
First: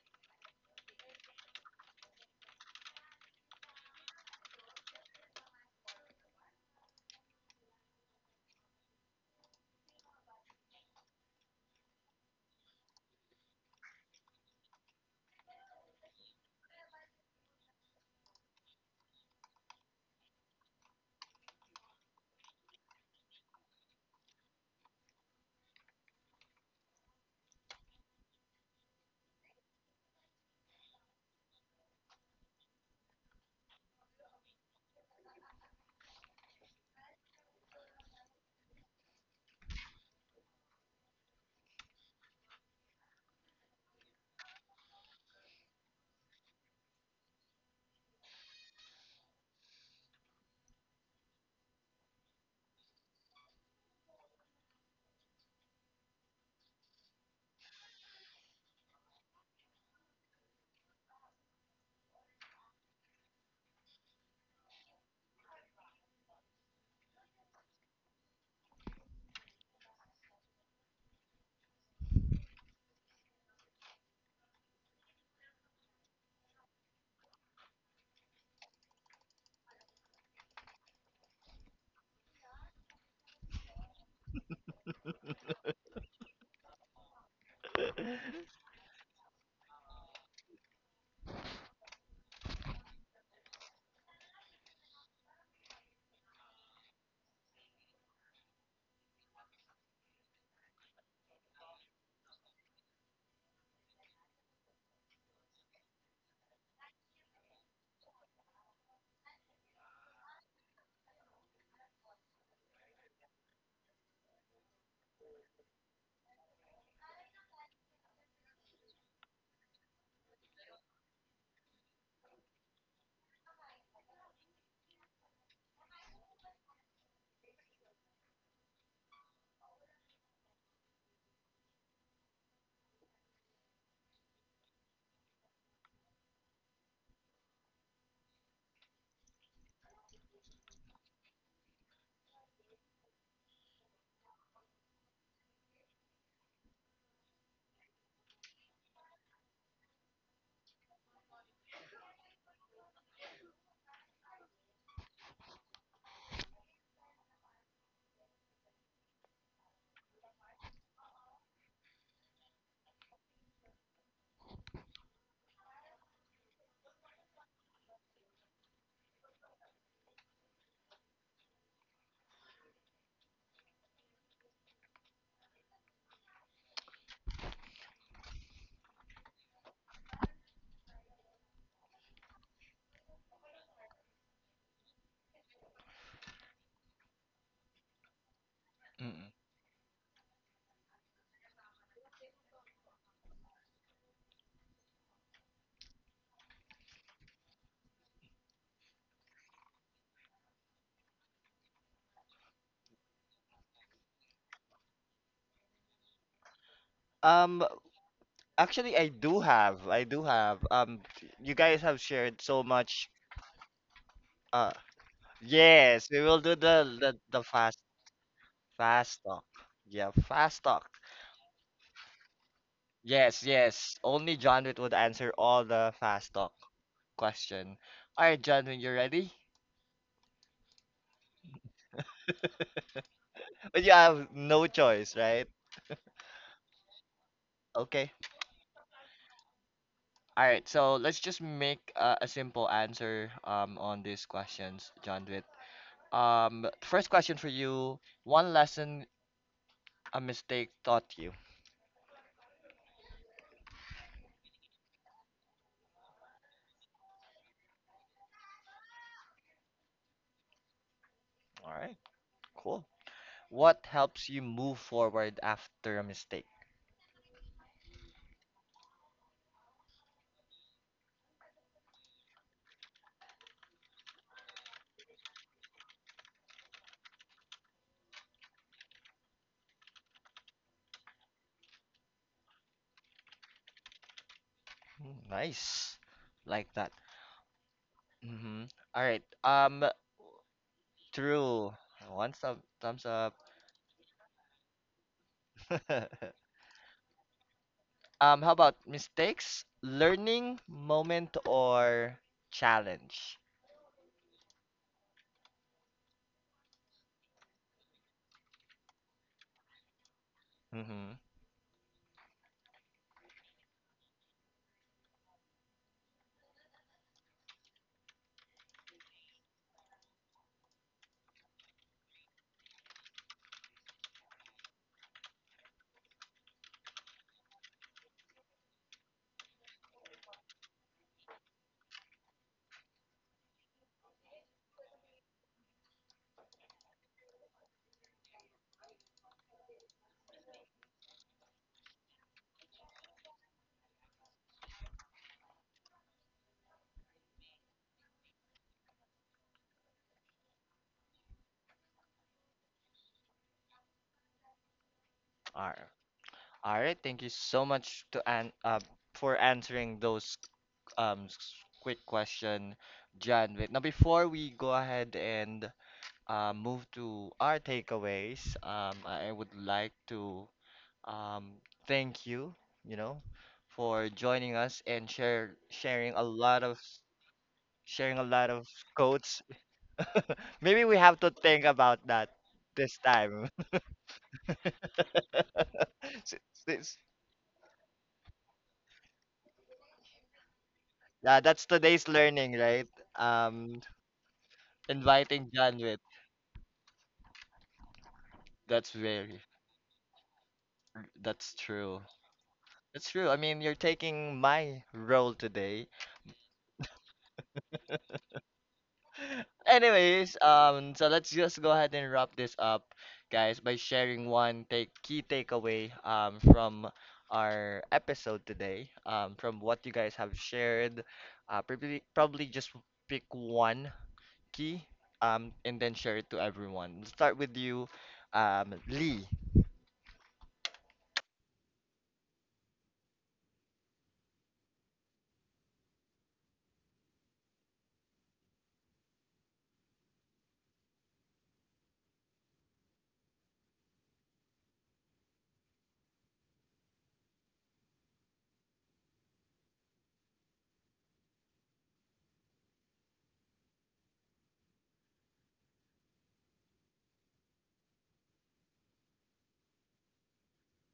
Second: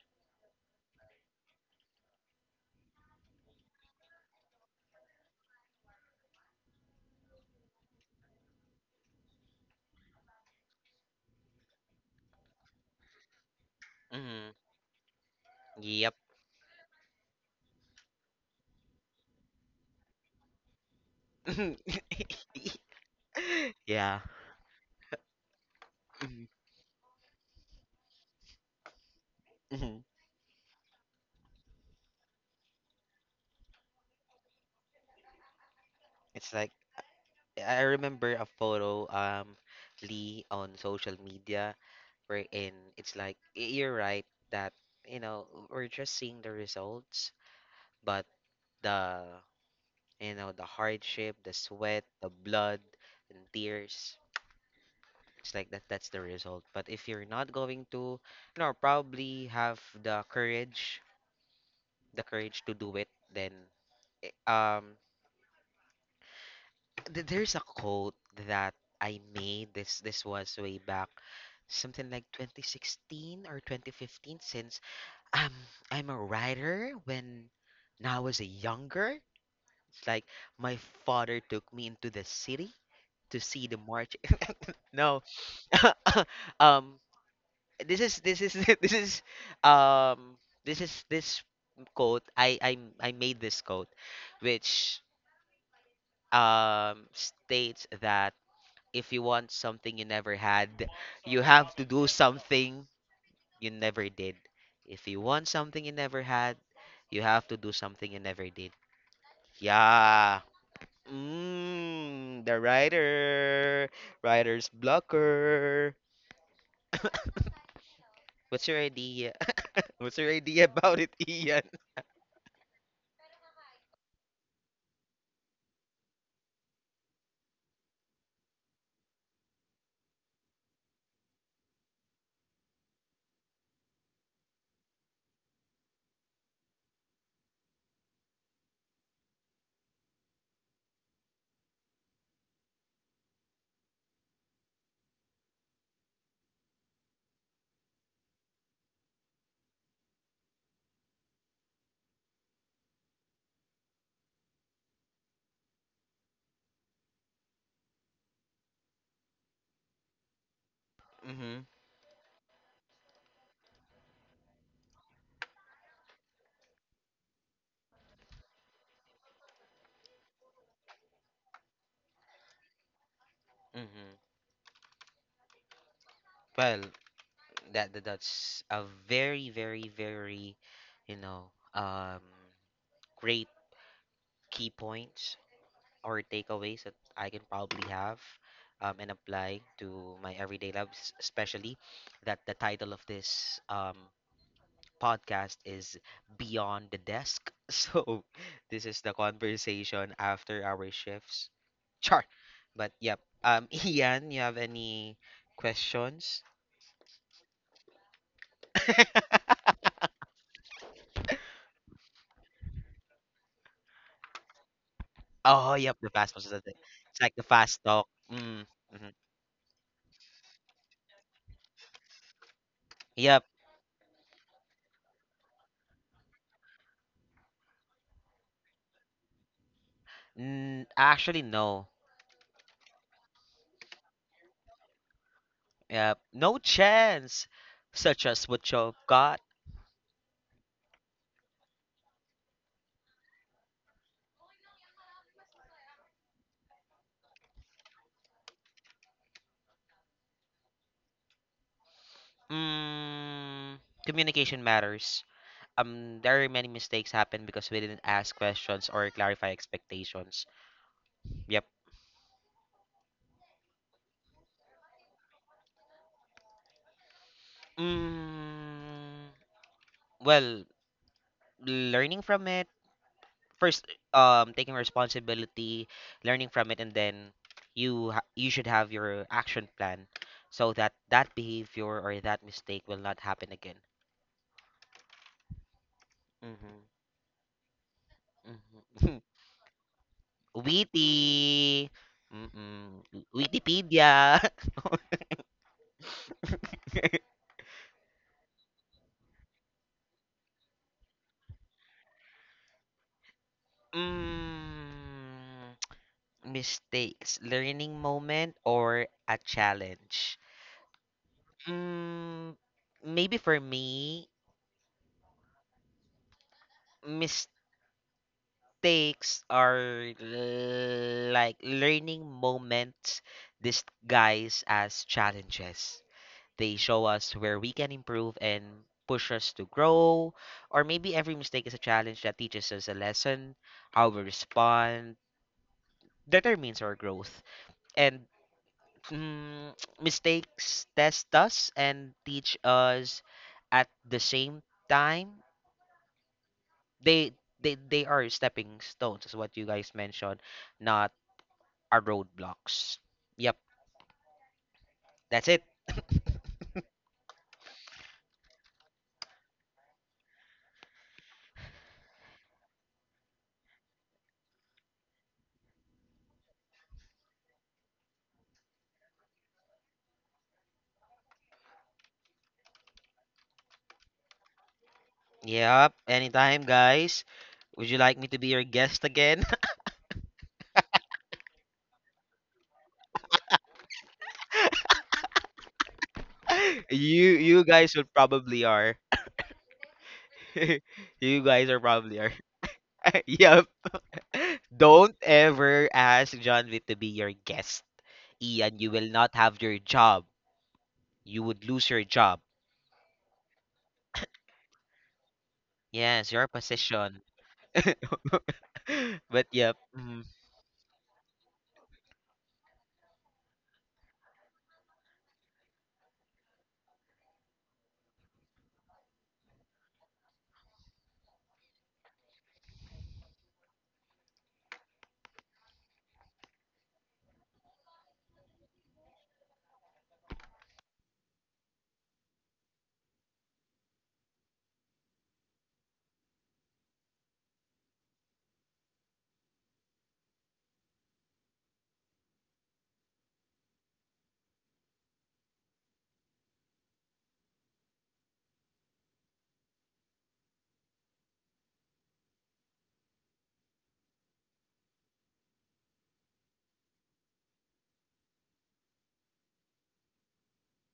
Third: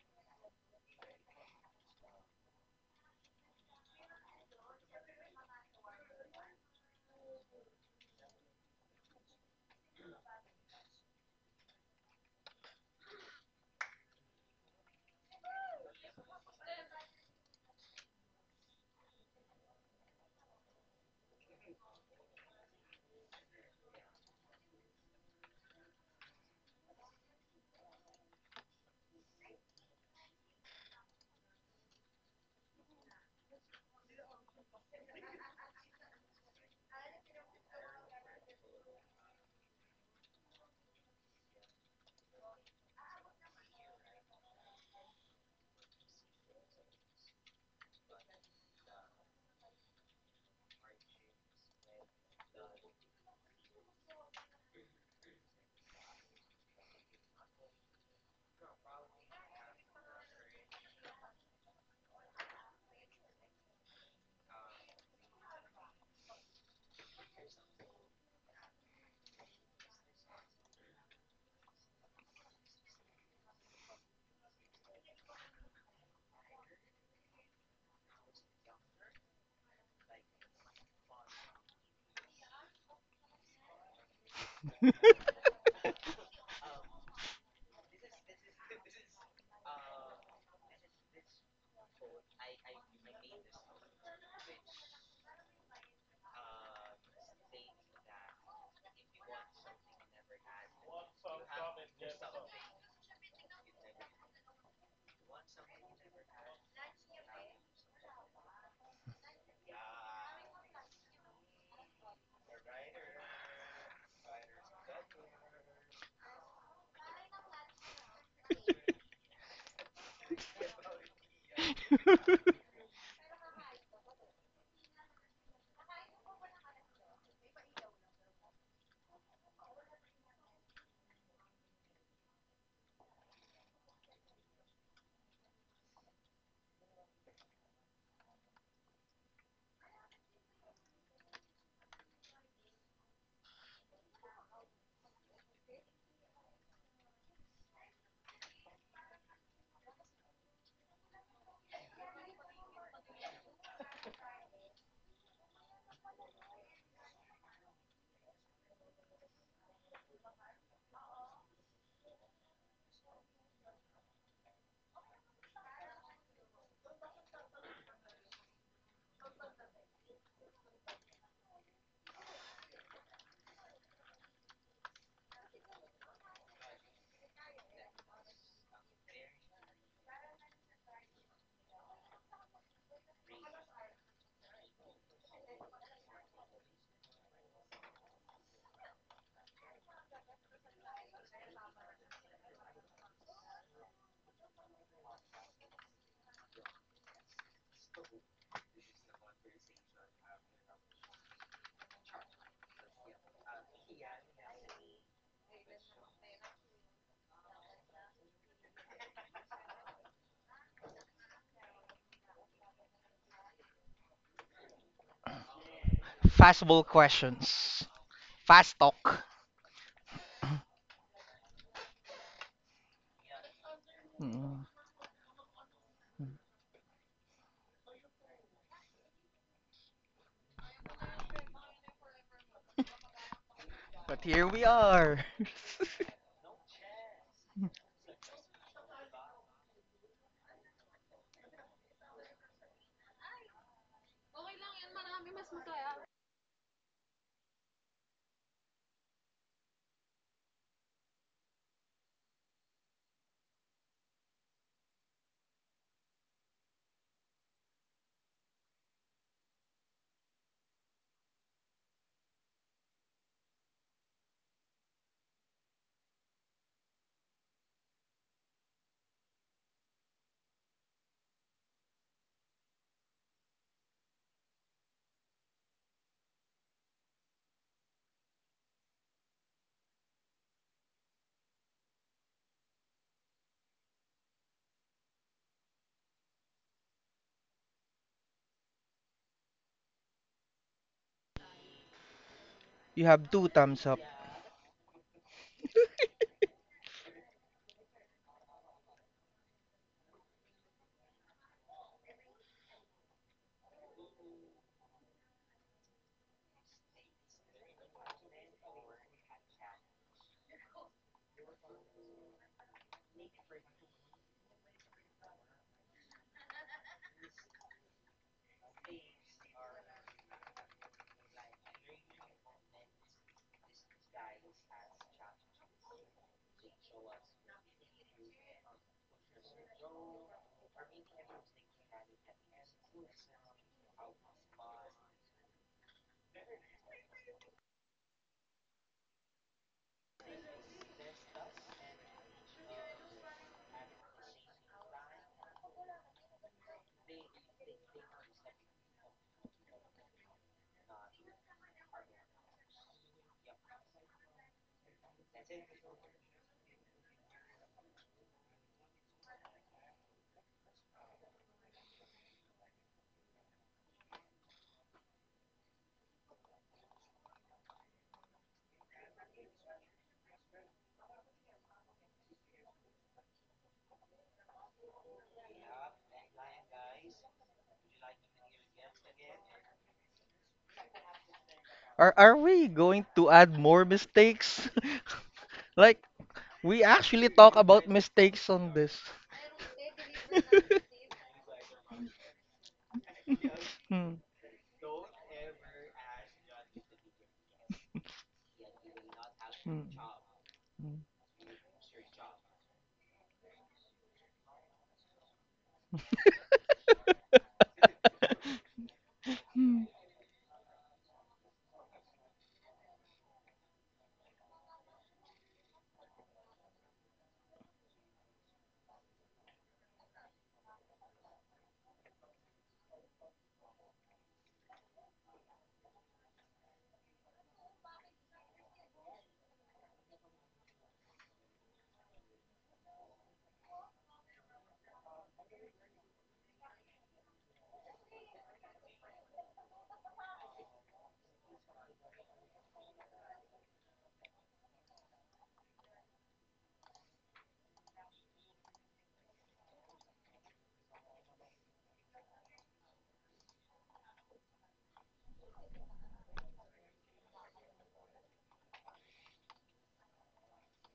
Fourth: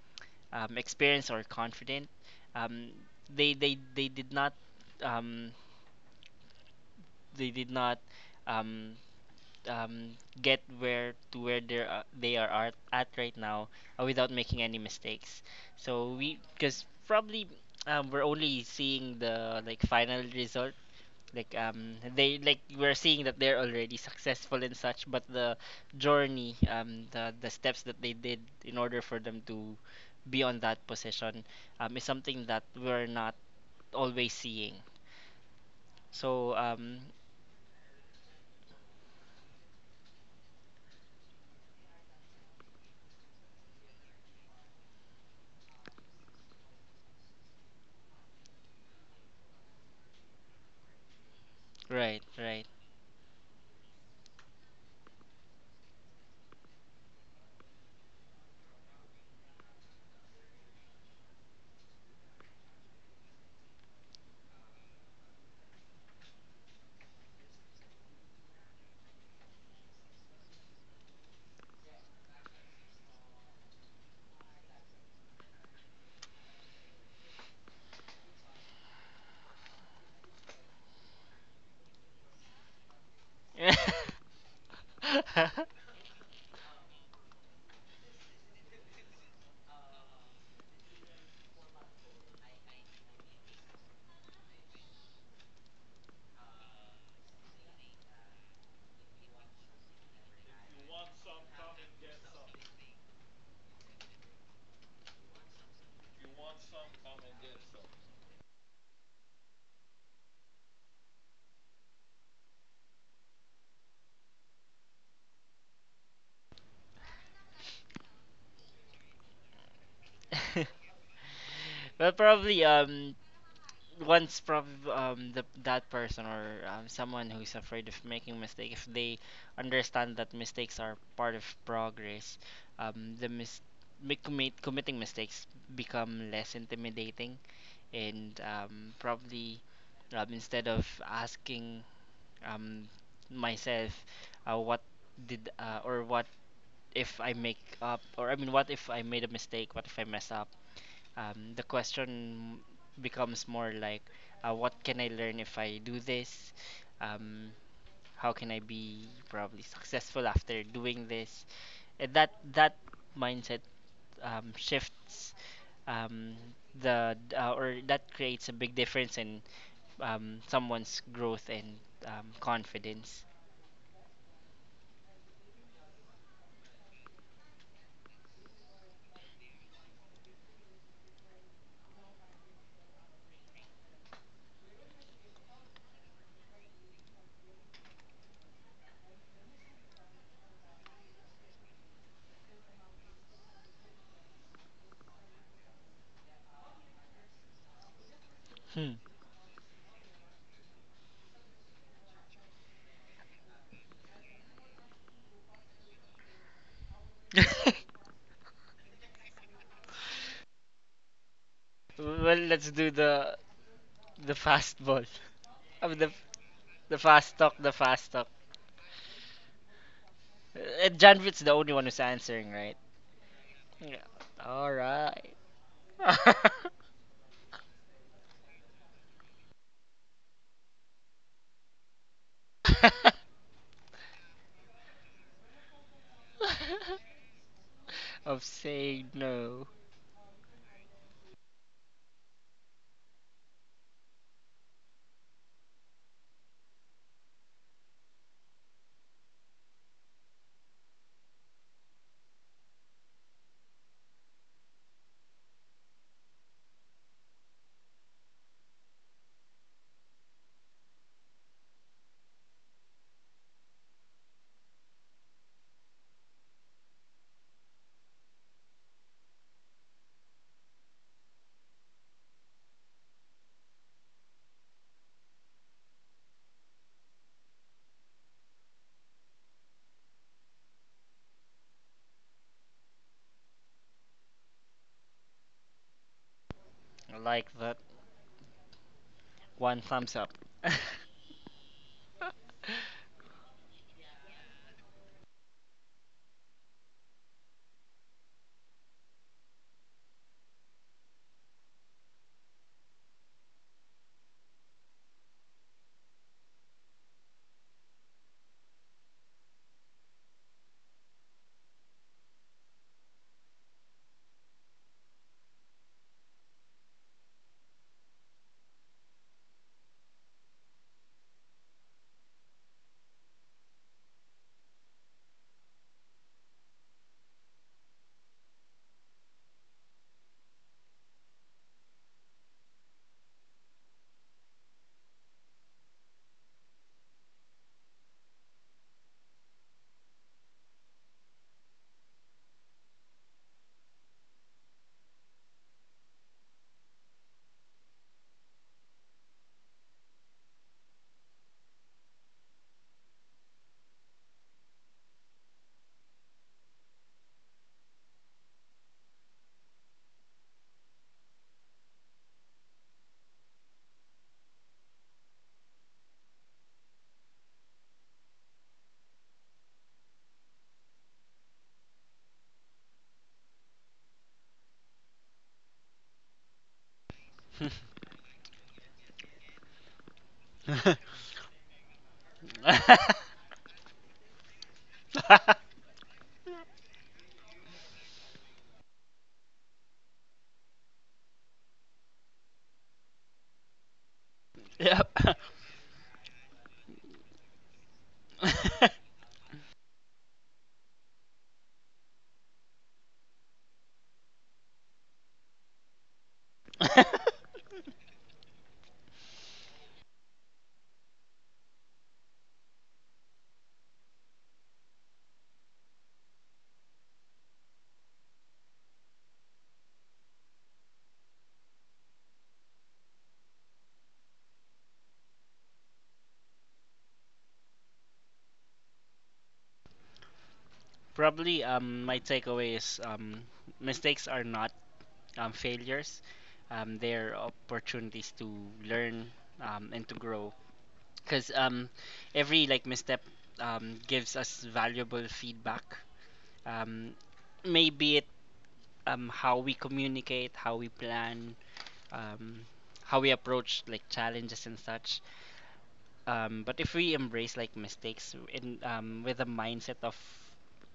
experienced, or confident, um, they did not um, they did not um, get where they're they are at right now, without
Mm-hmm.
making any mistakes.
Yep.
So we, because probably, we're only seeing the like final result. Like they like we're seeing that they're already
Yeah.
successful and such, but the
Mhm,
journey, the steps that they did in order for them to
mhm.
be on that position, is something that we're not always seeing.
It's
So
like I remember a photo Lee on social media, wherein it's like y- you're right that you know we're just seeing the results, but the you know the hardship, the sweat, the
right.
blood and tears. It's like that's the result. But if you're not going to you know probably have the courage, the courage to do it then eh, there's a quote that I made. This was way back, something like 2016 or 2015, since um, I'm a writer when I was younger. It's like my father took me into the city to see the march. No, um, this is this is um this quote. I made this quote, which states that if you want something you never had, you have to do something you never did. If you want something you never had, you have to do something you never did. Yeah. Mm, the writer, writer's blocker. What's your idea? What's your idea about it, Ian?
Well, probably once probably the, that person or someone who's afraid of making mistake, if they understand that mistakes are part of progress, the mis- mi- commit committing mistakes become less intimidating, and probably instead of asking um myself, what did or what if I make up, or I mean, what if I made a mistake, what if I mess up, the question becomes more like, what can I learn if I do this? Um, how can I be probably successful after doing this?
Mm-hmm.
And that that mindset shifts um, the or that creates a big difference in someone's growth and confidence.
Mm-hmm. Well, that that's a very you know, great key points or takeaways that I can probably have and
Mm.
apply to my everyday lives, especially that the title of this podcast is Beyond the Desk. So, this
Hmm.
is the conversation after our shifts. Char. But yep. Ian, you have any questions?
Um, actually, I do have. I do have. You guys have
Well,
shared so
let's do
much.
the
Uh,
fastball.
Oh,
I mean,
yep,
yes,
the
we
fast
will
was
do
the thing.
Fastball
the
the the,
It's like
fast
the
the
talk, the
fast
fast
questions.
talk.
fast talk.
Mm,
Fast
hmm.
fast
talk.
talk. Yeah, fast talk.
Janvit's the only one who's answering, right?
Yes,
Yep.
yes.
Yeah.
Only John
Mm.
would answer
Alright.
all the fast talk question. All right, John, when you're ready,
Mm, actually, no.
but you
But
have
here we
no choice,
are.
right?
Yep. No chance.
Okay.
Such
of
as what you've
saying
got.
no.
All right. So let's just make a simple answer on these questions, John Dwight. First question for you: one lesson a mistake taught you.
Mm, communication matters. There are many mistakes happen because we didn't ask questions or clarify expectations. Yep.
All right. Cool. What helps you move forward after a mistake?
Mm, well, learning from it first, taking responsibility, learning from it, and then you should have your action plan so that that behavior or that mistake will not happen again.
Hmm, nice. Like
Mm-hmm.
that.
I like that.
Mm-hmm. All
Mm-hmm.
right.
One thumbs up.
True.
Witty.
One sub
Mm-mm.
thumbs
You have
up.
two thumbs up.
Wikipedia.
How about mistakes, learning moment, or challenge?
Mm, mistakes, learning moment, or a challenge.
Mm-hmm.
Mm, maybe for me, mistakes are like learning moments disguised as challenges. They show us where we can improve and push us to grow. Or maybe every mistake is a challenge that teaches us a lesson. How we respond determines our growth. And mm, mistakes test us and teach us at the same time. They they they are stepping stones, is what you guys mentioned, not our roadblocks. Yep, that's it.
All right. All right. Thank you so much to an for answering those quick question, John. Wait, now before we go ahead and move to our takeaways, I would like to um thank you, you know, for joining us and share
Yep,
sharing a
anytime,
lot of
guys. Would you like
sharing a
me to be
lot
your
of
guest
quotes.
again?
Maybe we have to think about
Are
that
are we
this
going to
time.
add more mistakes? Like,
S-
we
since-
actually
you
talk
you
about
guys will
mistakes
probably
on this.
are
yeah,
you
that's
guys are
today's
probably are.
learning, right?
Yep,
Um,
Hmm,
Yep.
don't
inviting John
ever
with,
ask John Vic to be your guest. Ian, you
that's
will not
very,
have your
hmm,
job.
hmm.
You
that's
would lose
true.
your job.
That's true. I mean, you're taking my role today.
Yes, your position. But yep.
Hmm.
Anyways, so let's just go ahead and wrap this up, guys, by sharing one take key takeaway from our episode today. From what you guys have shared, probably just pick one key and then share it to everyone. We'll start with you, Lee.
Probably my takeaway is mistakes are not failures. They're opportunities to learn and to grow, because every like misstep gives us valuable feedback. Um, maybe it how we communicate, how we plan, um, how we approach like challenges and such. But if we embrace like mistakes in, with a mindset of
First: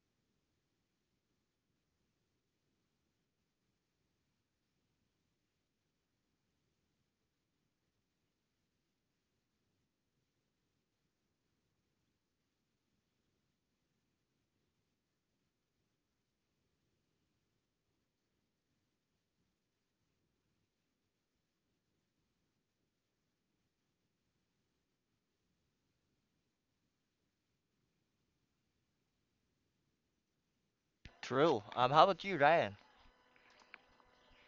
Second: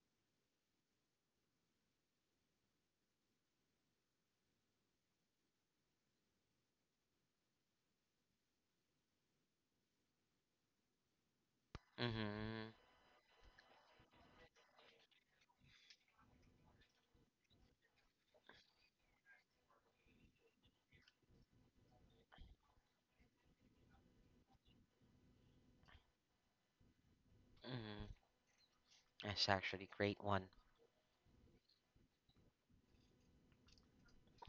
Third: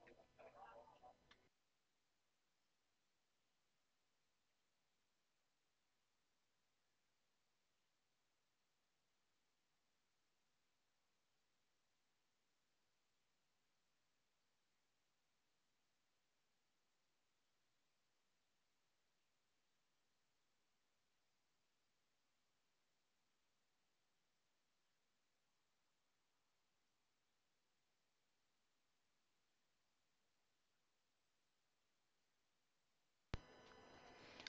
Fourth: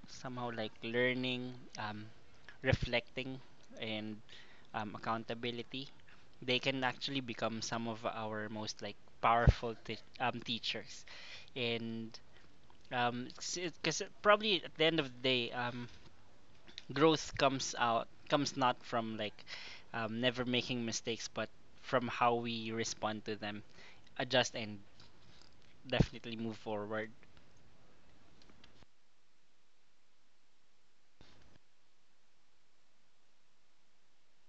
somehow like learning, um, reflecting, and accountability, they can actually become some of our most like powerful teachers. And
Hmm.
Um, because probably at the end of the day, growth comes out comes not from like never making mistakes, but from how we respond to them, adjust and definitely move forward.
Mm, that's actually great one.
True. How about you, Ryan?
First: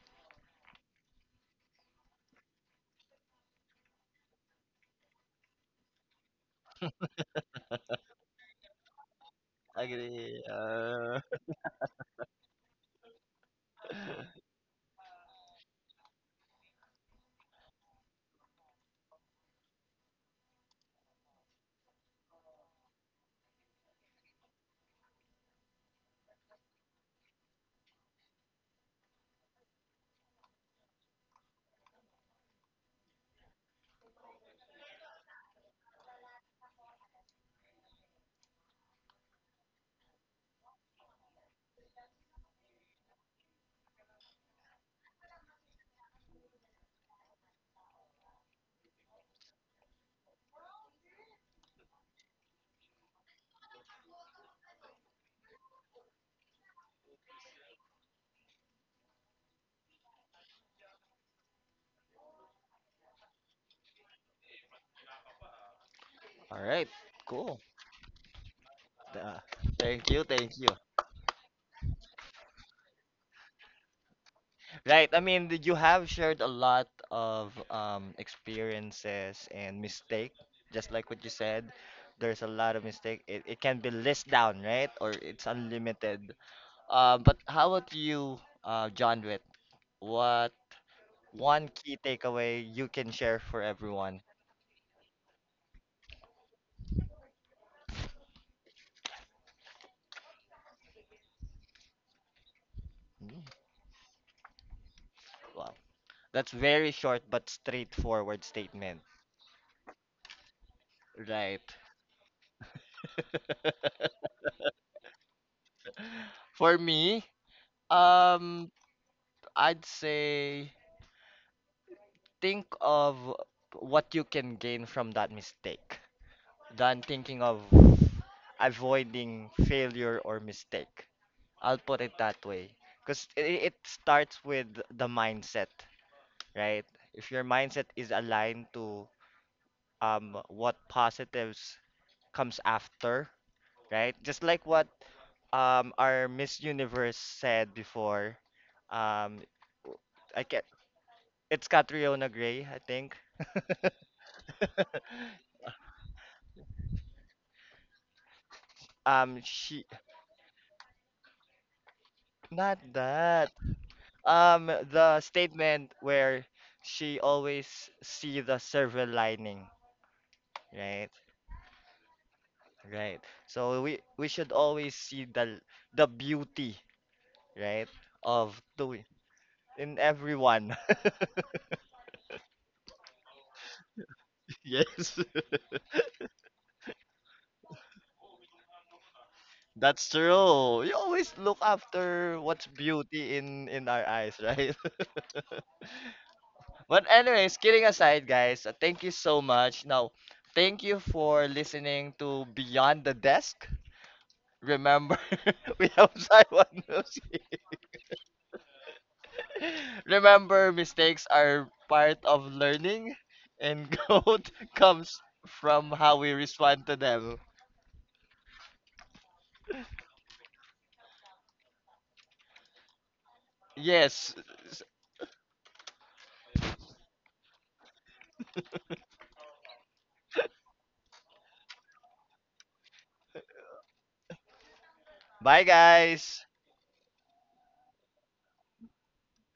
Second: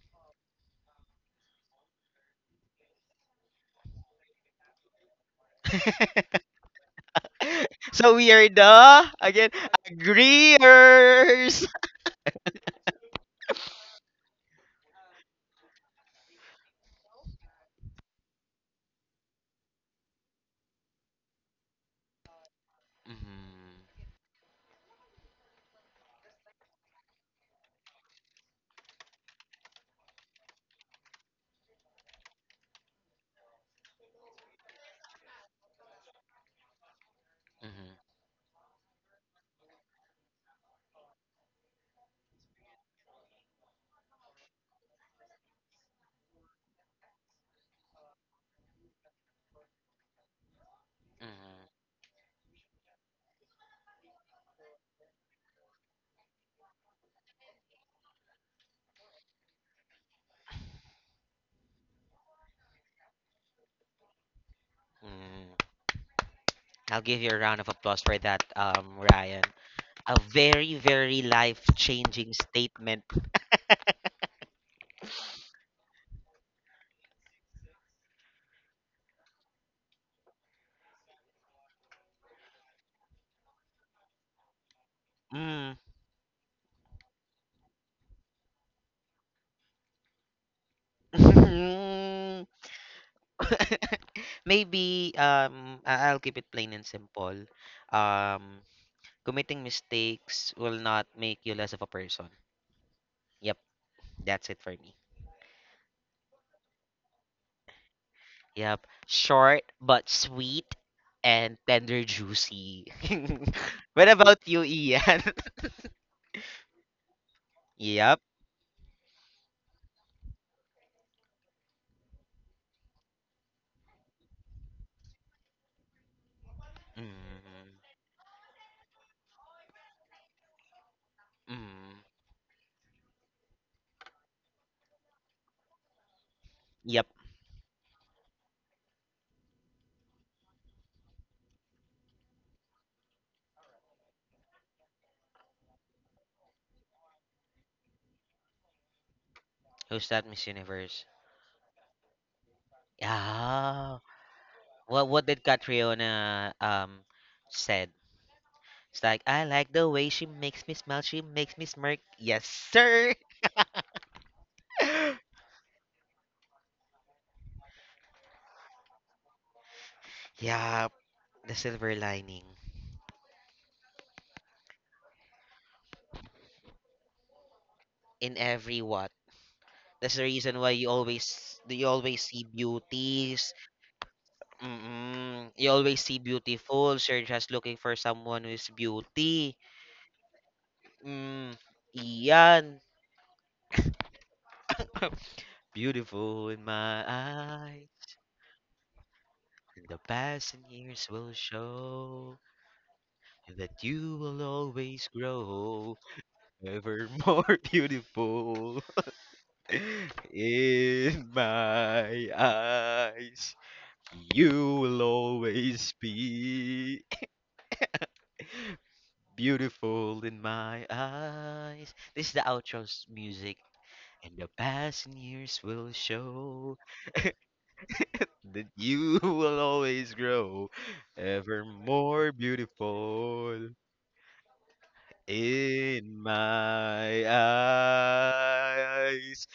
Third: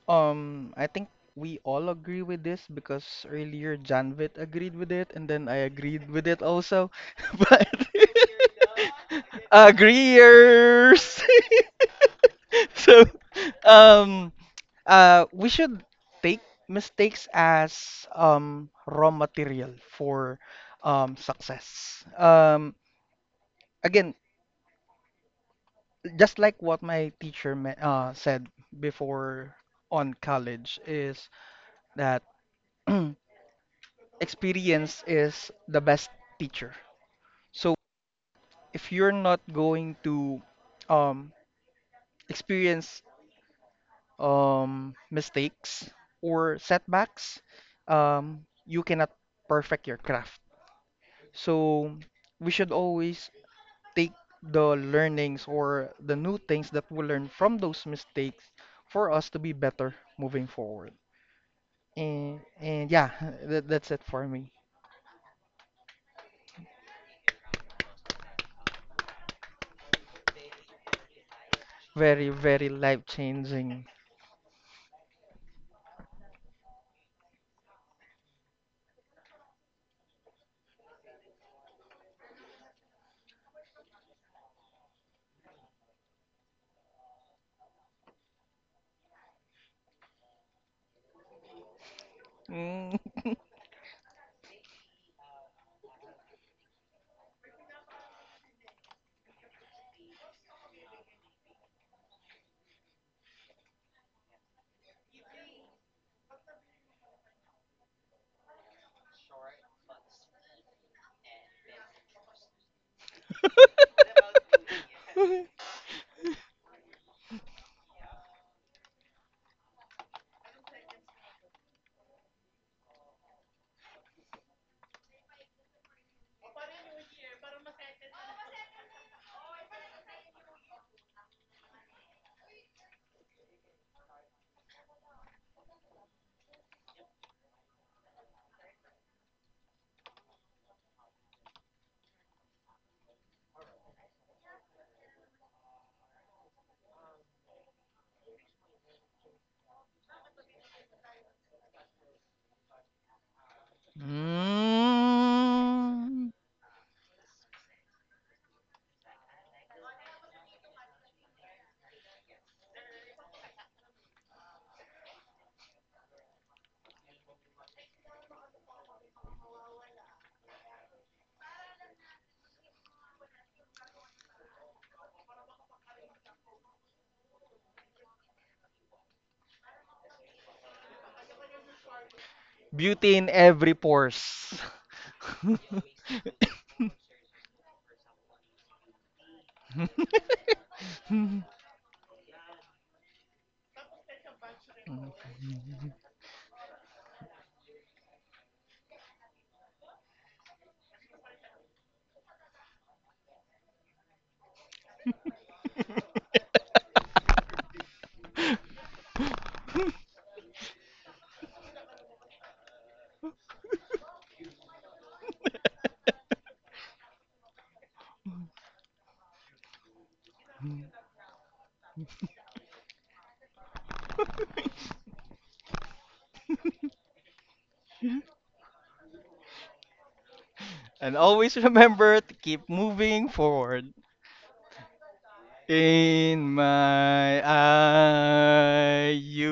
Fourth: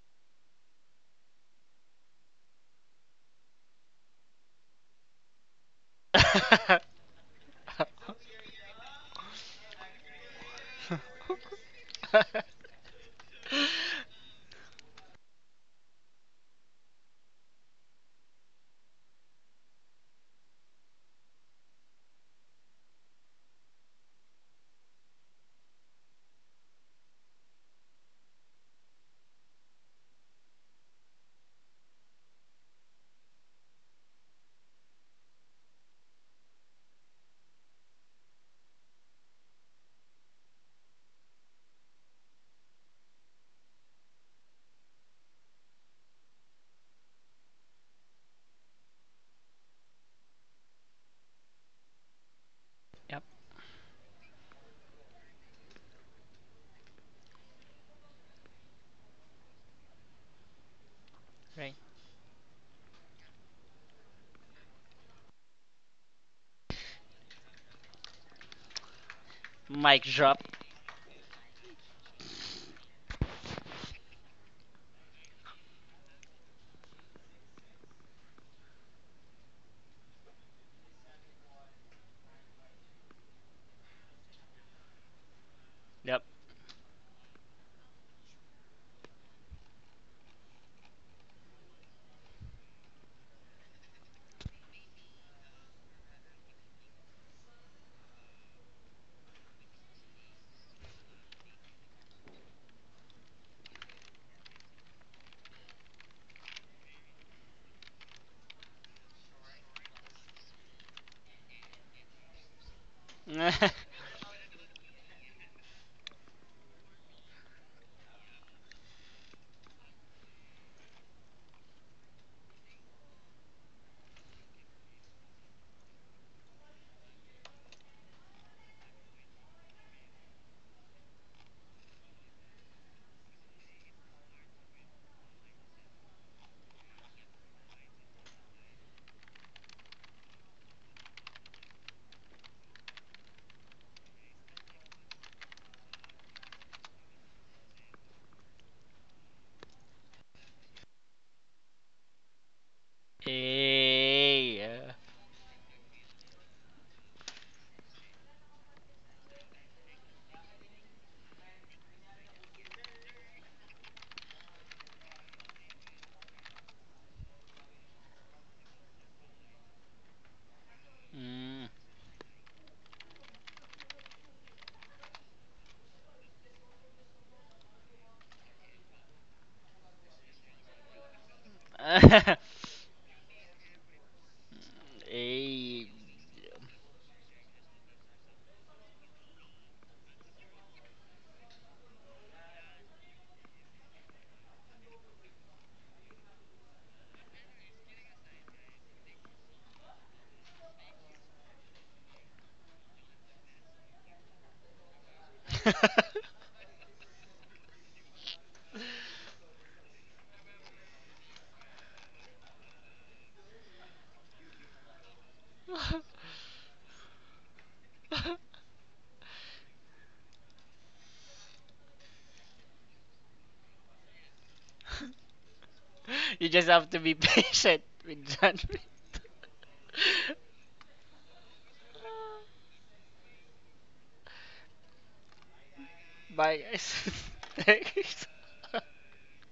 I think we all agree with this because earlier Janvit agreed with it, and then I agreed with it
Yep,
also. But
So we are the again
Agree.
agreeers.
agreeers.
So, um, we should take mistakes as raw material for success.
Mhm,
Again, just like what my teacher said before on college is that experience is the best teacher. So
mhm,
if you're not going to um, experience mistakes or setbacks, you cannot perfect your craft.
mhm,
So we should always take the learnings or the new things that we learn from those mistakes for us to be better moving forward.
right.
And yeah, that's it for me.
mhm.
All right.
I'll give you a
Cool.
round of applause for that,
Uh,
Ryan.
Mic
thank
A
you.
drop.
Thank you.
very, very
Very,
life-changing
very
statement.
life-changing.
Right. I mean, did you have shared a lot of experiences and mistake, just like what you said. There's a lot of mistake. It can be list down, right? Or it's
Mm.
Yep.
unlimited. But how about you, John Witt? What one key takeaway you
Mm.
can share for everyone?
Maybe I'll keep it plain and simple. Um, committing mistakes will not make you less of a person.
Mm,
Yep, that's it for me.
wow. That's very short but straightforward
Yep.
statement.
Short but sweet and
Right.
tender juicy. What about you, Ian?
For me,
Yep.
um, I'd say, think of what you can gain from that mistake than
Mm,
thinking of avoiding failure or mistake. I'll
mm.
put it that way. Because it starts with the mindset, right?
Yep.
If your mindset is aligned to what positives comes after, right? Just like what our Miss Universe said before, um,
Who's that
I
Miss
get
Universe?
it's Catriona Gray, I think.
Yeah.
Hey.
What did
Mm.
Catriona said? It's like I like
She—
the way she makes me smile, she makes me smirk. Yes,
not
sir.
that. The statement where she always see the silver lining,
Yep.
right?
The
Mm.
silver lining.
Right. So we should always see the beauty, right,
In
of
every
doing
what?
in
That's the reason why
everyone.
you always see
Beauty in
beauty.
every pores.
Yes,
Mm, you
Hey.
always see beautiful, so you're just looking for someone who is beauty.
that's true. You always
Mm,
look after
iyan.
what's beauty in our eyes, right?
Beautiful in my
But anyways, kidding
eyes,
aside, guys, thank you so much.
and the
Now,
passing
thank you
years will
for listening
show
to Beyond the Desk.
that you will always
Remember,
grow
without Taiwan,
ever more
Music.
beautiful
Remember, mistakes
in
are part
my
of learning,
eyes.
and growth
You will
comes from
always
how we respond to
be
them.
beautiful in my eyes. This is the outro's music. And
Yes.
the passing years will
You just
show
have to be patient with John.
that you will always grow
And always
ever
remember
more
to keep moving
beautiful
forward.
Bye,
in
guys.
In
Bye, guys.
my
my
Thanks.
eye,
eyes.
you